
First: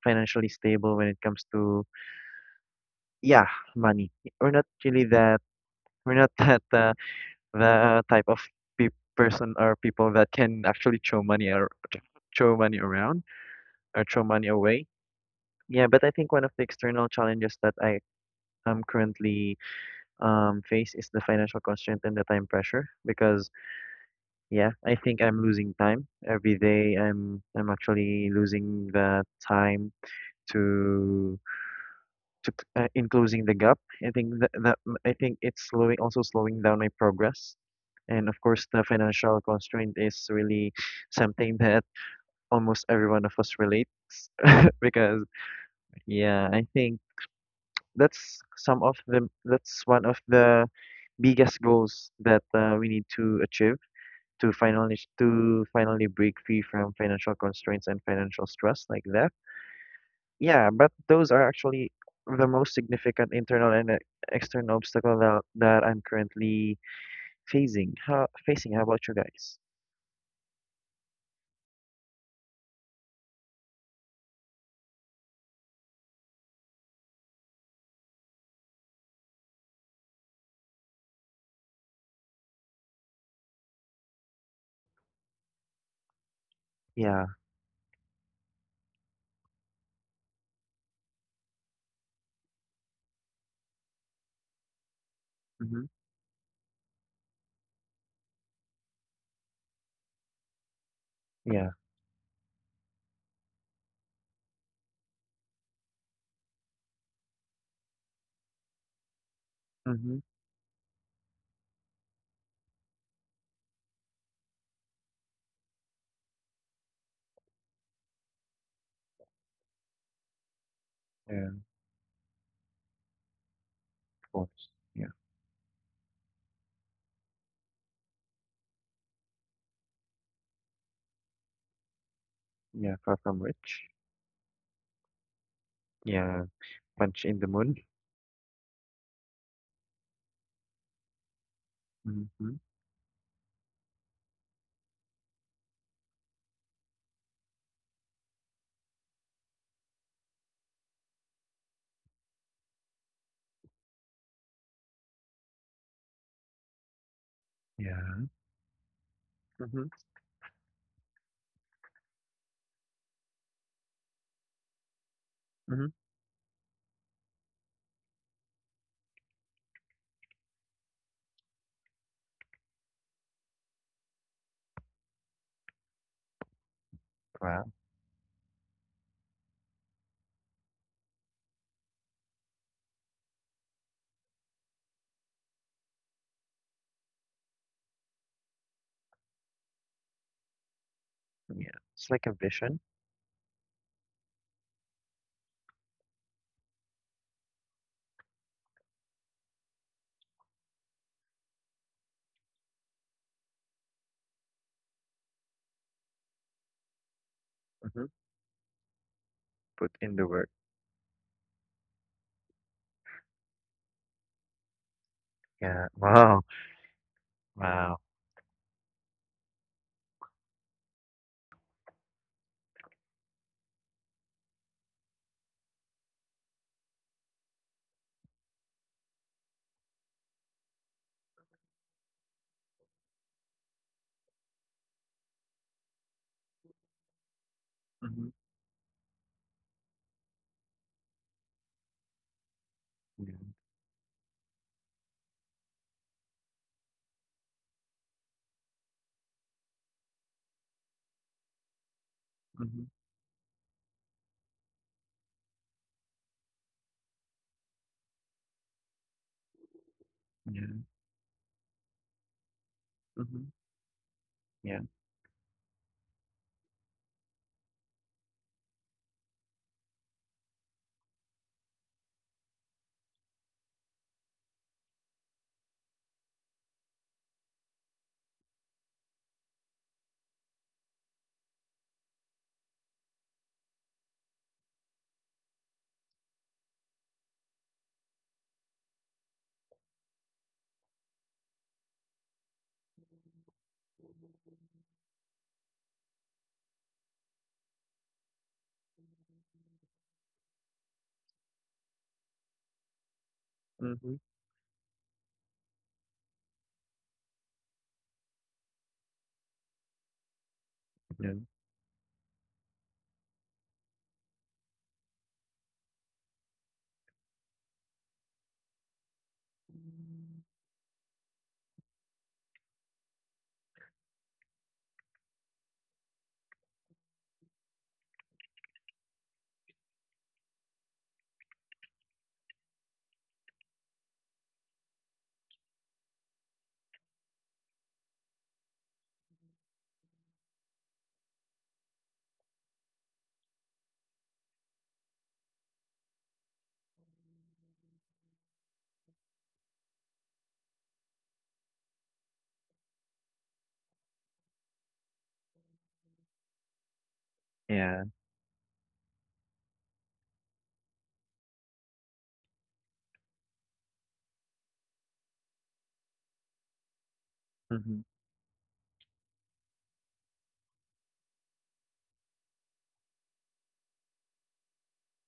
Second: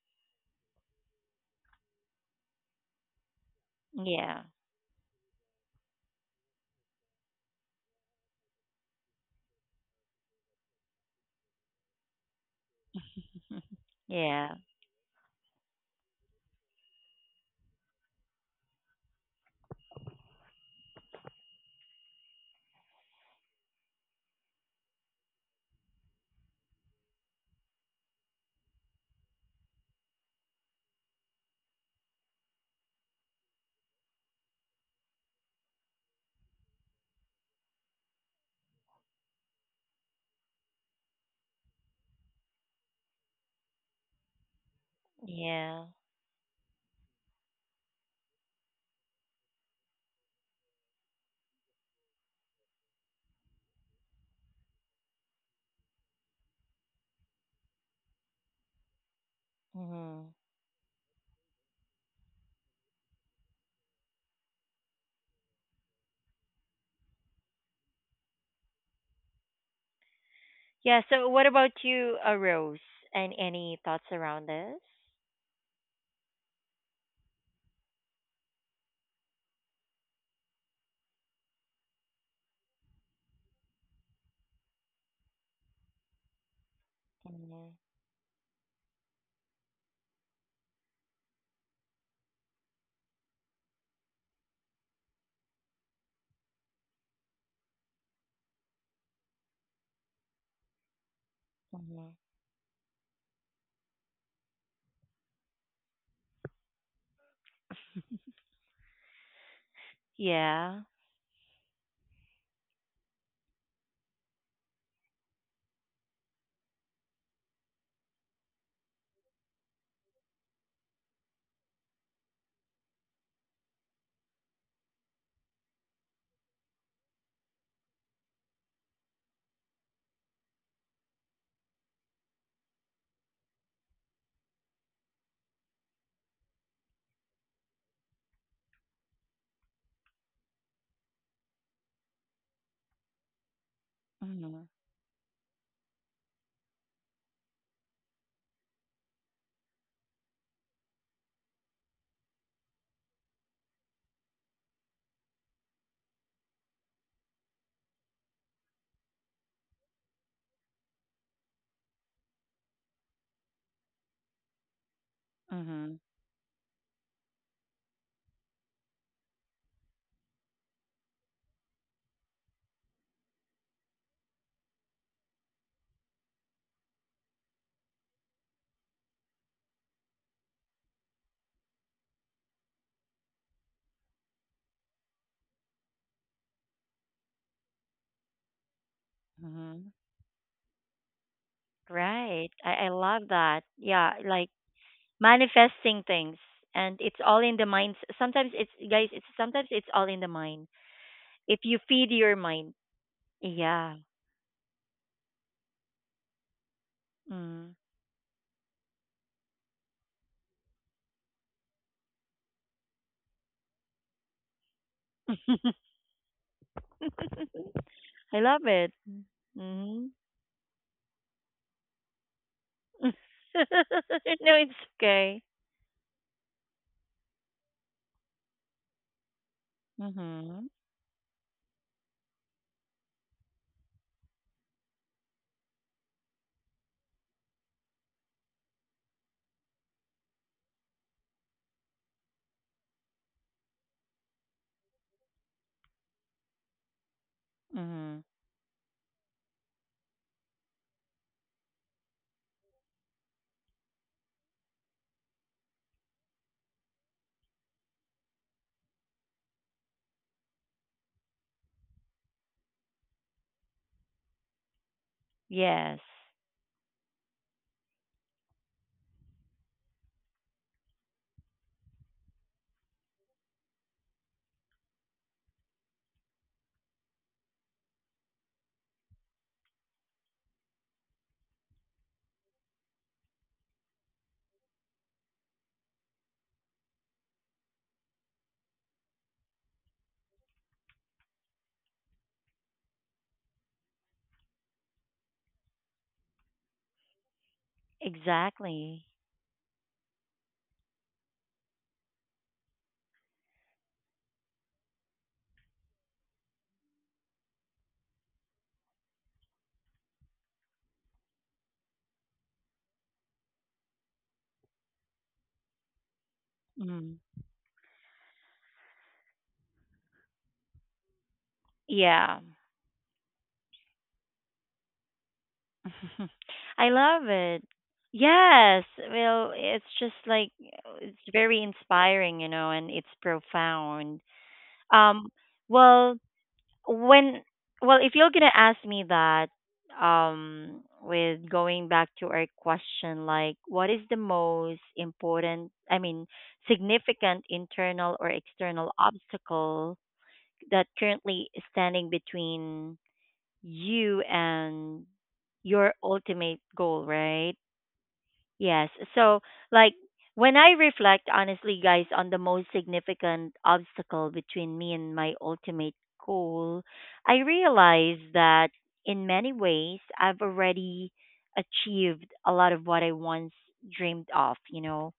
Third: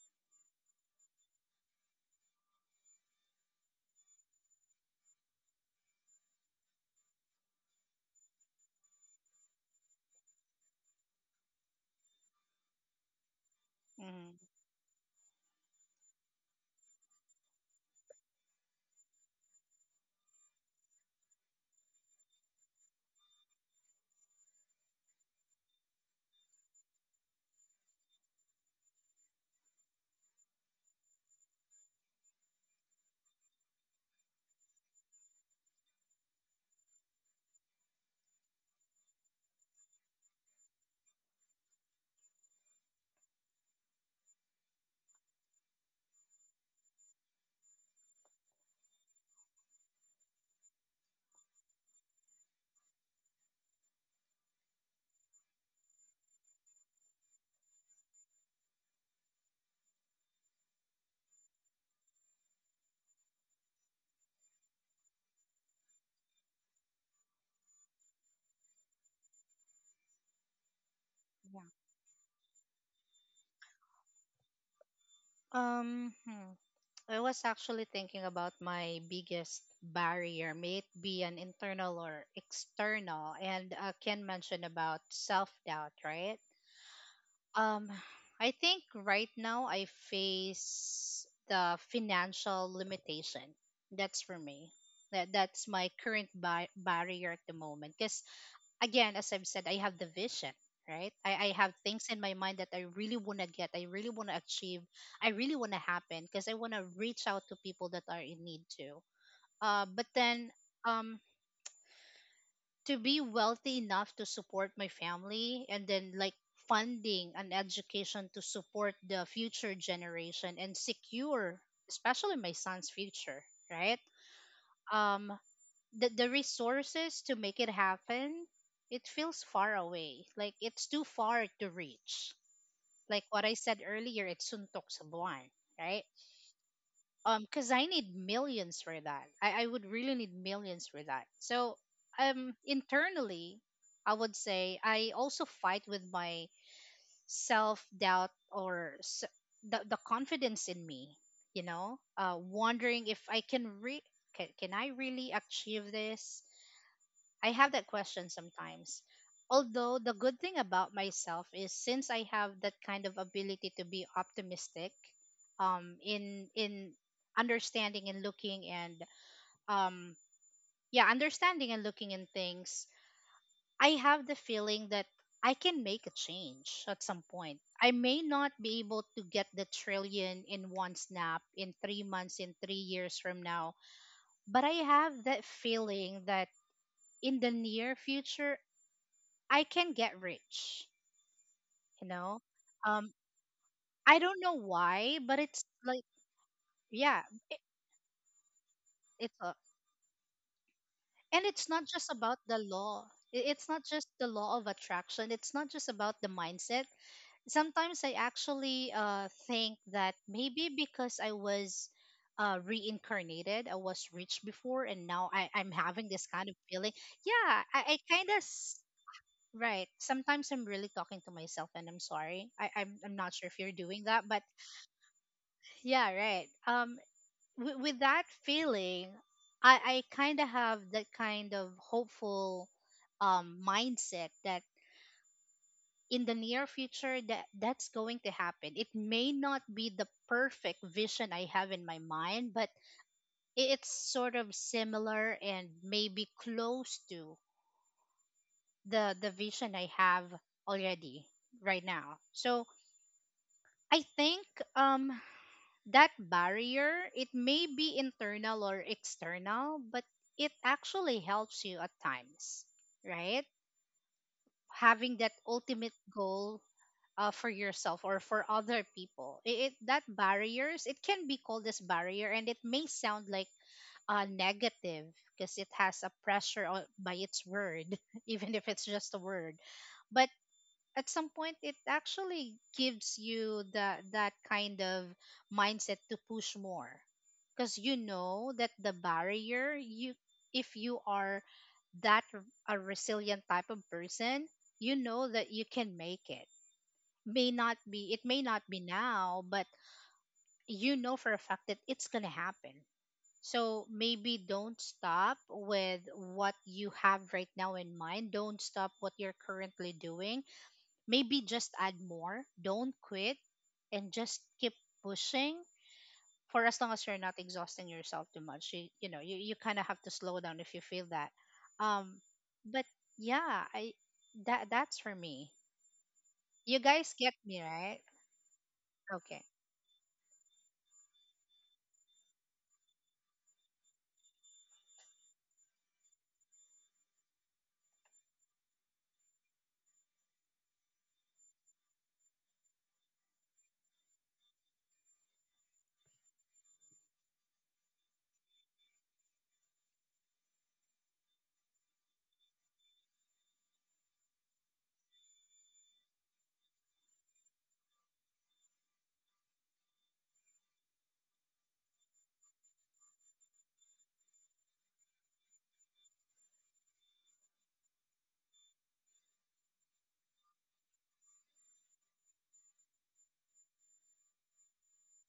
financially stable when it comes to, yeah, money. Yeah. We're not really that, we're not that the type of pe- person or people that can actually throw money, or throw money around, or throw Mm-hmm. money Yeah. away. Yeah, but I think one of the external challenges that I am currently, face, is the financial constraint and the time pressure. Because, yeah, I think I'm losing time every day. I'm actually losing the time to in closing the gap. I think that, that m- I think it's slowing, also slowing down my progress. And of course, the financial constraint is really something that almost every one of us relates Because, Yeah. yeah, I think that's one of the biggest goals that, we need to achieve, to finally, break free from financial constraints and financial stress like that. Mhm. Yeah, but those are actually the most significant internal and external obstacle that I'm currently facing. How about you guys? Yeah. So, what yeah about you, Rose? And any thoughts around this? um hmm. I was actually thinking about my biggest barrier, may it be an internal or external, and Ken mentioned about self doubt, right? Yeah. Mhm. Um, I think right now I face the financial limitation. That's for me. That's Mm-hmm. my current barrier at the moment. Because again, as I've said, I have the vision, right? I Yeah. have things Mhm. in my mind that I really want to get, I really want to achieve, I really want to happen because I want to reach out to people that are in need too. Uh, but Mm-hmm. then Yeah. um, to be wealthy enough to support my family and then like funding an education to support the future generation and Yeah. Of secure, especially my son's future, right? course. Yeah. Um, the resources to make it happen, it feels far away, like it's too far to reach, Yeah. Far like from what I said rich. earlier, it's suntok sa buwan, right? Yeah. Punch in the Because moon. I need millions for that. I would really need millions for that. So Mm-hmm. Internally, I would Mhm. say I also fight with my self-doubt or the confidence in me, you know, wondering if I can re can I really achieve this. I have that Yeah. question sometimes. Mm-hmm. Although the good thing about myself is since I have that kind of ability to be optimistic, Mm-hmm. um, Mhm. in in understanding and looking and um, yeah, understanding and looking in things, I have the feeling that I can make a change at some point. Wow. I may not be able to get the trillion in one snap, in 3 months, in 3 years from now, but I have that feeling that in the near future, I can Mhm. get rich, Yeah. you It's like a know. Right. I vision. I Um, love that. Yeah. I don't Like, know why, but it's like, manifesting things, and yeah, it's all in the mind. Sometimes it's guys. It's it's a, sometimes it's all in the mind. and If it's you not just feed about your the mind. law. I- It's not Yeah. just the law of attraction. It's not just about the mindset. Mm. Sometimes Mm-hmm. I actually think Put that in the work. maybe because I was reincarnated, I was rich before, and now I'm Yeah. having this Wow. kind of feeling. Yeah, I Wow. kind of. I love it. Right. Mhm. Sometimes I'm really talking to myself and I'm sorry. I, I'm, No, I'm not sure if you're doing that, but it's okay. yeah, right. With that feeling, I kind of Mhm. have that kind of hopeful mindset that in the near future that's going Mm-hmm. to happen. It may not be the perfect vision I have in my mind, but it's sort of similar and maybe close to Mhm. the vision I have already right now. So Mhm. I think um that barrier, it may be internal or external, but it Yeah. actually helps you at times, right? Mhm. Yeah. Having that ultimate Yes. goal for yourself or for other people. It that barriers, it can be called as barrier and it may sound like negative because it has a pressure on, by its word, even if it's just a word. But at some point it actually gives you that kind of mindset to push more, because you know that the barrier, you if you are that a resilient type of person, you know that you can make it. May not be, it may not be Exactly. now, but you know for a fact that it's gonna happen. So Mhm. maybe don't stop with what you have right now in mind, don't stop what you're currently doing. Maybe Mhm. just add more, don't quit, and just keep pushing for as long as you're Mhm. not exhausting yourself too much. You know, you kind of have to slow down if you feel that. Um, Yeah. but yeah, I that's for me. You I guys love get me, it. right? Yes. Okay. Well, it's just like it's very inspiring, you know, and it's profound. Um well, when, well, if you're gonna ask me that, with going back to our question, like, what is the most important, I mean, significant internal or external obstacle that currently is standing between you and your ultimate goal, right? Yeah. Yes. So, like, when I reflect honestly, guys, on the most significant obstacle between me and my ultimate goal, I Mhm. realize that, in many ways, I've already achieved a lot of what I once dreamed of, you know.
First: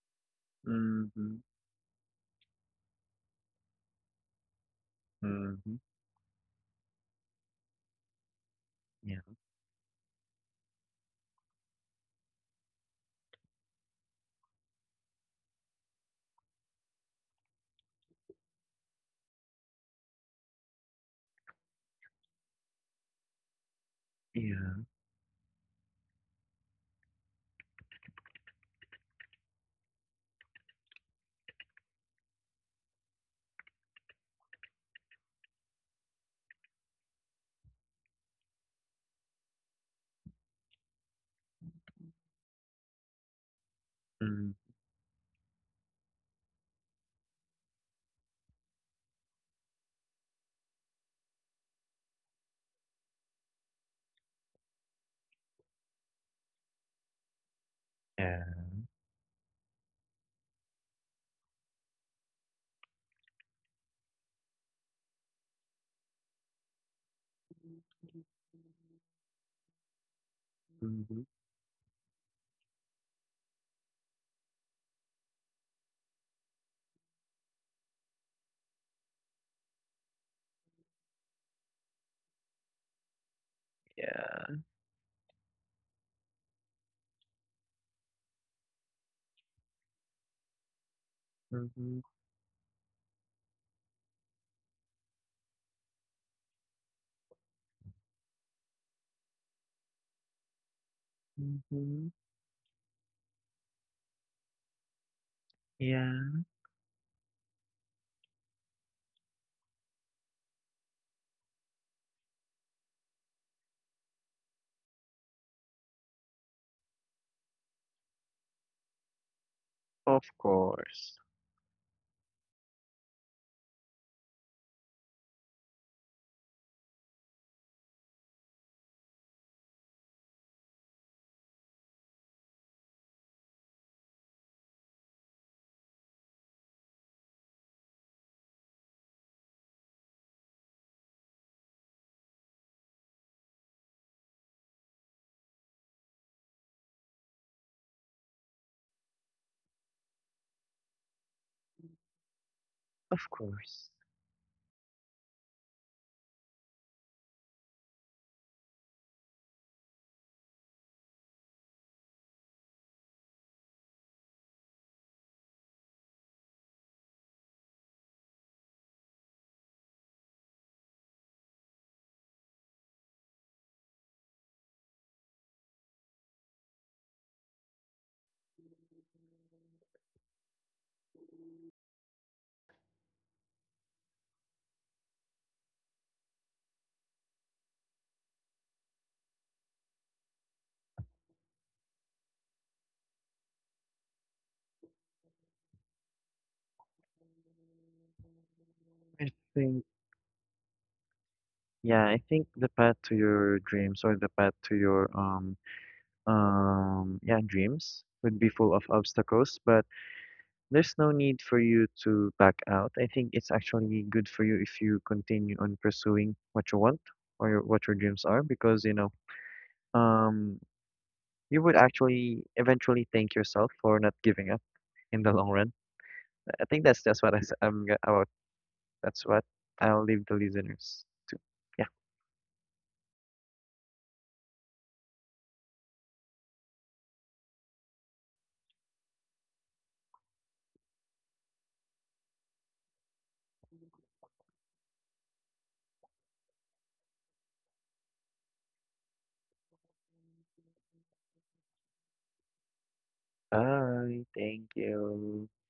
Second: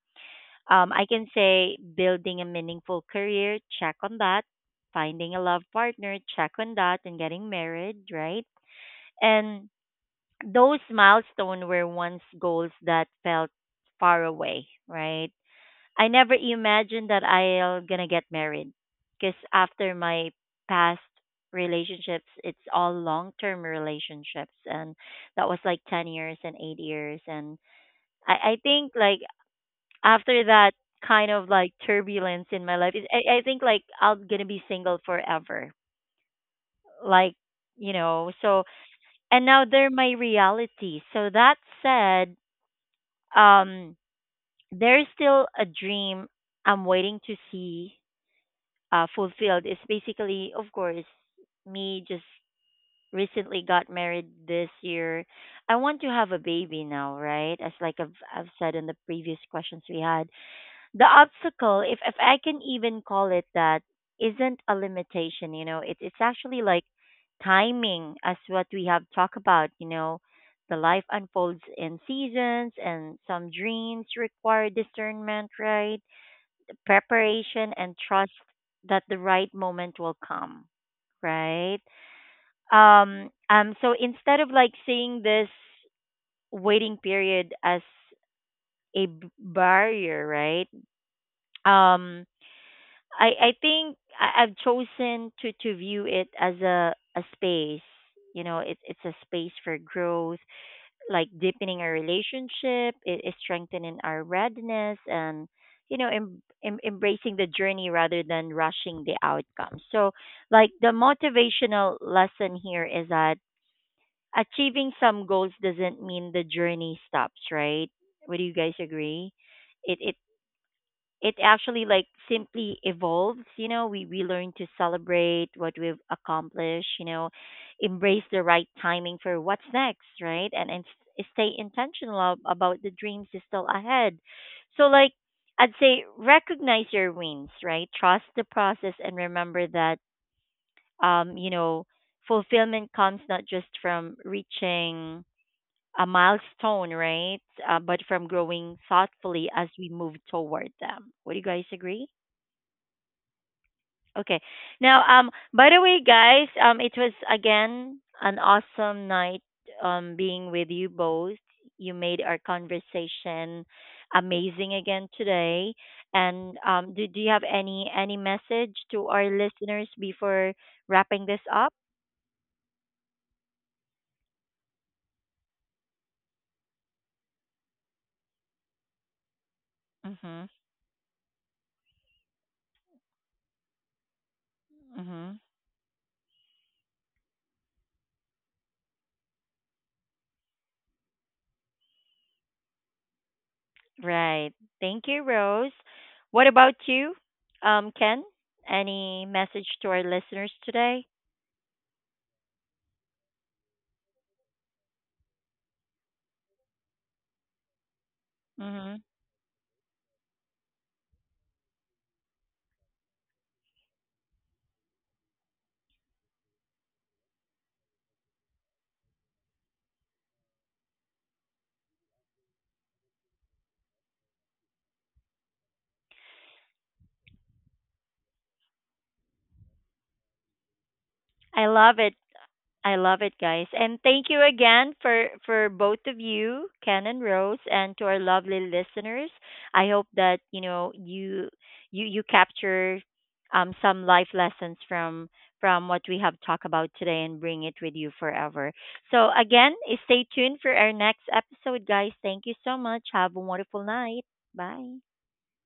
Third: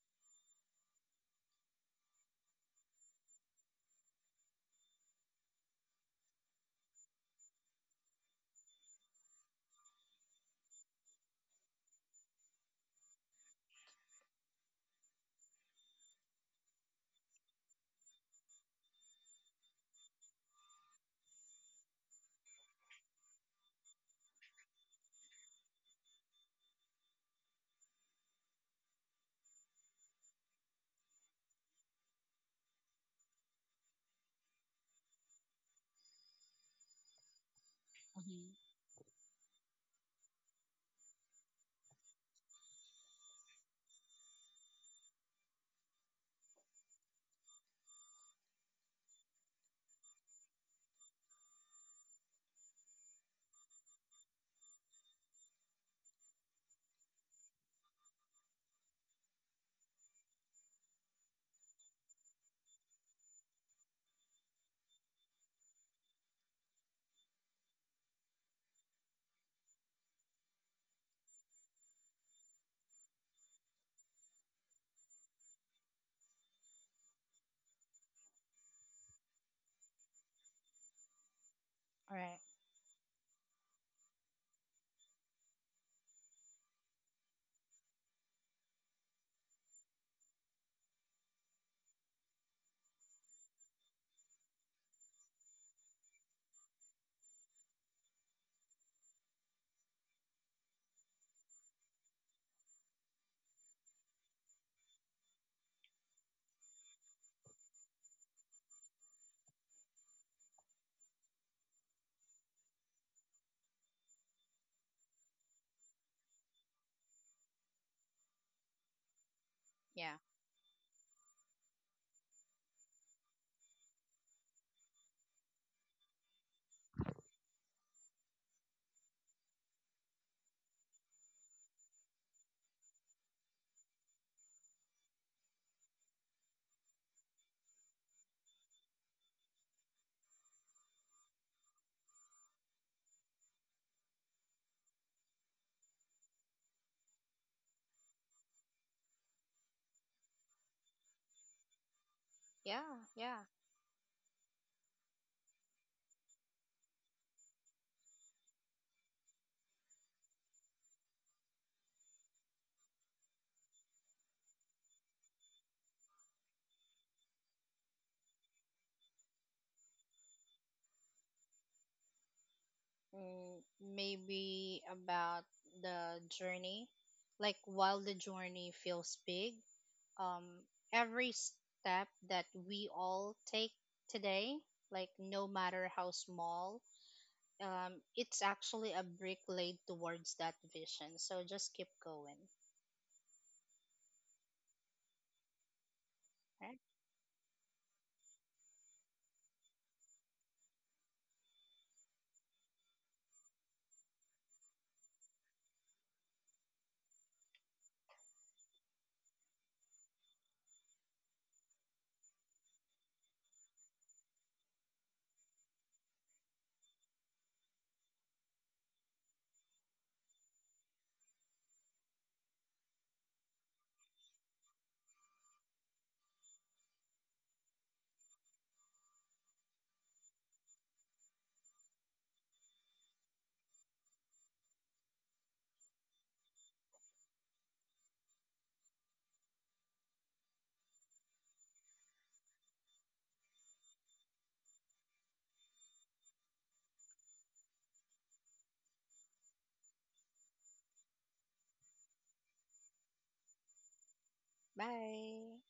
I can Mhm. say, building a meaningful career, check on that. Finding a love Mhm. partner, check on that. And getting married, right? Yeah. And those milestones were once goals that felt far away, right? I never imagined that I'll gonna get married, because after my past relationships, it's all long-term relationships, Yeah. and that was like 10 years and 8 years, and I think, like, after that kind of like turbulence in my life, I think like I'm gonna be single forever, like, you know. So, Mm-hmm. and now they're my reality. So that said, um, Mm. there is still a dream I'm waiting to see fulfilled. It's basically, of course, me just recently got married this year. I want to have a baby now, right? As like I've, Yeah. I've said in the previous questions we had. The obstacle, if I can even call it that, isn't a limitation, you know. It's actually, like, timing, as what we have talked about, you know. The life Mhm. unfolds in seasons, and some dreams require discernment, right? Preparation and trust that the right moment will come, right? All right. So instead of Yeah. like seeing this waiting period as a barrier, right? Mhm. Um I think I've chosen to view it as a space. You know, it's a space for growth, like deepening our Mhm. relationship, it is strengthening our readiness, and, you know, Yeah. Embracing the journey rather than rushing the outcome. So, like, the motivational lesson here is that achieving some goals doesn't mean the journey stops, right? Would you guys agree? It Yeah. it Of course. it actually, like, simply evolves. You know, we learn to celebrate what we've accomplished, you know, embrace the right timing for what's next, right? And stay intentional about the dreams is still ahead. So, like, I'd say, recognize your wins, right? Trust the process and remember that, you know, fulfillment comes not just from reaching a milestone, right? But from growing thoughtfully as we move toward them. Would you guys agree? Yeah. Of Yeah. course. Okay. Now, by the way, guys, it was again an awesome night, being with you both. You made our conversation amazing again today. And do you have any message to our listeners before wrapping this up? Mm, maybe about the journey. Like while the journey feels big, um, Mhm. every step that we all take today, like Mhm. no matter how small, it's actually a brick laid towards that vision. So just keep going. Right. Thank you, Rose. What Right? about you, Ken? I Any message think to our listeners today? yeah, I think the path to your dreams or the path to your yeah, dreams would be full of Mhm. obstacles, but there's no need for you to back out. I think it's actually good for you if you continue on pursuing what you want, what your dreams are, because, um, you would actually eventually thank yourself for not giving up in the long run. I think that's what I am about. That's what I'll leave the listeners to. I Yeah. love it. I love it, guys. And thank you again for both of you, Ken and Rose, and to our lovely listeners. I hope that, you know, you capture some life lessons from what we have talked about today and bring it with you forever. So again, stay tuned for our next episode, guys. Thank you so much. Have a wonderful Bye. night. Thank Bye. you. Bye.